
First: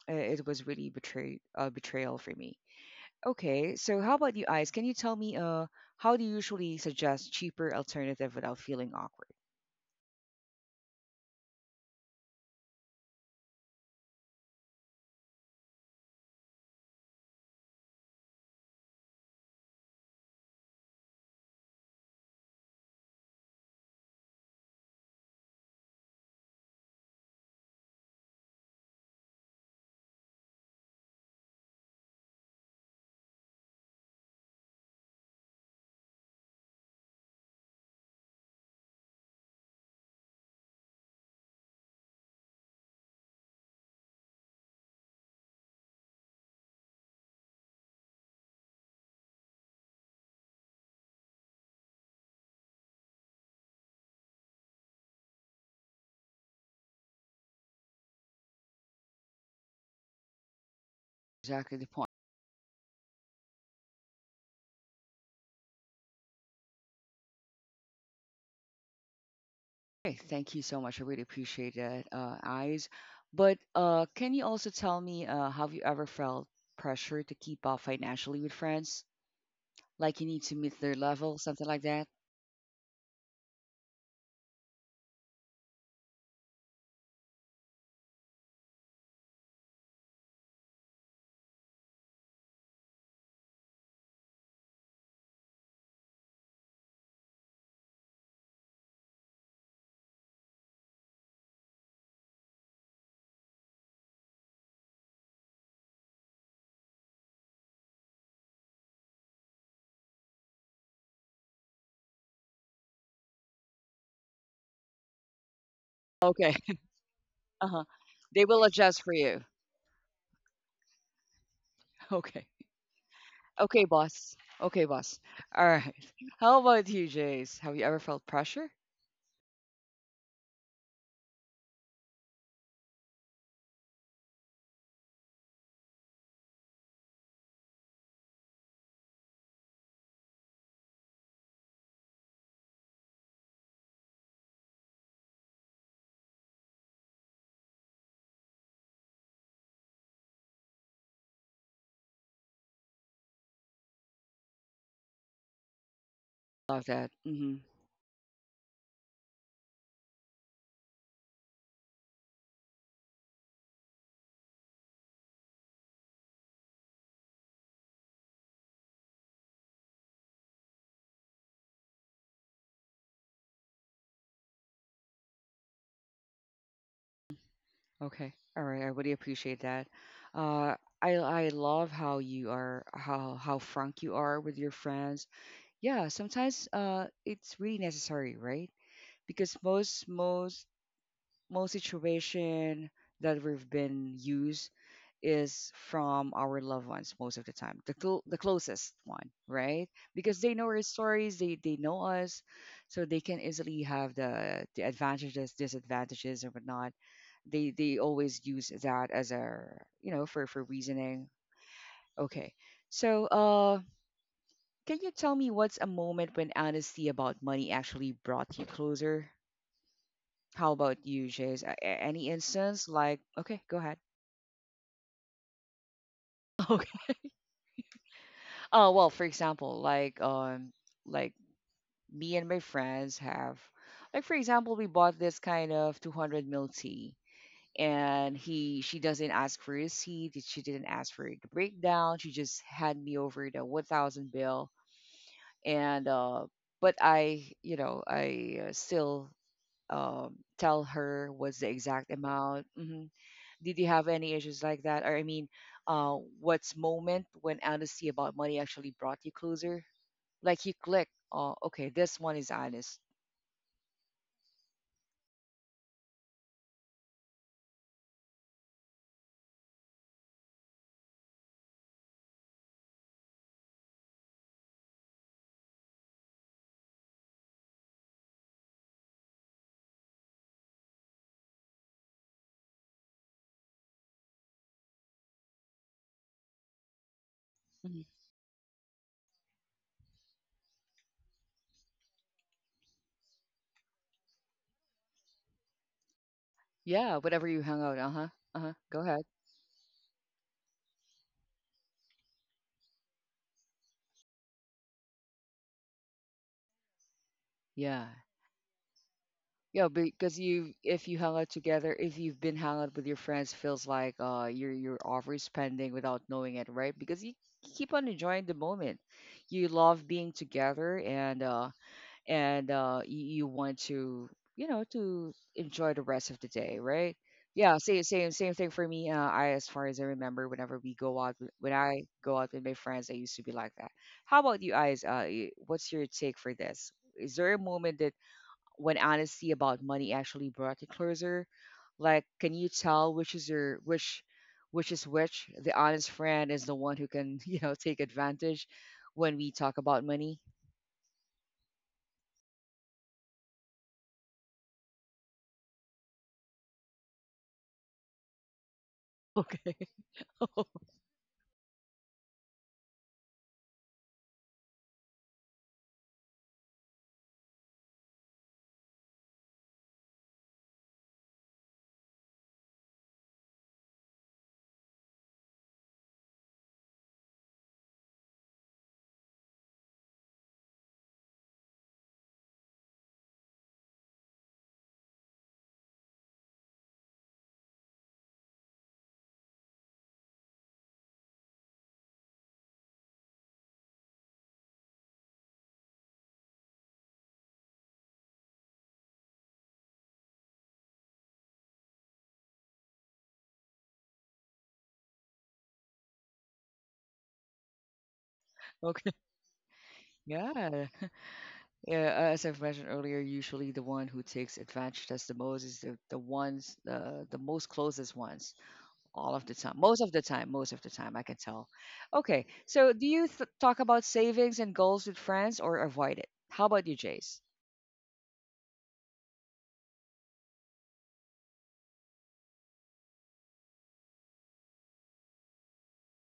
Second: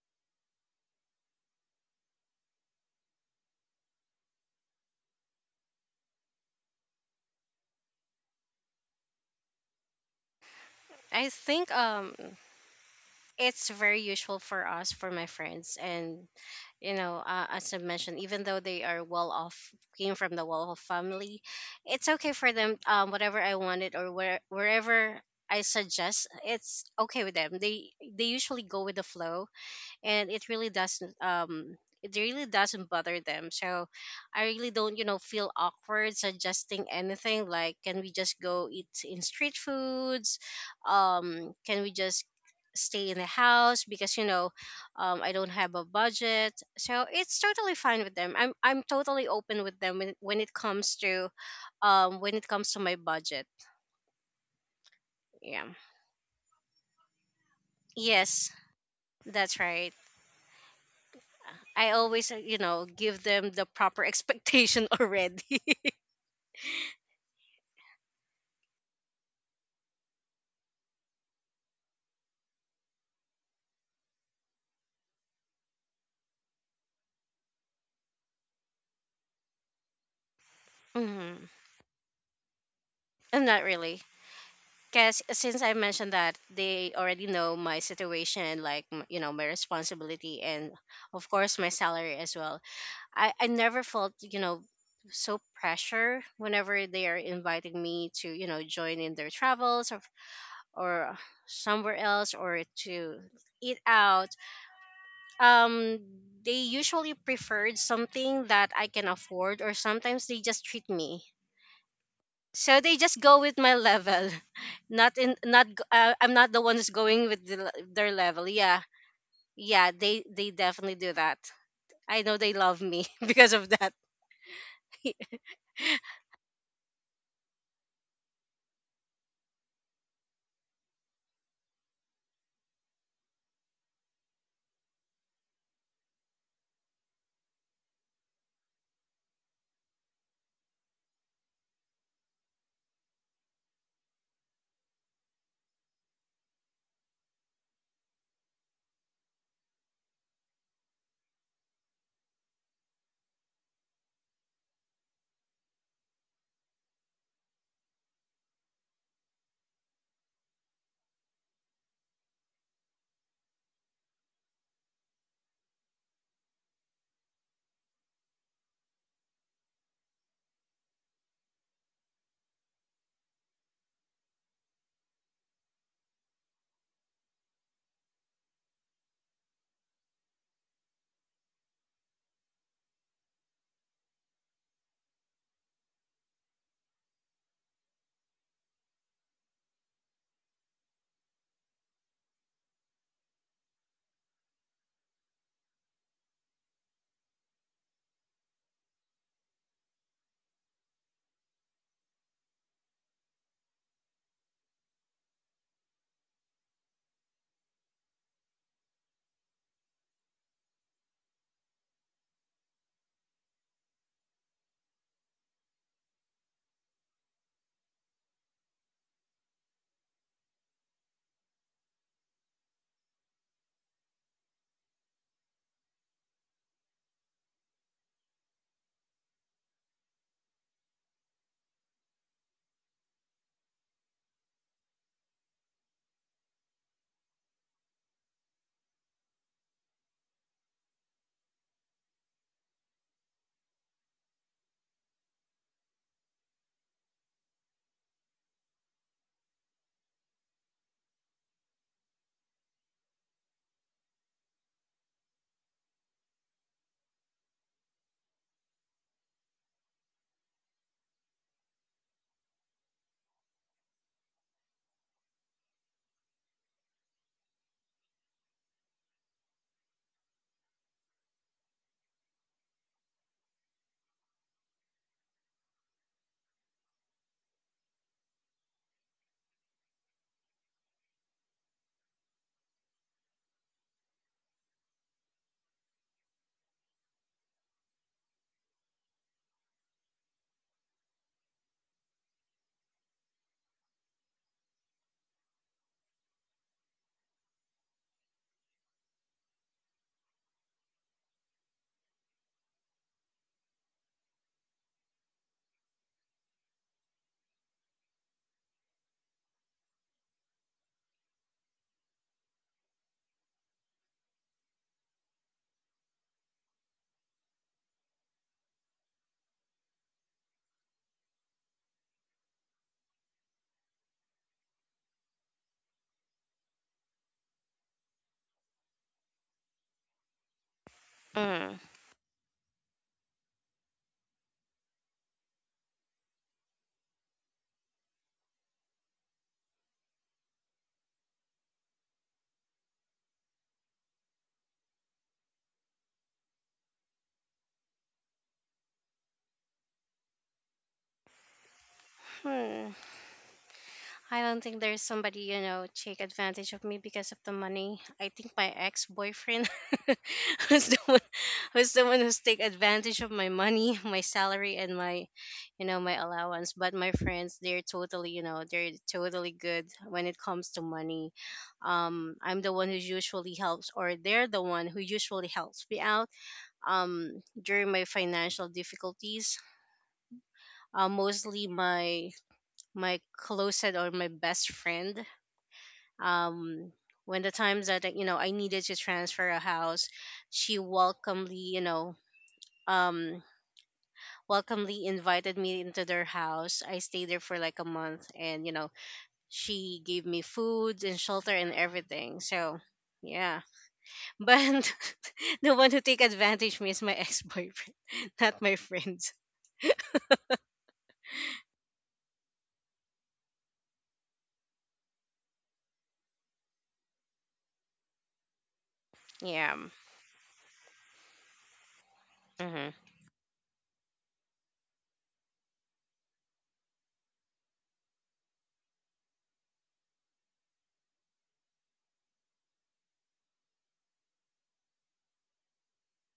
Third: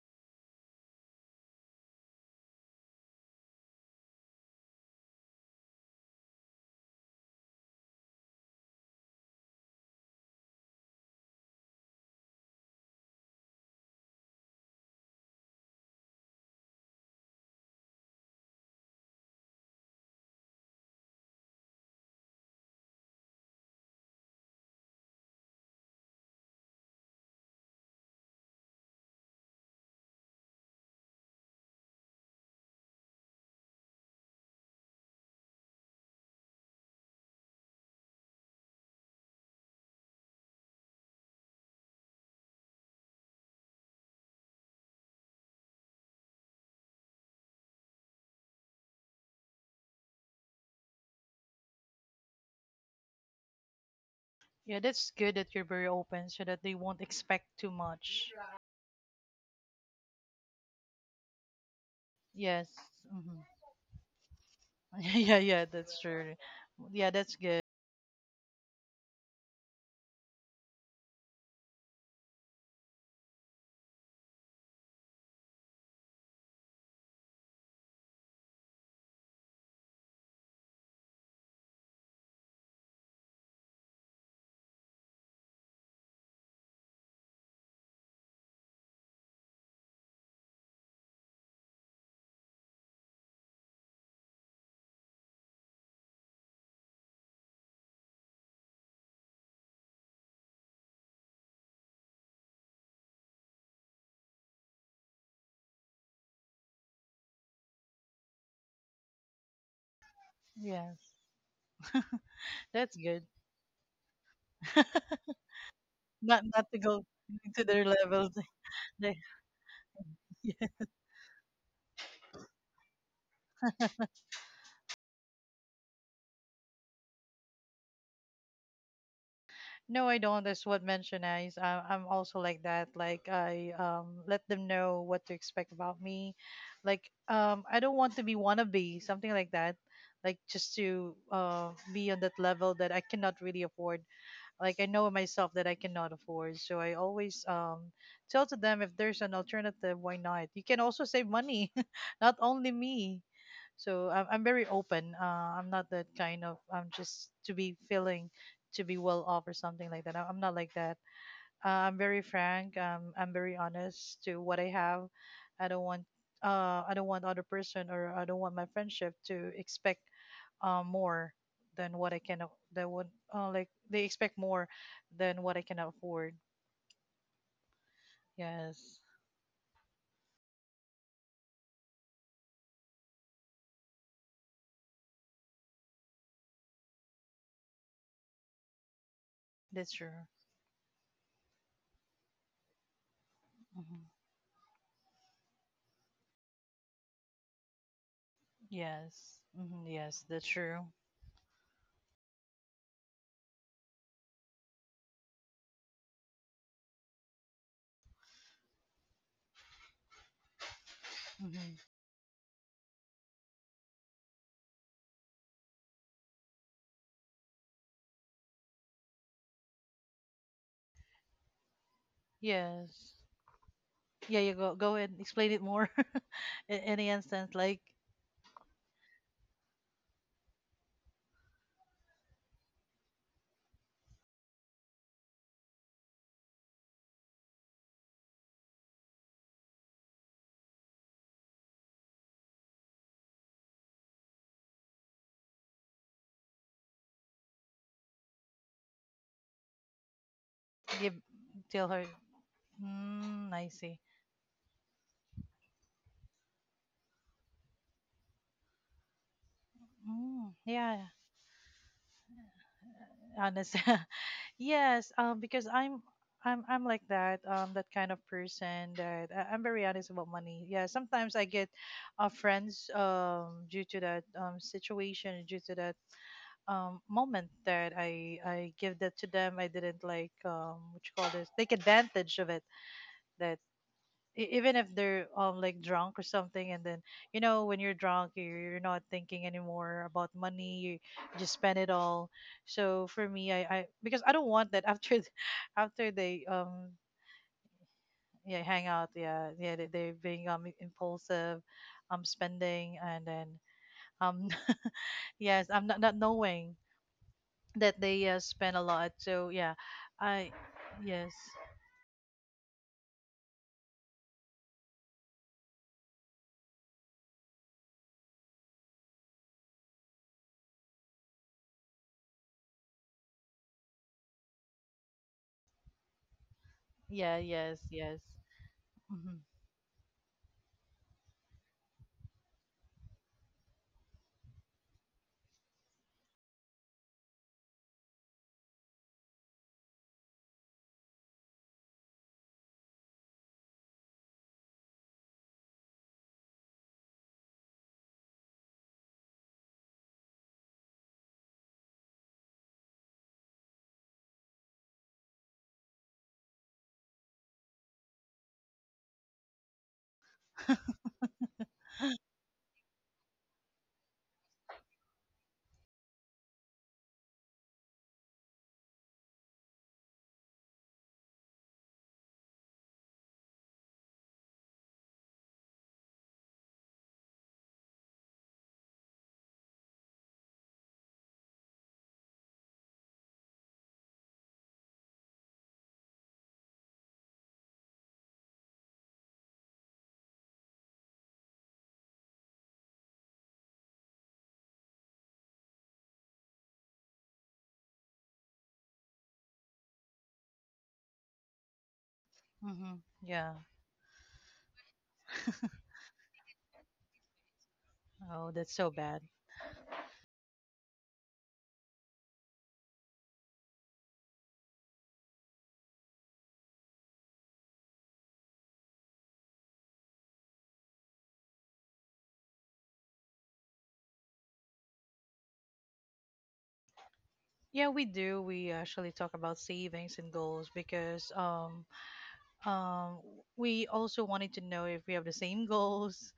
It was really betray betrayal for me. Okay, so how about you, Ice? Can you tell me how do you usually suggest cheaper alternative without feeling awkward? I think it's very useful for us, for my friends. And you know, as I mentioned, even though they are well off, came from the well off family, it's okay for them. Whatever I wanted, or wherever I suggest, it's okay with them. They usually go with the flow, and it really doesn't bother them. So I really don't, you know, feel awkward suggesting anything, like can we just go eat in street foods, can we just stay in the house, because you know, I don't have a budget. So it's totally fine with them. I'm totally open with them when, it comes to when it comes to my budget. Yeah, that's good that you're Yeah. very open so that they won't expect too much. Yes. That's right. Exactly the I point. always, you Yes. know, give Hmm. them the proper expectation *laughs* *laughs* Yeah, already. yeah, that's true. Yeah, that's good. Okay, thank you so much. I really appreciate that, Ice. But can you also tell me, have you ever felt pressure to keep up financially with friends? Like you need to meet their level, Mm-hmm. something like that? I'm not really. Because since I mentioned that, they already know my situation, like, you know, my responsibility, and of course, my salary as well. I never felt, you know, so pressure whenever they are inviting me to, you know, join in their travels, or somewhere else, or to eat out. um they usually preferred something that I can afford, or sometimes they just treat Yeah, me. So they that's just good. go with my level. *laughs* *laughs* Not in not g- I'm Not not Okay. the not one to *laughs* who's go going with the, to Uh-huh. their their levels. They level. will *laughs* Yeah. adjust for They- you. Yeah, they definitely do that. *laughs* I know Okay. they love me *laughs* because of Okay, that. boss. Okay, boss. *laughs* All right. *laughs* How about you, Jace? Have you ever felt pressure? No, I don't. That's what mentioned is I'm also like that. Like I let them know what to expect about me. Like I don't want to be wannabe, something like that. Like just to be on that level that I cannot really afford. Like I know myself that I cannot afford. So I always tell to them, if there's an alternative, why not? You can also save money, *laughs* not only me. So I'm very open. I'm not that kind of. Love I'm that. just to Hmm. be feeling to be well off or something like that. I'm not like that. I'm very frank. I'm very honest to what I have. I don't want. I don't want other person, or I don't want my friendship to expect more than what I can. That would like, they expect more than what I can afford. Okay. All right. I Yes, really appreciate that. Uh, I love how you are, how frank you are with your friends. Yeah. Sometimes it's really necessary, right? Because that's most true. most most situation that we've Hmm. been used is from our loved ones, most of the time the closest one, Yes, right? hmm, yes, Because that's they know our true. stories, they know us, so they can easily have the advantages, disadvantages and whatnot. They always use that as a, for reasoning. Hmm. Okay, so can you tell me what's a moment when honesty about money actually brought you closer? How about you, Jace? Any instance? Yes. Like, okay, go ahead. Yeah, you go go and explain it more. *laughs* *laughs* In any Okay. instance, like, Oh, well, for example, like like, me and my friends have, like, for example, we bought this kind of 200 mil tea and he, she doesn't ask for a receipt, she didn't ask for the breakdown, she just had me over the 1,000 bill. And but I, you know, I still tell give, her what's the tell her. exact amount. Hmm. Mm, I Did you see. have any issues like that? Or I mean, what's moment when honesty about money actually brought you closer? Mm, Like you click, yeah, oh, okay, this one is honest. honest. *laughs* Yes. Because I'm. I'm like that, that kind of person that I'm very honest about money. Yeah, sometimes I get friends due to that situation, due to that moment that I give that to them. I didn't like what you call this, take advantage of it. That, even if they're like drunk or something, and then you know, when you're Mhm. drunk, you're not thinking anymore about money, you just spend it all. So for me, I, because I don't want that, after *laughs* after they Yeah, whatever you hung out, uh huh. Uh yeah, huh. hang Go out, ahead. yeah, yeah, they, they're being impulsive, spending, and then um *laughs* yes, I'm not knowing that Yeah. they spend a lot, so yeah. Yeah, because I, you, if you yes. hung out together, if you've been hung out with your friends, feels like you're overspending without knowing it, right? Because you keep on enjoying the moment. You love being together, and you want to, you know, to enjoy the rest of the day, right? Yeah. Yeah, Yes, yes. Same thing for me. Mm-hmm, I, as far as I remember, whenever we go out with- when Mm. I go out with my friends, I used to be like that. How about you guys? What's your take for this? Is there a moment that when honesty about money actually brought you closer? Like, can you tell which is your, which is which? The honest friend is the one who can *laughs* you know, take advantage when we talk about money. Hmm. I don't think there's somebody, you know, take advantage of me because of the money. I think my ex boyfriend *laughs* was the one was the one who's take advantage of my money, my salary, and my, you know, my allowance. But my friends, they're totally, you know, they're totally good when it comes to money. I'm the one who usually helps, or they're the one who usually helps me out during my financial difficulties. Mostly my closest or my best friend. um when the times that you know I needed to transfer a house, she welcomely, you know, um welcomely invited me into their house. I stayed there for like a month, and you know, she gave me food and shelter and everything, so mm-hmm. Yeah. yeah. But *laughs* the one who take advantage me is my ex-boyfriend, *laughs* Oh, not that's my *laughs* so Okay. bad. friends. Yeah. Yeah, as I've mentioned earlier, usually the one who takes advantage of us the most is the ones, the most closest ones, all of the time. Yeah. Most of the time, most of the time, I can tell. Okay, Mm-hmm. so do talk about savings and goals with friends, or avoid it? How about you, Jace? Yeah, we do. We actually talk about savings and goals because um, we also wanted to know if we have the same goals.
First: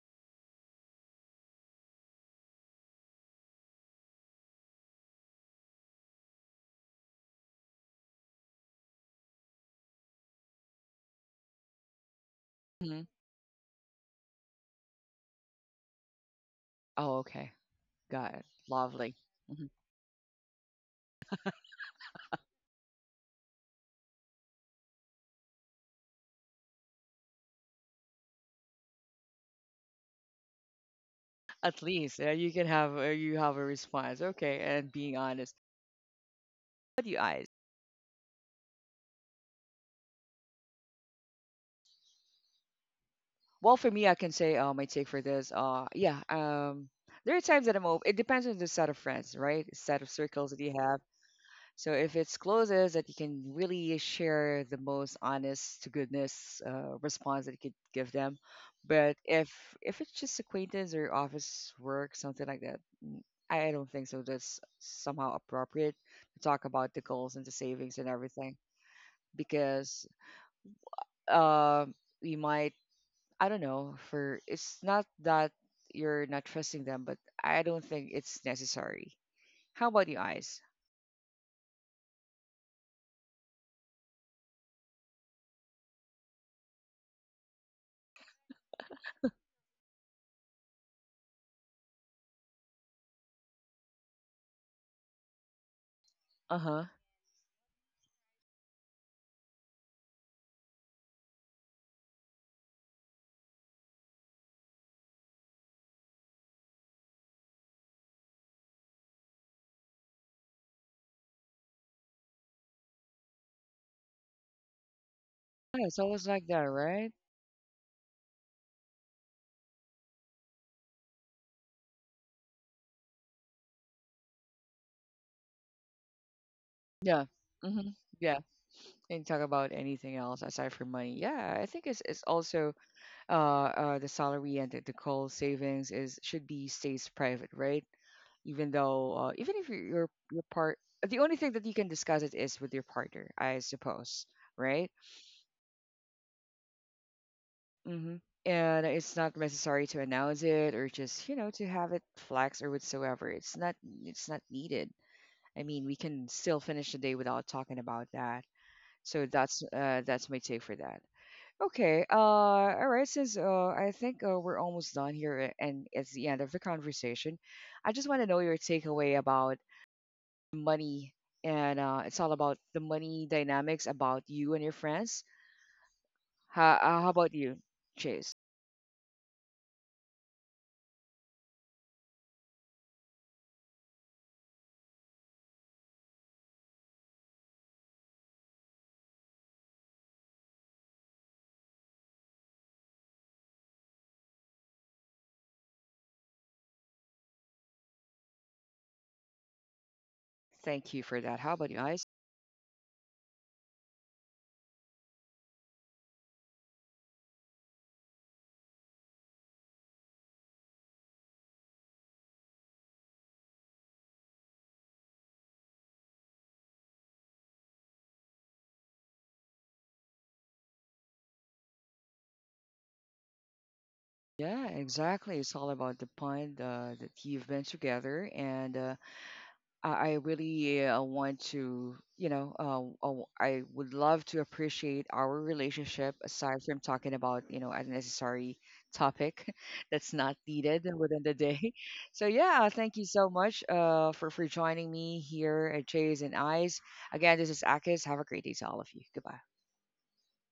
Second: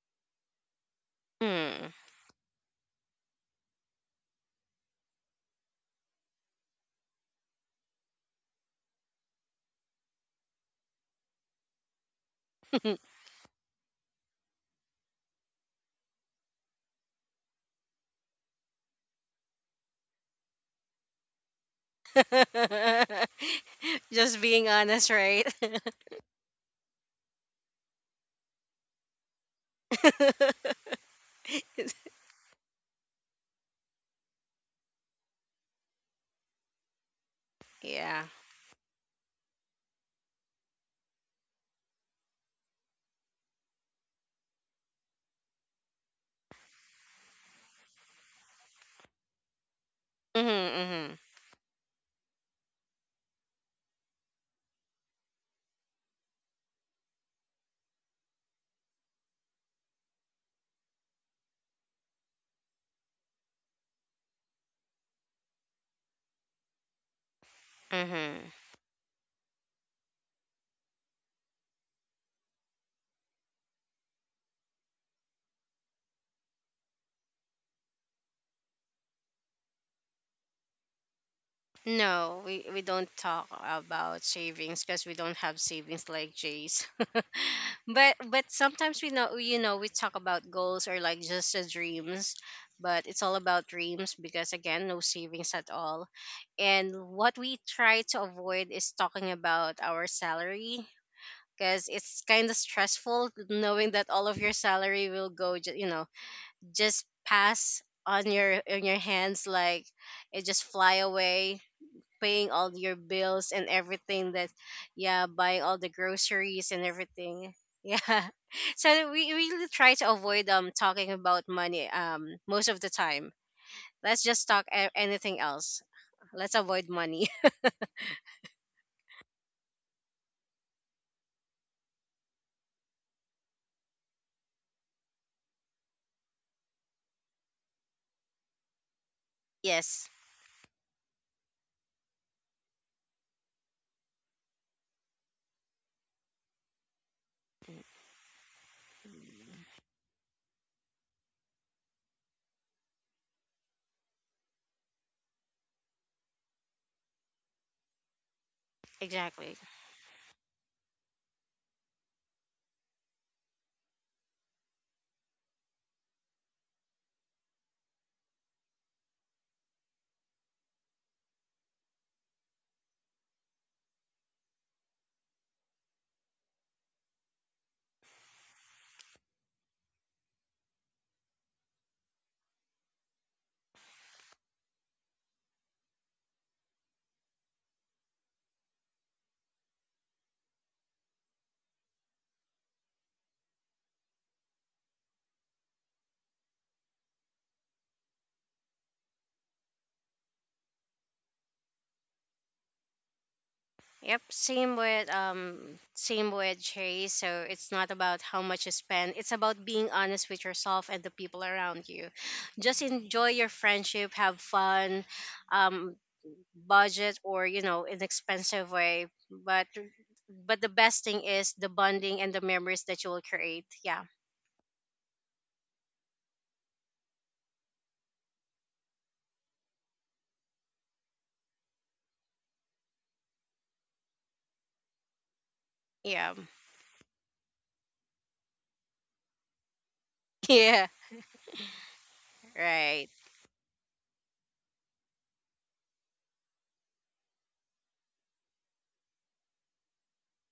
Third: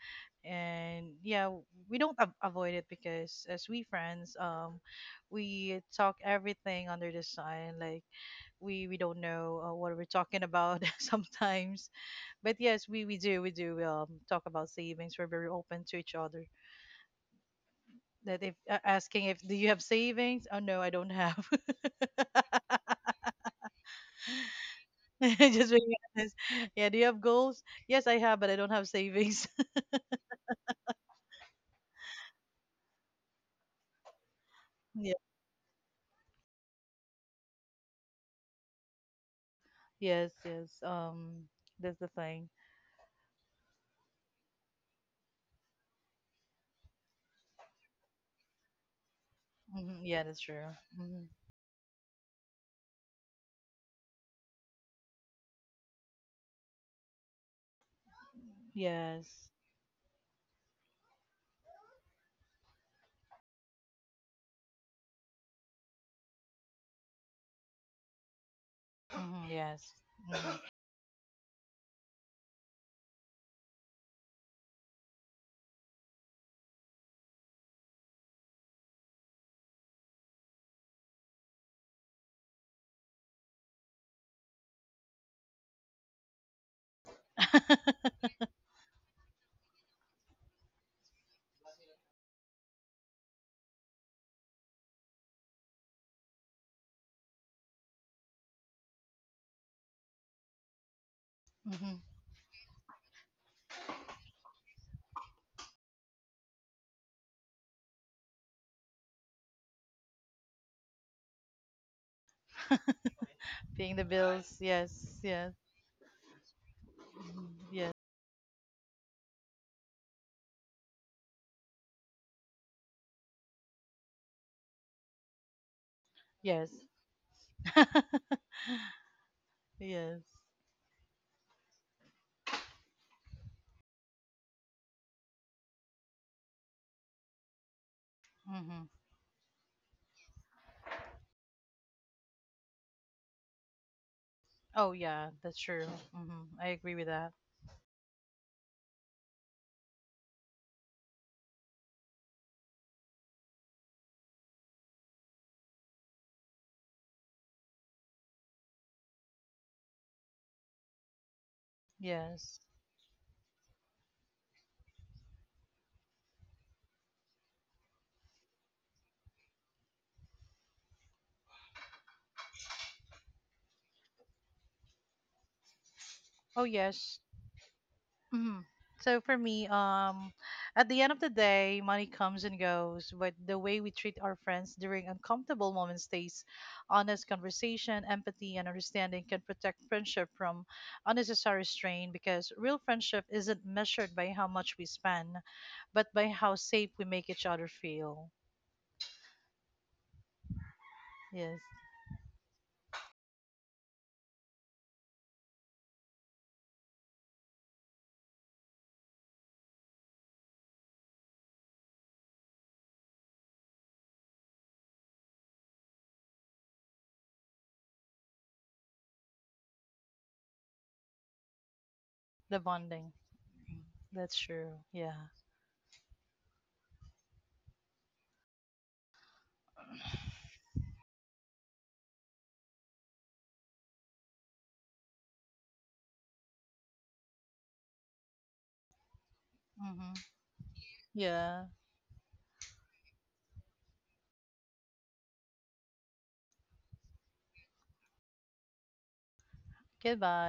And yeah, Hmm. we don't avoid it, because as we friends, we talk everything under the sun. Like we don't know what we're talking about *laughs* sometimes. But yes, Hmm. we do we do talk about savings. We're very open to each other. Oh, okay, got That it. if Lovely. asking if, do you Mhm. have savings? Oh no, I don't have. Mm. *laughs* Just being honest, right? *laughs* Just being honest. Yeah, do you have goals? Yes, I have, but I don't have savings. *laughs* At *laughs* least you can have you have a response. Okay, and Yeah. being honest. What do you, I? Yeah. Yes, yes. That's the thing. Well, for me, I can say, my take for this. Yeah, there are times that I'm over. It depends on the set of friends, right? Set Hmm. of Yeah, that's Mhm. circles that true. you have. Mhm. Hmm. So if it's closest that you can really share the most honest to goodness response that you could give them, but Yes. if it's just acquaintance or office work, something like that, I don't think so. That's somehow appropriate to talk about the goals and the savings and Mhm. everything. Hmm. Yes. Because um, we might, I don't know, for it's not that you're not trusting them, but I don't think it's necessary. How about you, eyes? No, we don't talk about savings, because we don't have savings like Jay's. *laughs* but Mm-hmm. but sometimes we know, you know, we talk about goals, or like just the dreams, but it's all about dreams, because again, no savings at all. Uh-huh. And what we try to avoid is talking about our salary, because Hmm. it's kind of stressful knowing that all of your salary will go you know, just pass on your hands like it just fly away, paying all your bills and *laughs* Paying the everything that, bills. Yes, yeah, yes. buying all Yeah, the it's always like that, groceries and right? Mhm, everything. yes, Yeah. *laughs* So we really try to avoid talking about money most of the time. Let's just talk anything else. Let's yes, avoid Yeah. money. Mm-hmm. Yeah. And talk about anything yes. else aside from money. Yeah, I think it's also the salary and the call savings is should be stays private, right? Even Hmm. though, even *laughs* if you're Yes. Your part, the only thing that you can discuss it is with your partner, I suppose, right? Oh, yeah, that's true. Hmm. I agree with that. Hmm. And it's not necessary to announce it, or just, you know, to have it flex or whatsoever. It's not, it's not needed. I mean, we can still finish the day without talking about that. So Exactly. That's my take for that. Okay. Yes. All right, since I think we're almost done here, and it's the end of the conversation. I just want to know your takeaway about money, and it's all about the money dynamics about you and your friends. Oh, How, how yes. about you, Chase? Hmm. So for me, at the end of the day, money comes and goes, but the way we treat our friends during uncomfortable moments stays. Honest conversation, empathy, and understanding can protect friendship from unnecessary strain, because real friendship isn't measured by how much we spend, but by how safe we make each other feel. Thank you for that. How Yes, about you, Ice? Yep, same with Cherry. So it's not about how much you spend. It's about being honest with yourself and the people around you. Just enjoy your friendship, have fun, um budget or you know, inexpensive way, but the best thing is the bonding and the the memories that you bonding. will create. Mm, Yeah. that's Yeah, true. Yeah. exactly. It's all about the point that you've been together, and I really want to, you know, I would love to appreciate our relationship Yeah. aside from talking about, you know, unnecessary topic *laughs* Mm-hmm. that's not *laughs* needed Yeah. within the day. Yeah. *laughs* So yeah, thank you Right. so much for joining me here at Jays and Eyes. Again, this is Akis. Have a great day to all of you. Goodbye. Goodbye.